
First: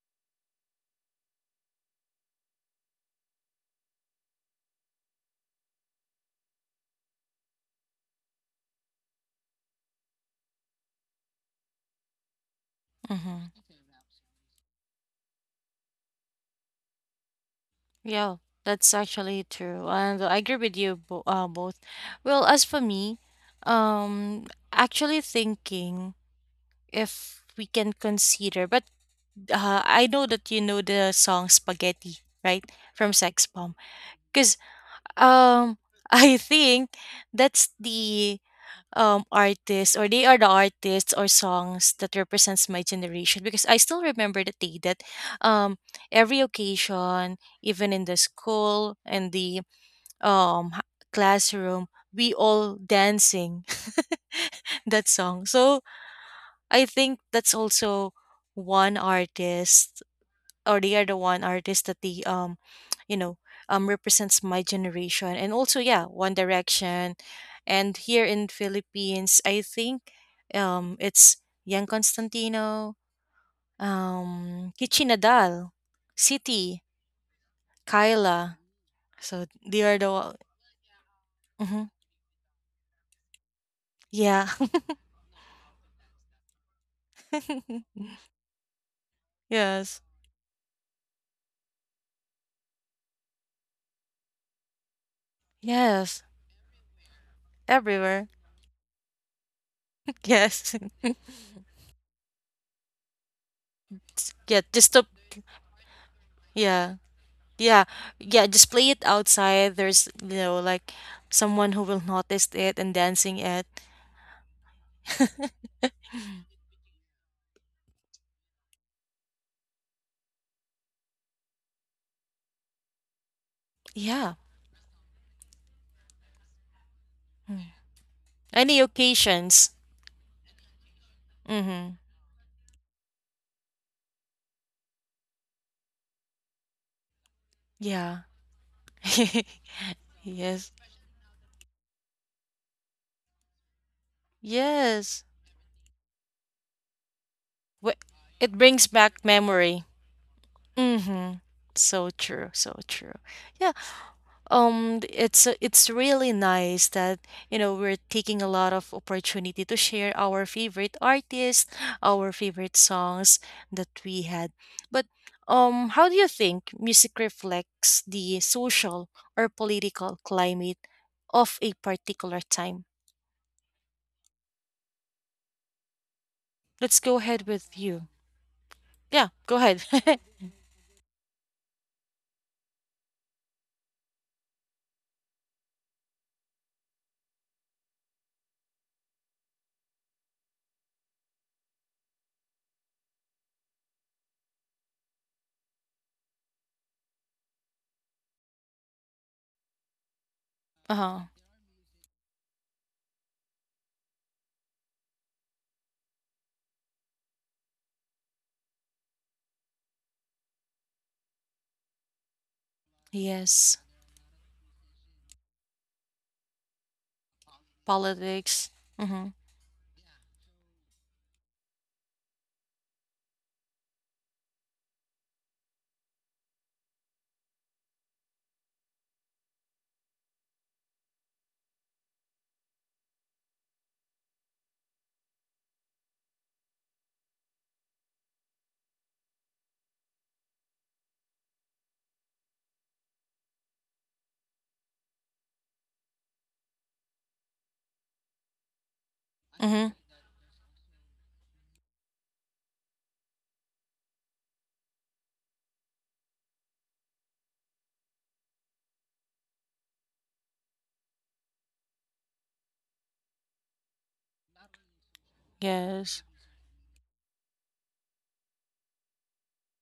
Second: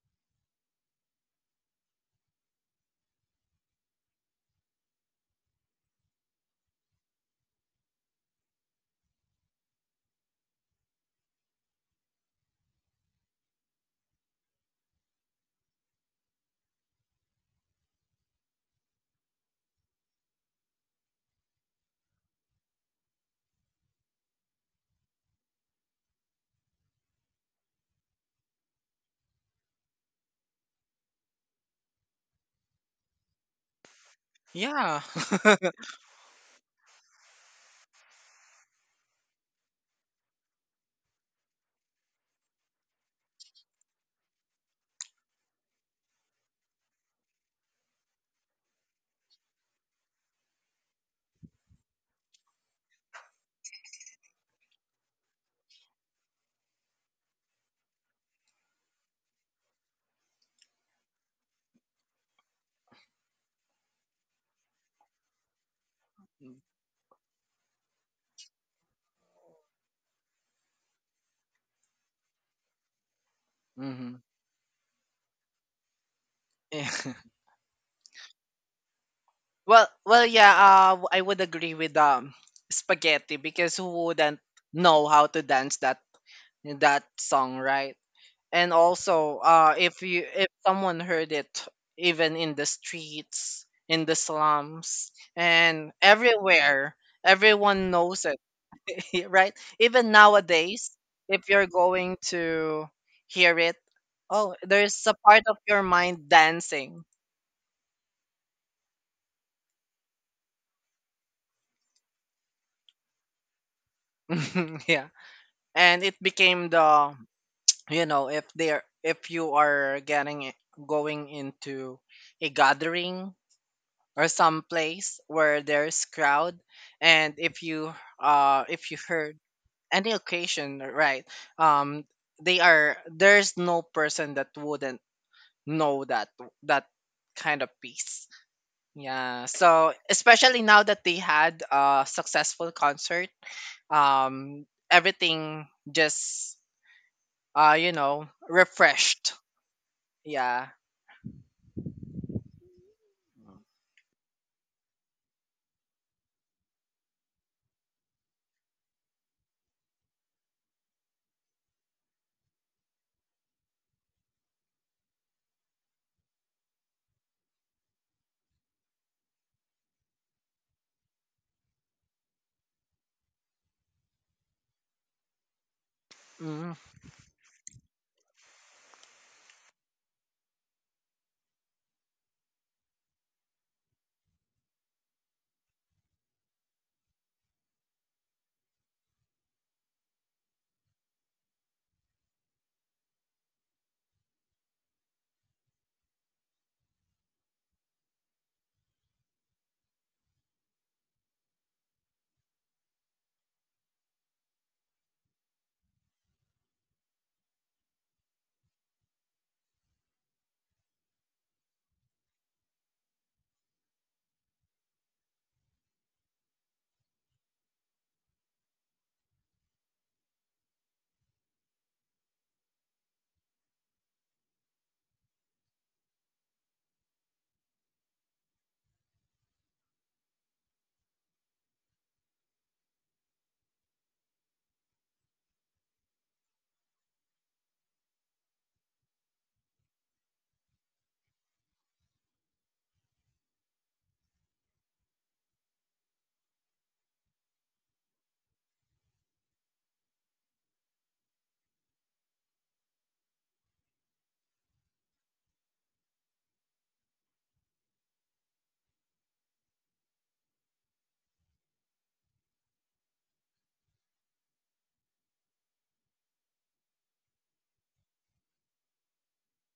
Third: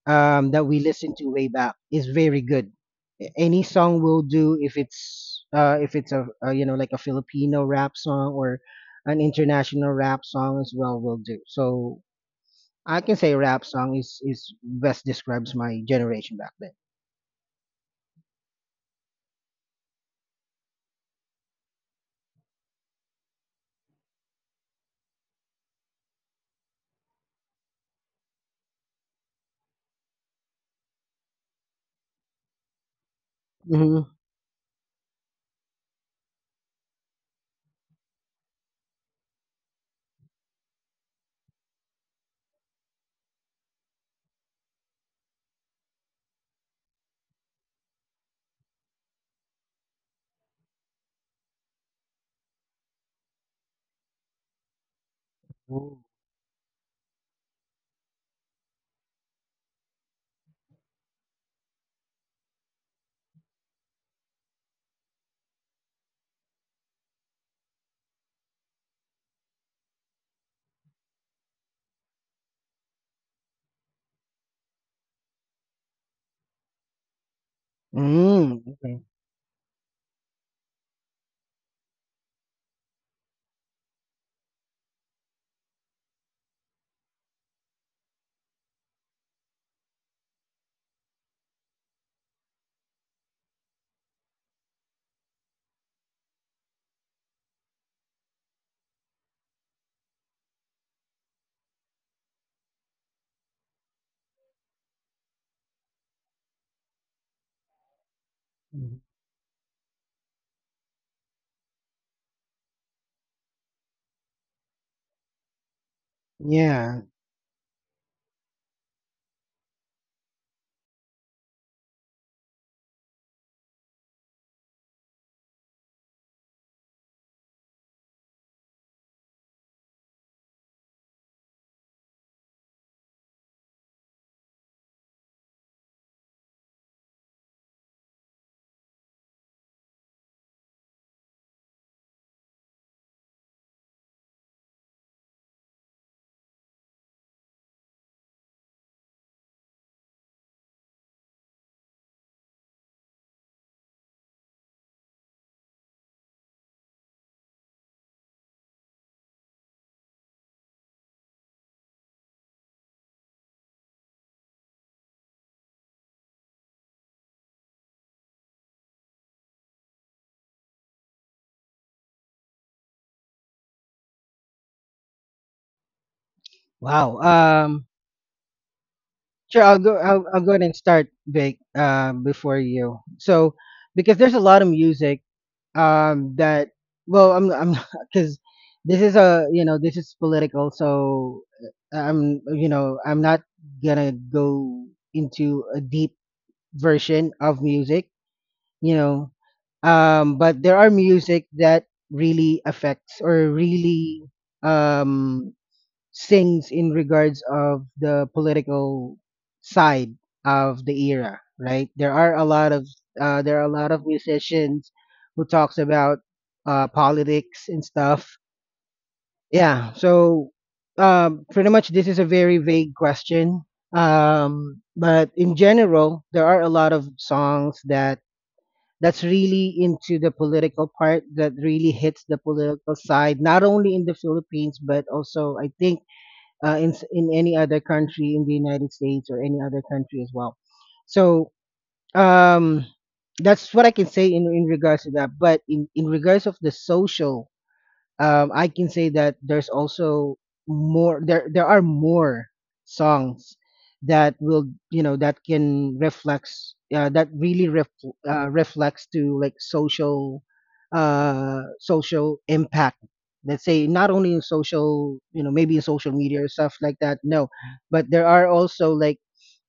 Speaker 3: that we listened to way back is very good. Any song will do, if it's a you know, like a Filipino rap song or an international rap song as well, will do. So I can say
Speaker 1: mm-hmm.
Speaker 3: rap song is best describes my generation back then.
Speaker 1: Yeah, that's actually true. And I agree with you bo both. Well, as for me, um, actually thinking if we can consider, but I know that you know the song Spaghetti, right? From Sex Bomb.
Speaker 3: Hmm.
Speaker 1: Because
Speaker 2: Yeah.
Speaker 1: um, I think that's the artist or they are the artists or songs that represents my generation because I still remember the day that um every occasion even in the school and the um h- classroom we all dancing that song. So I think that's also one artist or they are the one artist that the you know represents my generation. And also yeah, One Direction. And here in Philippines I think it's Yan Constantino,
Speaker 2: Mm-hmm.
Speaker 1: Kichinadal, City,
Speaker 2: Yeah.
Speaker 3: Mm,
Speaker 1: Kyla.
Speaker 3: okay.
Speaker 1: So they
Speaker 2: Well,
Speaker 1: are
Speaker 2: well,
Speaker 1: the.
Speaker 2: yeah, I would agree
Speaker 1: Mm.
Speaker 2: with spaghetti, because who wouldn't
Speaker 1: Yeah.
Speaker 2: know how to dance that, that song, right? And also, uh
Speaker 1: Yes.
Speaker 2: if you if someone heard it, even in the streets, in the slums, and
Speaker 1: Yes,
Speaker 2: everywhere, everyone knows
Speaker 1: everywhere.
Speaker 2: it. Right, even
Speaker 1: Yes.
Speaker 2: nowadays, if you're going to hear it, oh,
Speaker 1: Yeah, just
Speaker 2: there's
Speaker 1: to,
Speaker 2: a part of your mind
Speaker 1: yeah.
Speaker 2: dancing.
Speaker 1: Yeah. Yeah, just play
Speaker 3: Mhm.
Speaker 1: it outside. There's, you know, like someone who will notice it and dancing it.
Speaker 2: Yeah, and it became
Speaker 3: Yeah.
Speaker 2: the, you know, if they're, if you are going into a gathering or
Speaker 1: Yeah.
Speaker 2: some place where there's crowd, and if
Speaker 1: Mm.
Speaker 2: you uh
Speaker 1: Any
Speaker 2: if you heard
Speaker 1: occasions.
Speaker 2: any occasion, right?
Speaker 1: Mm-hmm.
Speaker 2: um they are, there's no person that wouldn't know that, that kind of
Speaker 1: Yeah.
Speaker 2: piece. Yeah, so especially
Speaker 1: Yes.
Speaker 2: now that they had a successful concert, um
Speaker 1: Yes.
Speaker 2: everything just
Speaker 1: Wh-
Speaker 2: you know,
Speaker 1: It brings back
Speaker 2: refreshed.
Speaker 1: memory.
Speaker 2: Yeah.
Speaker 1: Mm-hmm. So true, so true. Yeah. It's really nice that, you know, we're taking a lot of opportunity to share our favorite artists, our favorite songs that we had. But how do you think music reflects the social or political climate of a particular time?
Speaker 2: Mhm.
Speaker 1: Let's
Speaker 3: Wow.
Speaker 1: go ahead with you. Yeah, go
Speaker 3: Sure. I'll
Speaker 1: ahead.
Speaker 3: go. I'll go ahead and start, Vic. Before you. So, because there's a lot of music. That. Well, I'm. I'm. Because this is a. You know, this is political. So, I'm. You know, I'm not gonna go into a deep version of music. You know, but there are
Speaker 1: Uh-huh.
Speaker 3: music that really affects, or really um things in regards of the political side of the era. Right, there are a lot of there are a
Speaker 1: Yes.
Speaker 3: lot of musicians who talks about politics and stuff.
Speaker 1: Politics. Mm-hmm.
Speaker 3: Yeah, so pretty much this is a very vague question, but in general there are a lot of songs that that's really into the political part, that really hits the political side, not only in the philippines, but also I think in any other country, in the United States or any other country as well. So um, that's what I can say in regards to that. But in regards of the social, I can say that there's
Speaker 1: Mm-hmm.
Speaker 3: also more, there are more songs that will, you know, that can reflects reflects to like social social impact. Let's say not only in social, you know, maybe in
Speaker 1: Yes.
Speaker 3: social media or stuff like that, no, but there are also like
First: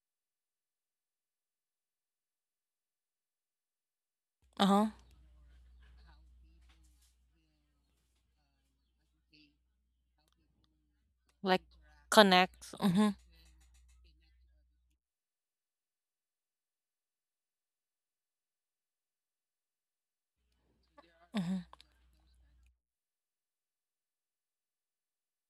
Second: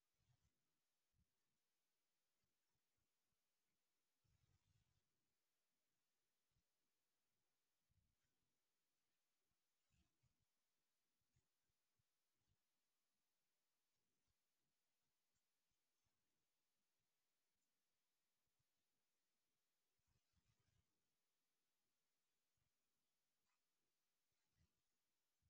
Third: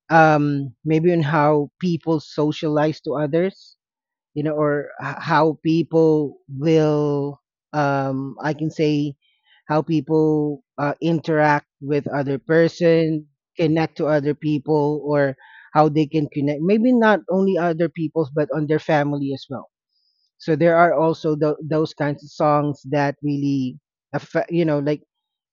Speaker 3: maybe in how people socialize to others, you know,
Speaker 1: Uh-huh.
Speaker 3: or how people will, I can say, how people
Speaker 1: Like
Speaker 3: interact with other
Speaker 1: connect. Mm-hmm.
Speaker 3: person, connect to other people, or how they can connect. Maybe not only other people's, but on their family as well. So there are also
Speaker 1: Mm-hmm.
Speaker 3: those kinds of songs that really affect, you know, like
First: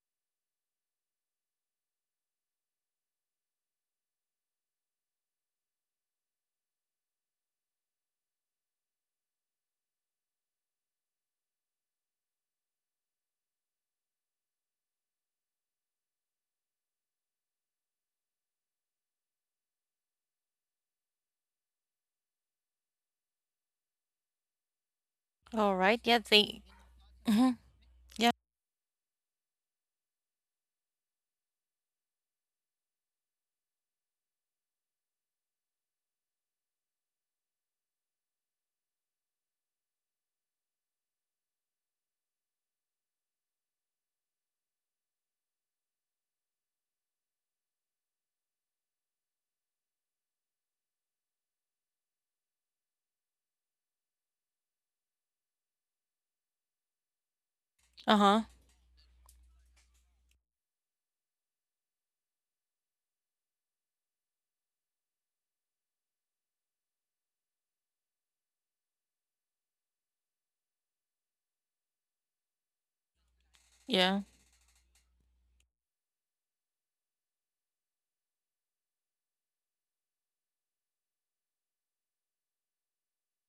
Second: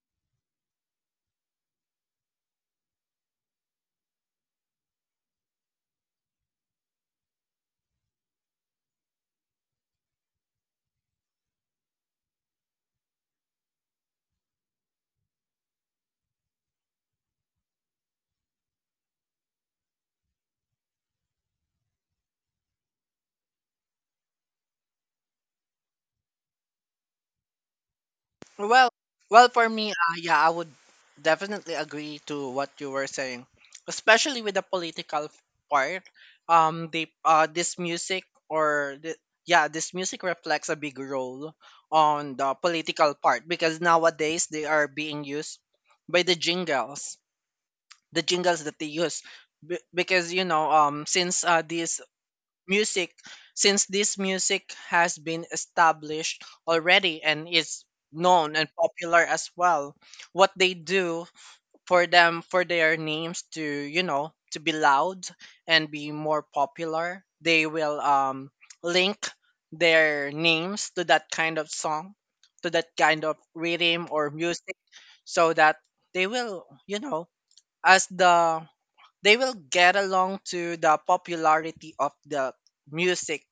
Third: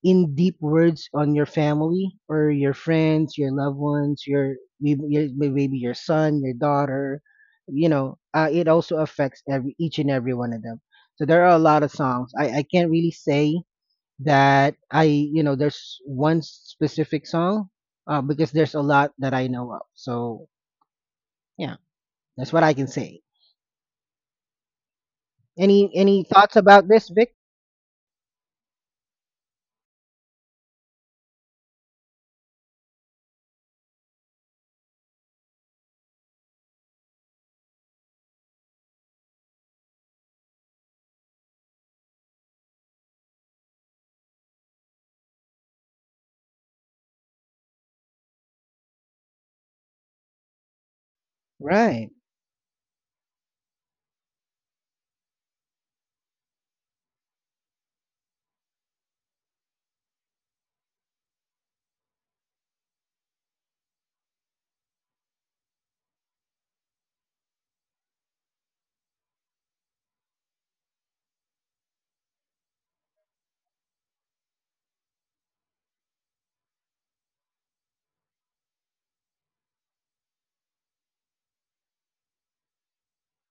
Speaker 3: in deep words on your family or your friends, your loved ones, your maybe your, maybe your son, your daughter. You know, it also affects every each and every one of them. So there are a lot of songs. I can't really say that I, you know, there's one specific song, because there's a lot that I know of. So yeah, that's what I can say.
Speaker 1: All right. Yeah,
Speaker 3: Any thoughts
Speaker 1: they.
Speaker 3: about this, Vic?
Speaker 1: Mhm. Yeah.
Speaker 2: Well, well, for me, yeah, I would definitely agree to what you were saying, especially with the political part. They this music or the, yeah, this music reflects a big role on the political part because nowadays they are being used by the jingles that they use. Because you know, since these
Speaker 3: Right.
Speaker 2: music, since this music has been established already and is
Speaker 1: Uh huh.
Speaker 2: known and popular as well, what they do, for them, for their names to, you know, to be loud and be more popular, they will link their names to that kind of song, to that kind of rhythm
Speaker 1: Yeah.
Speaker 2: or music, so that they will, you know, as the, they will get along to the popularity of the music.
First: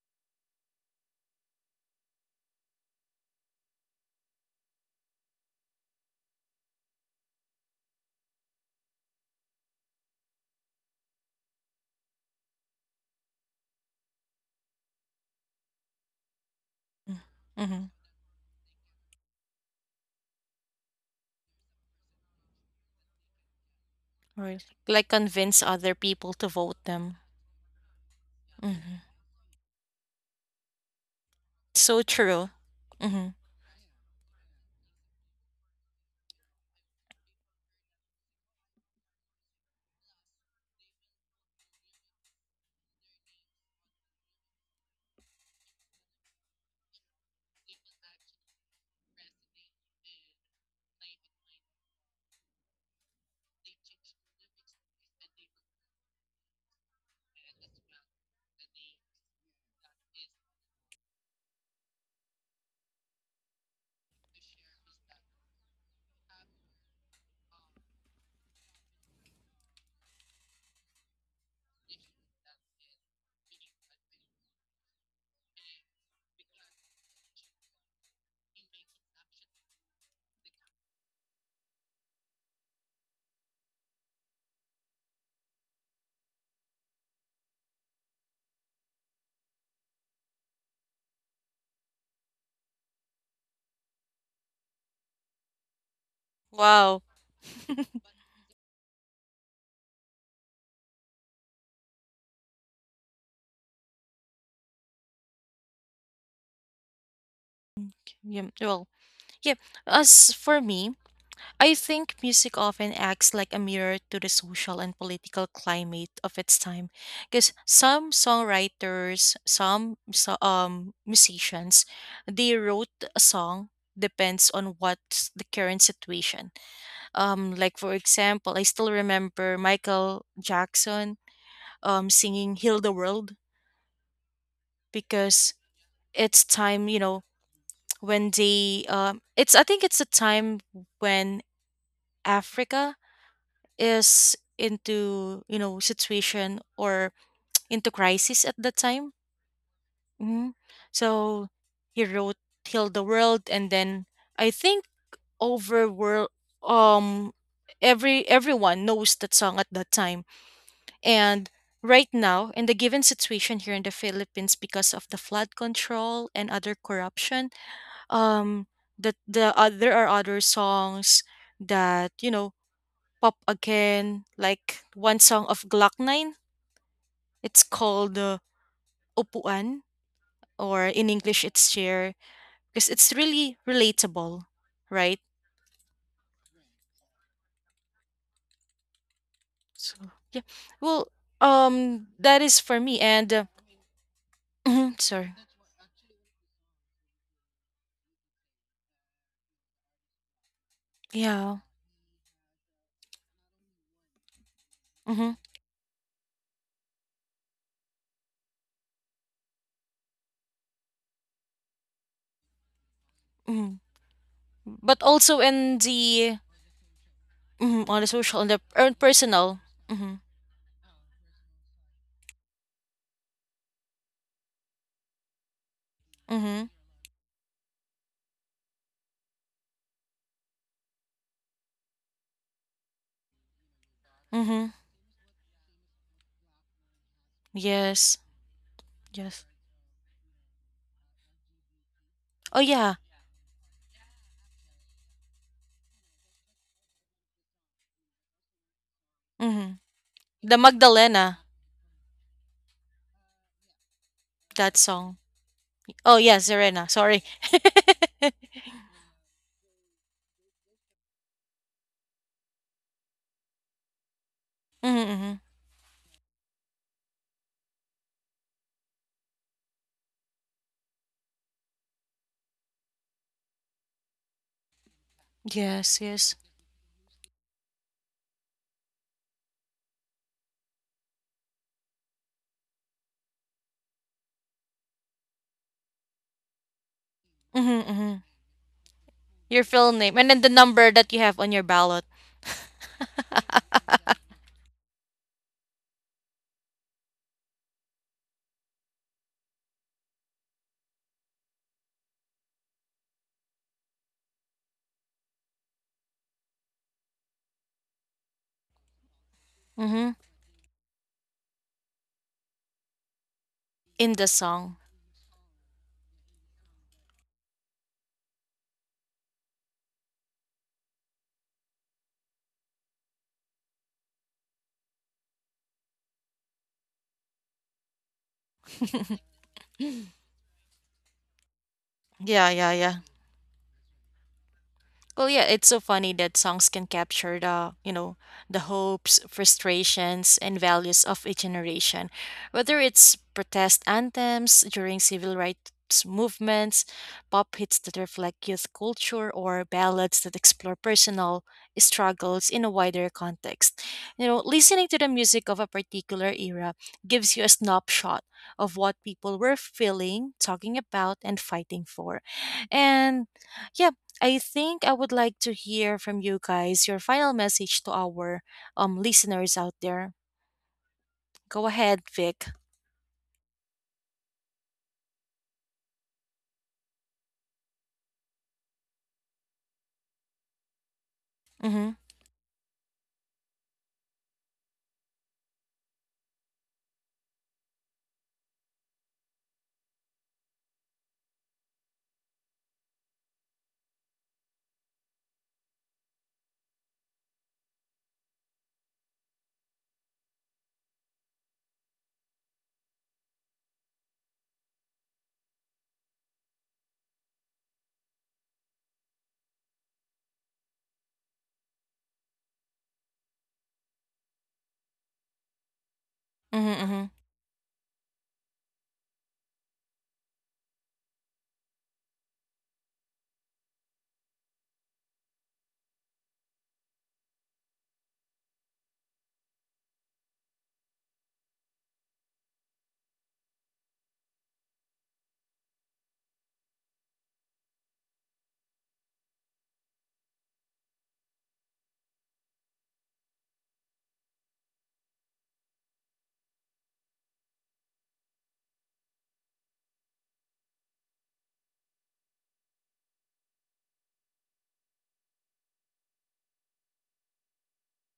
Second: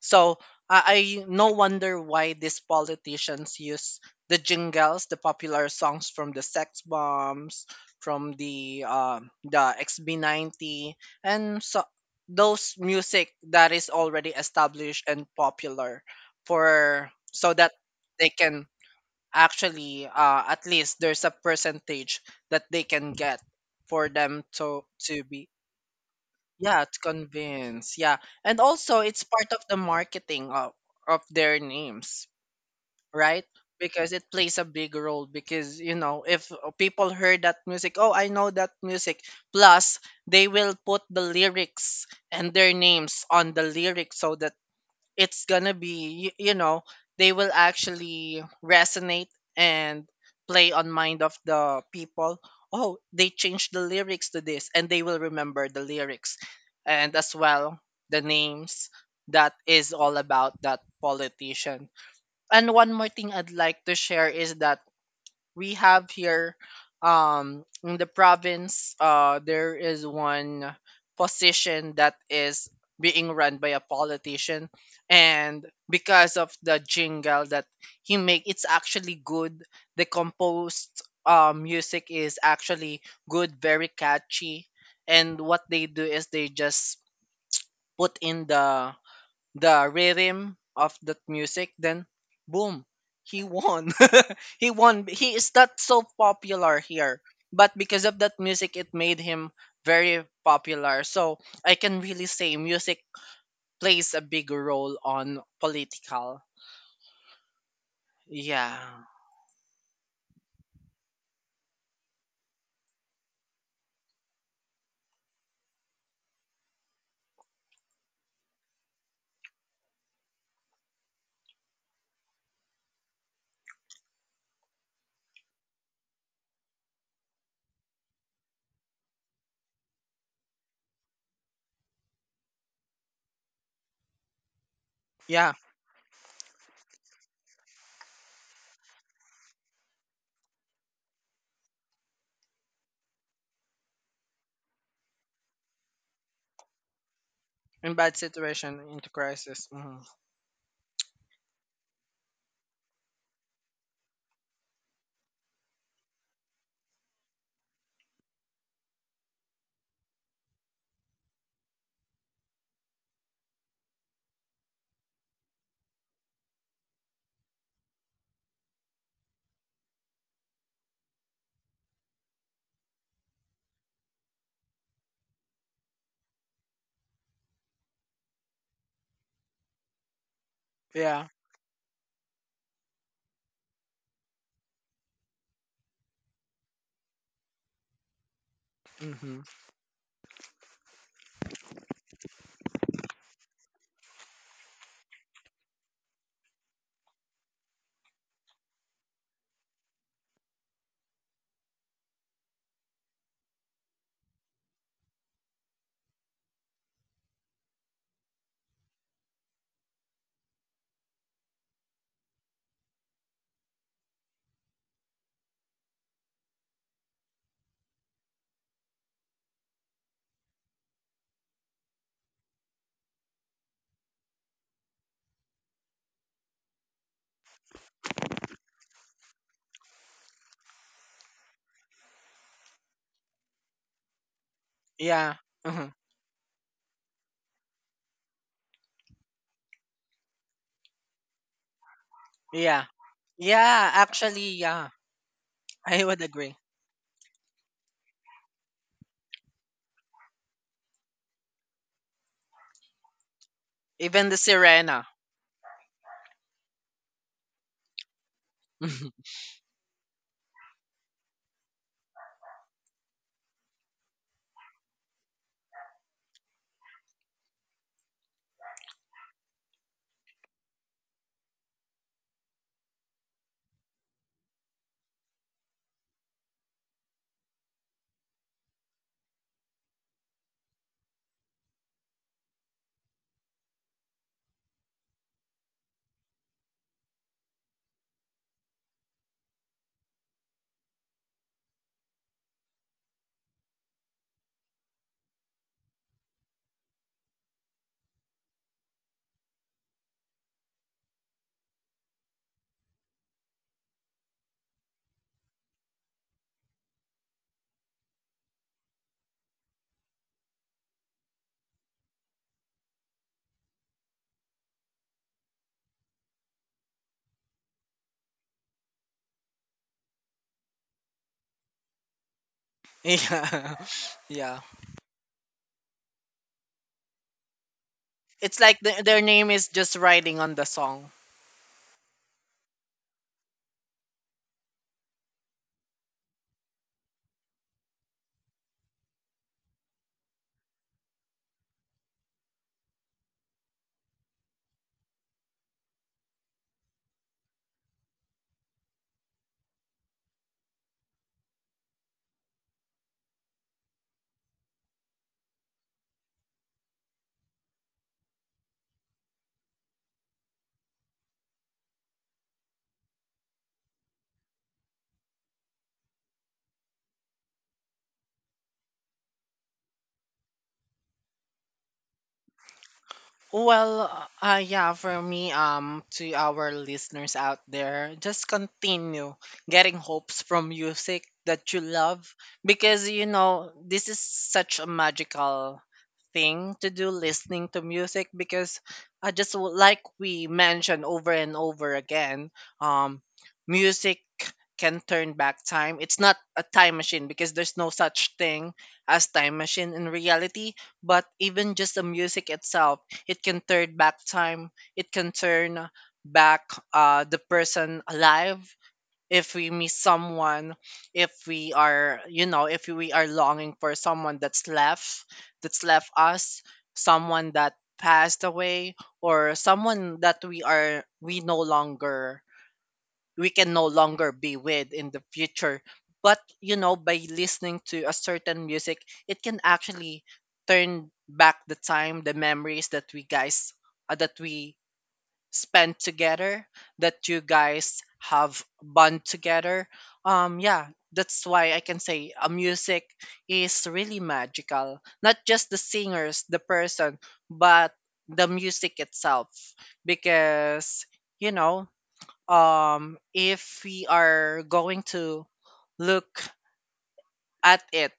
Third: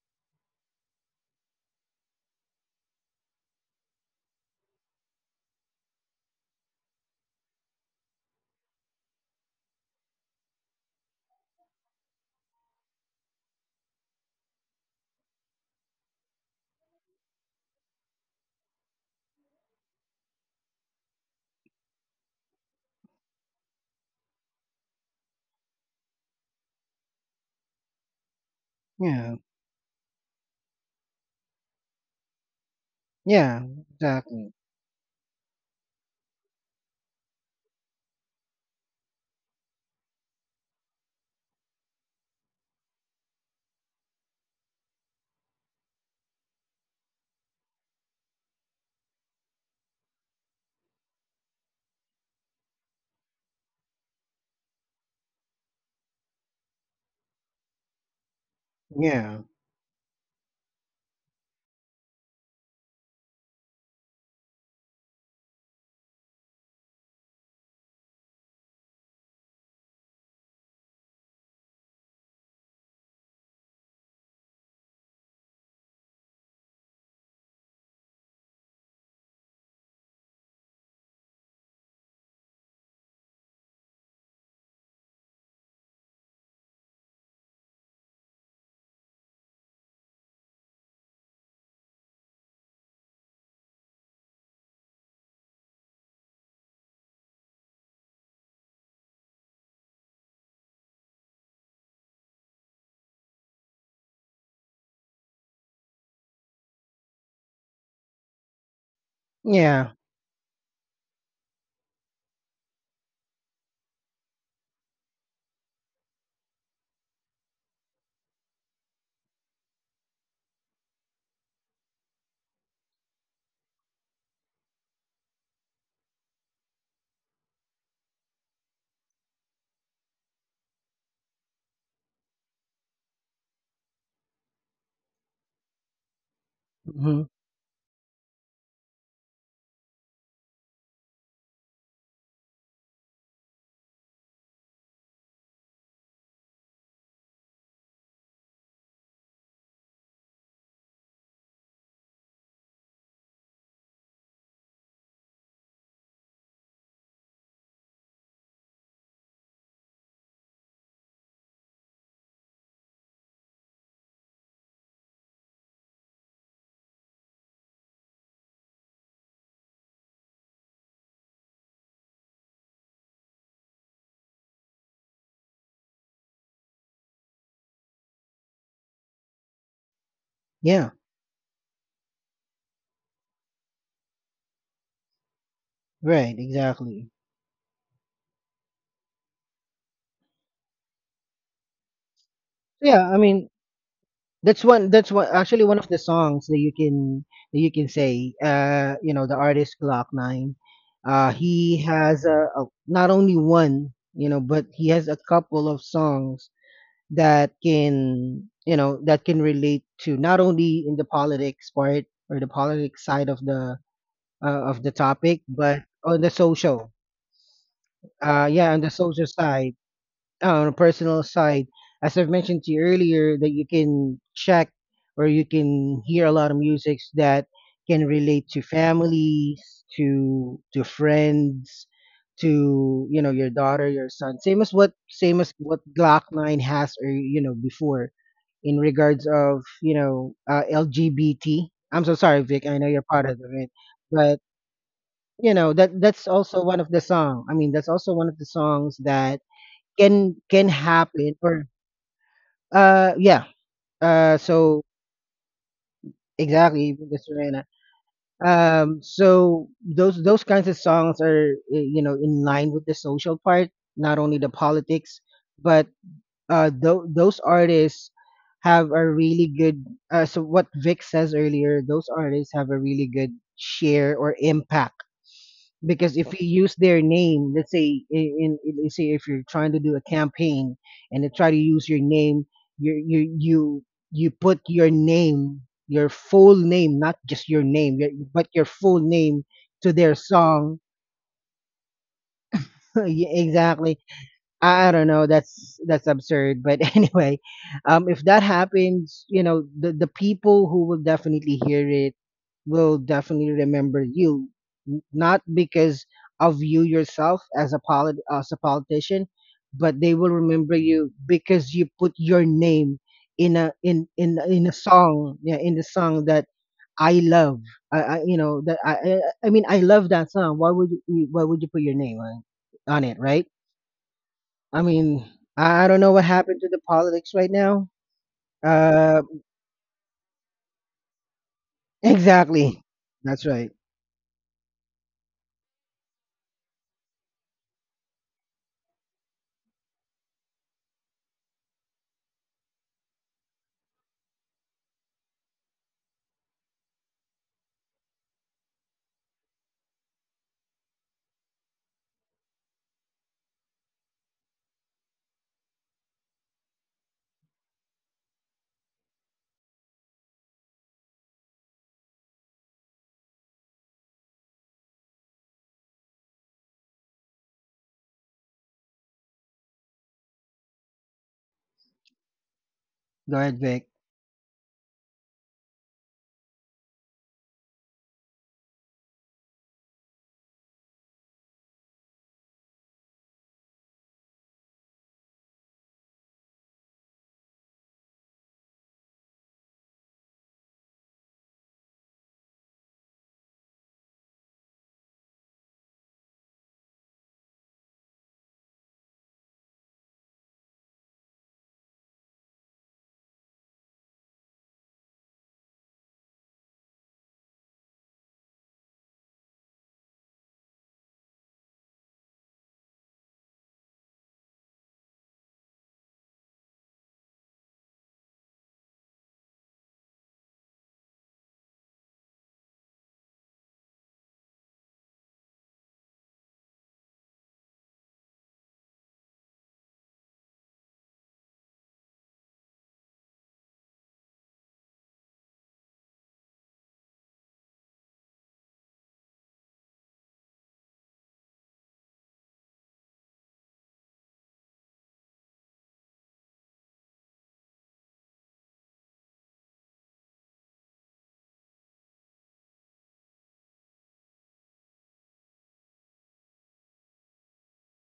Speaker 2: So I no wonder why these politicians use the jingles, the popular songs, from the Sex Bombs, from the the XB90, and so those music that is already established and popular, for, so that
Speaker 1: Mm-hmm.
Speaker 2: they can actually at least there's a percentage that they can get, for them
Speaker 1: Right. Like
Speaker 2: to be,
Speaker 1: convince other people to vote
Speaker 2: yeah, to
Speaker 1: them.
Speaker 2: convince, yeah. And
Speaker 1: Mm-hmm.
Speaker 2: also it's
Speaker 3: Yeah,
Speaker 2: part of the marketing of their
Speaker 1: So
Speaker 2: names,
Speaker 1: true. Mm-hmm.
Speaker 2: right?
Speaker 3: yeah,
Speaker 2: Because it
Speaker 3: exactly.
Speaker 2: plays a big role, because you know, if people heard that music, oh, I know that music, plus they will put the lyrics and their names on the lyrics so that it's gonna be, you know, they will actually resonate and play on mind of the people, oh, they changed the lyrics to this, and they will remember the lyrics, and as well the names,
Speaker 3: Yeah,
Speaker 2: that is all about that politician. And one more thing I'd like to share is that we have here, in the province, there is one position that is being run by a politician, and because of the jingle that he make, it's actually good. The composed music is actually good, very catchy. And what they do is they just put in the rhythm of that music, then boom, he won. He won. He is not so popular
Speaker 1: Wow.
Speaker 2: here, but because of that music, it made him very popular. So I can really say music plays a big role on political.
Speaker 1: Yeah,
Speaker 2: Yeah,
Speaker 1: well, yeah.
Speaker 3: yeah,
Speaker 1: As for me, I think music often acts like a mirror to the social and political climate of its time, because some songwriters, some musicians, they wrote a song depends on what's the current situation. Like for example, I still remember Michael Jackson singing "Heal the World"
Speaker 2: yeah,
Speaker 1: because it's time, you
Speaker 3: hmm
Speaker 1: know, when they it's I think it's a time when Africa is into, you know, situation or
Speaker 2: in
Speaker 1: into
Speaker 2: bad
Speaker 1: crisis at that
Speaker 2: situation, into
Speaker 1: time.
Speaker 2: crisis. Mhm.
Speaker 1: Hmm. So he wrote "Heal the World" and then I think over world um every everyone knows that song at that time. And right now, in the given situation here in the Philippines, because of the flood control and other corruption, um, the there are other songs that you know pop again. Like one song of Glock Nine, it's called "Upuan," or
Speaker 3: yeah.
Speaker 1: in
Speaker 2: Yeah,
Speaker 1: English, it's "Chair," because it's really relatable, right?
Speaker 3: Right, exactly.
Speaker 2: hmm.
Speaker 1: So yeah, well, that is for me.
Speaker 3: Yeah, I
Speaker 1: And
Speaker 3: mean, that's one. That's what
Speaker 1: sorry,
Speaker 3: actually one of the songs that you can say. You know, the artist Glock Nine.
Speaker 1: yeah.
Speaker 3: He has a not only one, you know, but he has a
Speaker 1: Mm-hmm.
Speaker 3: couple of songs that can, you know, that can relate to not only in the politics part or the politics side
Speaker 1: Mm-hmm.
Speaker 3: of the
Speaker 1: But also
Speaker 3: topic,
Speaker 1: in
Speaker 3: but on the
Speaker 1: the
Speaker 3: social.
Speaker 1: mhm, on the social on the
Speaker 3: Yeah, on the
Speaker 1: and
Speaker 3: social
Speaker 1: personal.
Speaker 3: side,
Speaker 1: Mm-hmm.
Speaker 3: on a personal side, as I've mentioned to you earlier, that you can check or you can hear a lot of
Speaker 1: Mm-hmm.
Speaker 3: musics that can relate to families, to friends, to, you know, your daughter, your son,
Speaker 1: Mm-hmm.
Speaker 2: Yeah,
Speaker 3: same as what
Speaker 2: hmm.
Speaker 3: glock 9 has, or you know before,
Speaker 1: Yes.
Speaker 3: in regards
Speaker 1: Yes.
Speaker 3: of, you know, lgbt, I'm so sorry
Speaker 1: Oh
Speaker 3: vic, I
Speaker 2: Yeah,
Speaker 3: know
Speaker 1: yeah.
Speaker 3: you're part of it,
Speaker 2: yeah.
Speaker 3: but
Speaker 2: Actually, yeah,
Speaker 3: you know that
Speaker 2: I would
Speaker 3: that's
Speaker 2: agree.
Speaker 3: also one of the songs that
Speaker 1: Mm-hmm. The
Speaker 3: can
Speaker 1: Magdalena
Speaker 3: happen, or uh yeah
Speaker 2: Even the
Speaker 3: so
Speaker 1: that
Speaker 2: Sirena.
Speaker 1: song. Oh yeah,
Speaker 3: exactly
Speaker 1: Serena.
Speaker 3: with the
Speaker 1: Sorry.
Speaker 3: Serena. So those kinds of songs are you know, in line with the social part, not only the politics,
Speaker 1: Mm-hmm.
Speaker 3: but those artists have a really good, so what Vic says earlier, those artists have a really good share or impact,
Speaker 1: Yes.
Speaker 3: because if
Speaker 1: Yes.
Speaker 3: you use their name, let's say in, let's say, if you're trying to do a campaign and they try to use your name, you you put your name, your full name, not just your
Speaker 1: Mm-hmm,
Speaker 3: name, your,
Speaker 1: mm-hmm.
Speaker 3: but your full name
Speaker 1: Your full
Speaker 3: to their
Speaker 1: name and then the
Speaker 3: song.
Speaker 1: number that you have on your ballot.
Speaker 3: Yeah, exactly. I don't know. That's absurd. But anyway, if that happens, you know, the people who will definitely hear it will definitely remember you, not because of you yourself as a politician, but
Speaker 1: Mm-hmm.
Speaker 3: they will remember you because you put your name in
Speaker 1: In the
Speaker 3: a
Speaker 1: song.
Speaker 3: song, yeah, in the song that I love. I you know that I love that song. Why would you put your name on it, right?
Speaker 2: Yeah, yeah.
Speaker 3: I mean, I don't know what happened to the politics right now.
Speaker 2: It's like the,
Speaker 3: Uh,
Speaker 2: their name is just riding on the song.
Speaker 1: Yeah. Yeah.
Speaker 3: exactly.
Speaker 1: Yeah.
Speaker 3: That's right.
Speaker 1: Well, yeah, it's so funny that songs can capture the, you know, the hopes, frustrations, and values of a generation. Whether it's protest anthems during civil rights movements, pop hits that reflect youth culture, or ballads that explore personal struggles in a wider context. You know, listening to the music of a particular era gives you a snapshot of what people were feeling, talking about, and fighting for. And yeah, I think I would like to hear from you guys your final message to our listeners out there. Go ahead, Vic.
Speaker 3: Go ahead, Vic.
Speaker 2: Well, yeah, for me, to our listeners out there, just continue getting hopes from music that you
Speaker 1: Mhm.
Speaker 2: love, because you know, this is such a magical thing to do, listening to music, because like we mentioned over and over again, um, music can turn back time. It's not a time machine because there's no such thing as time machine in reality, but even just the music itself, it can turn back time. It can turn back the person alive. If we miss someone, if we are, you know, if we are longing for someone that's left
Speaker 1: Mhm.
Speaker 2: us,
Speaker 1: Mhm.
Speaker 2: someone that passed away, or someone that we are, we no longer, we can no longer be with in the future. But you know, by listening to a certain music, it can actually turn back the time, the memories that we guys, that we spent together, that you guys have bond together. Yeah, that's why I can say a music is really magical. Not just the singers, the person, but the music itself, because you know, if we are going to look at it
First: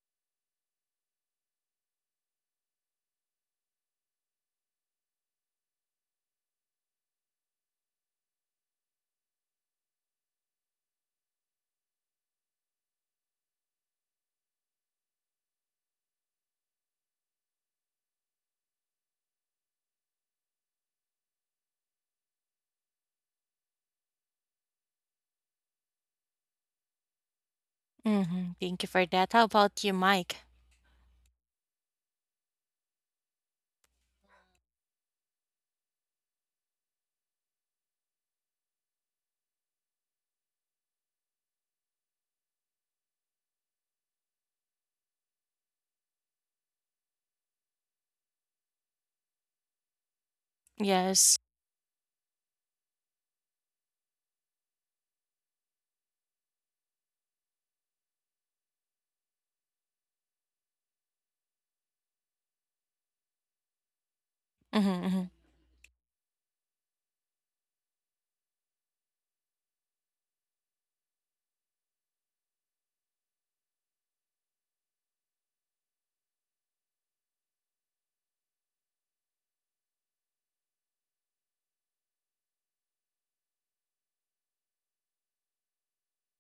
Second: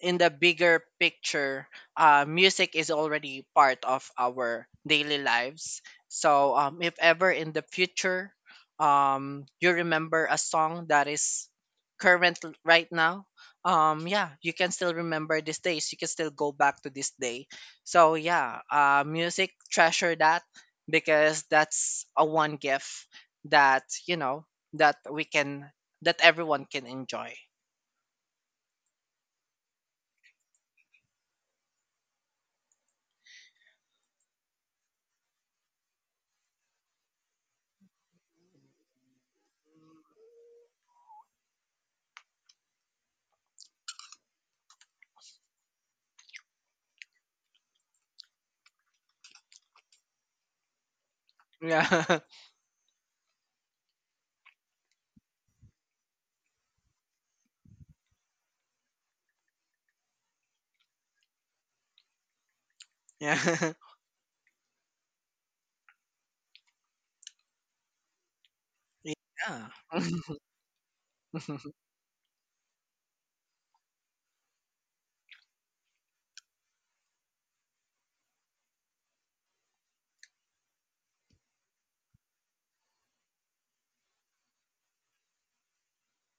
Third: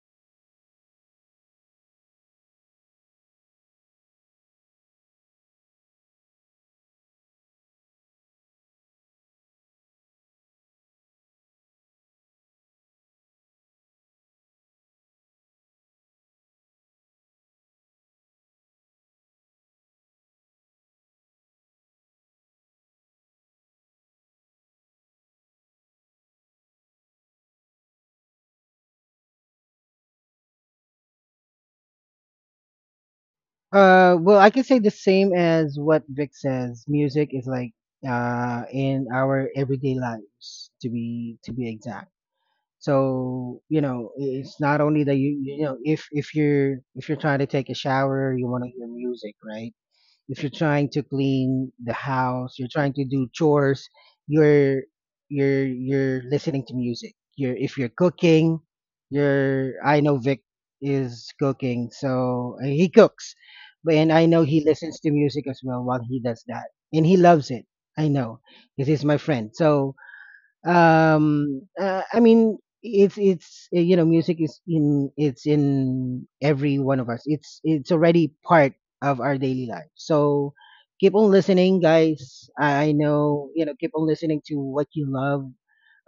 Speaker 2: in the bigger picture, music is already part of our daily lives. So, if ever in the future, you remember a song that is right now, yeah, you can still remember these days. You can still go back to this day. So yeah, music, treasure that, because that's a one gift that, you know, that we can, that everyone can enjoy.
Speaker 1: Mhm. Thank you for that. How about you, Mike?
Speaker 3: Well, I can say the same as what Vic says. Music is like in our everyday lives, to be exact. So you know, it's not only that you know, if you're trying to take a shower, you want to hear music, right? If you're trying to
Speaker 1: Yes.
Speaker 3: clean
Speaker 2: Yeah.
Speaker 3: the house, you're trying to do chores, you're you're listening to music. You're if you're cooking, you're, I know Vic is cooking, so
Speaker 2: Yeah.
Speaker 3: he cooks, but and I know
Speaker 1: Mhm.
Speaker 3: he listens to music as well while he does that, and he loves it. I know, because
Speaker 2: Yeah.
Speaker 3: he's my friend. So I mean it's you know, music is in, it's in every one of us, it's already part of our daily life. So keep on listening guys, I know, you know, keep on listening to what you love,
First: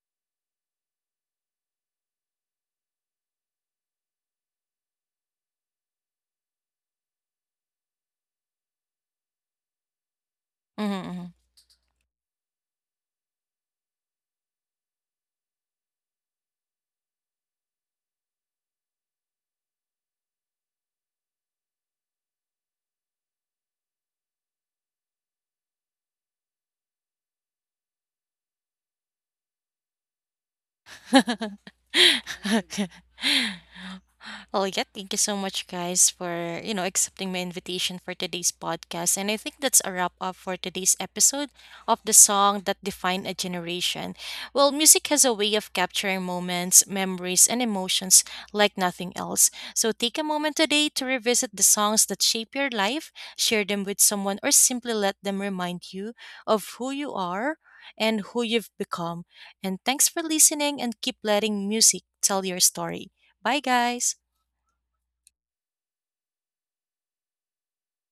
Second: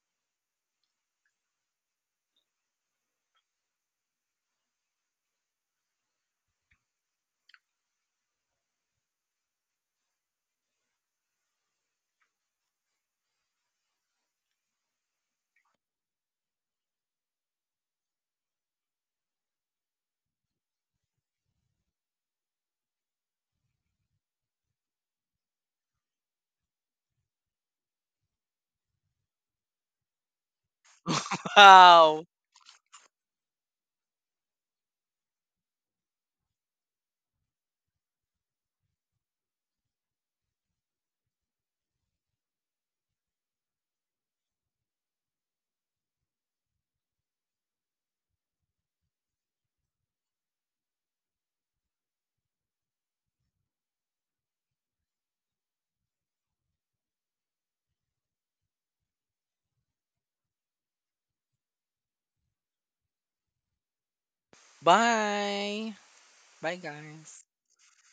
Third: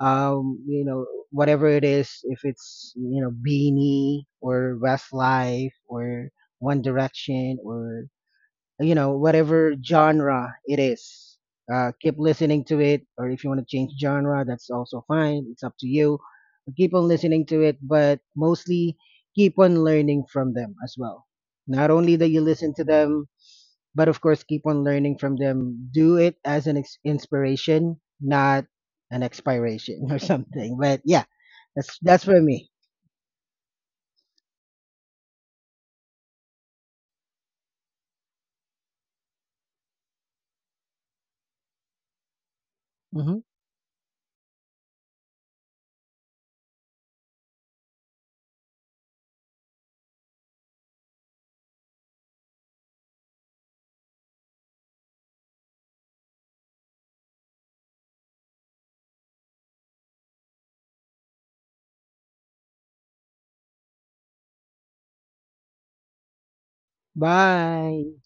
Speaker 3: you know, whatever it is, if it's, you know, beanie or westlife or one direction or, you know, whatever genre it
Speaker 1: Mhm.
Speaker 3: is,
Speaker 1: Mhm.
Speaker 3: keep listening to it, or if you want to change genre, that's also fine, it's up to you. Keep on listening to it, but mostly keep on learning from them as well. Not only that you listen to them, but of course keep on learning from them. Do it as an inspiration, not an expiration or something, but yeah,
Speaker 1: Mhm.
Speaker 3: that's
Speaker 2: Wow.
Speaker 3: for me.
Speaker 1: Okay. Well, yeah, thank you so much, guys, for you know accepting my invitation for today's podcast. And I think that's a wrap up for today's episode of the song that
Speaker 3: Hmm.
Speaker 1: defined a generation. Well, music has a way of capturing moments, memories, and emotions like nothing else. So take a moment today to revisit the songs that shape your life, share them with someone, or simply let them remind you of who you are and who you've become. And thanks for listening and keep letting music tell your story. Bye, guys.
Speaker 2: Bye. Bye, guys.
Speaker 3: Bye.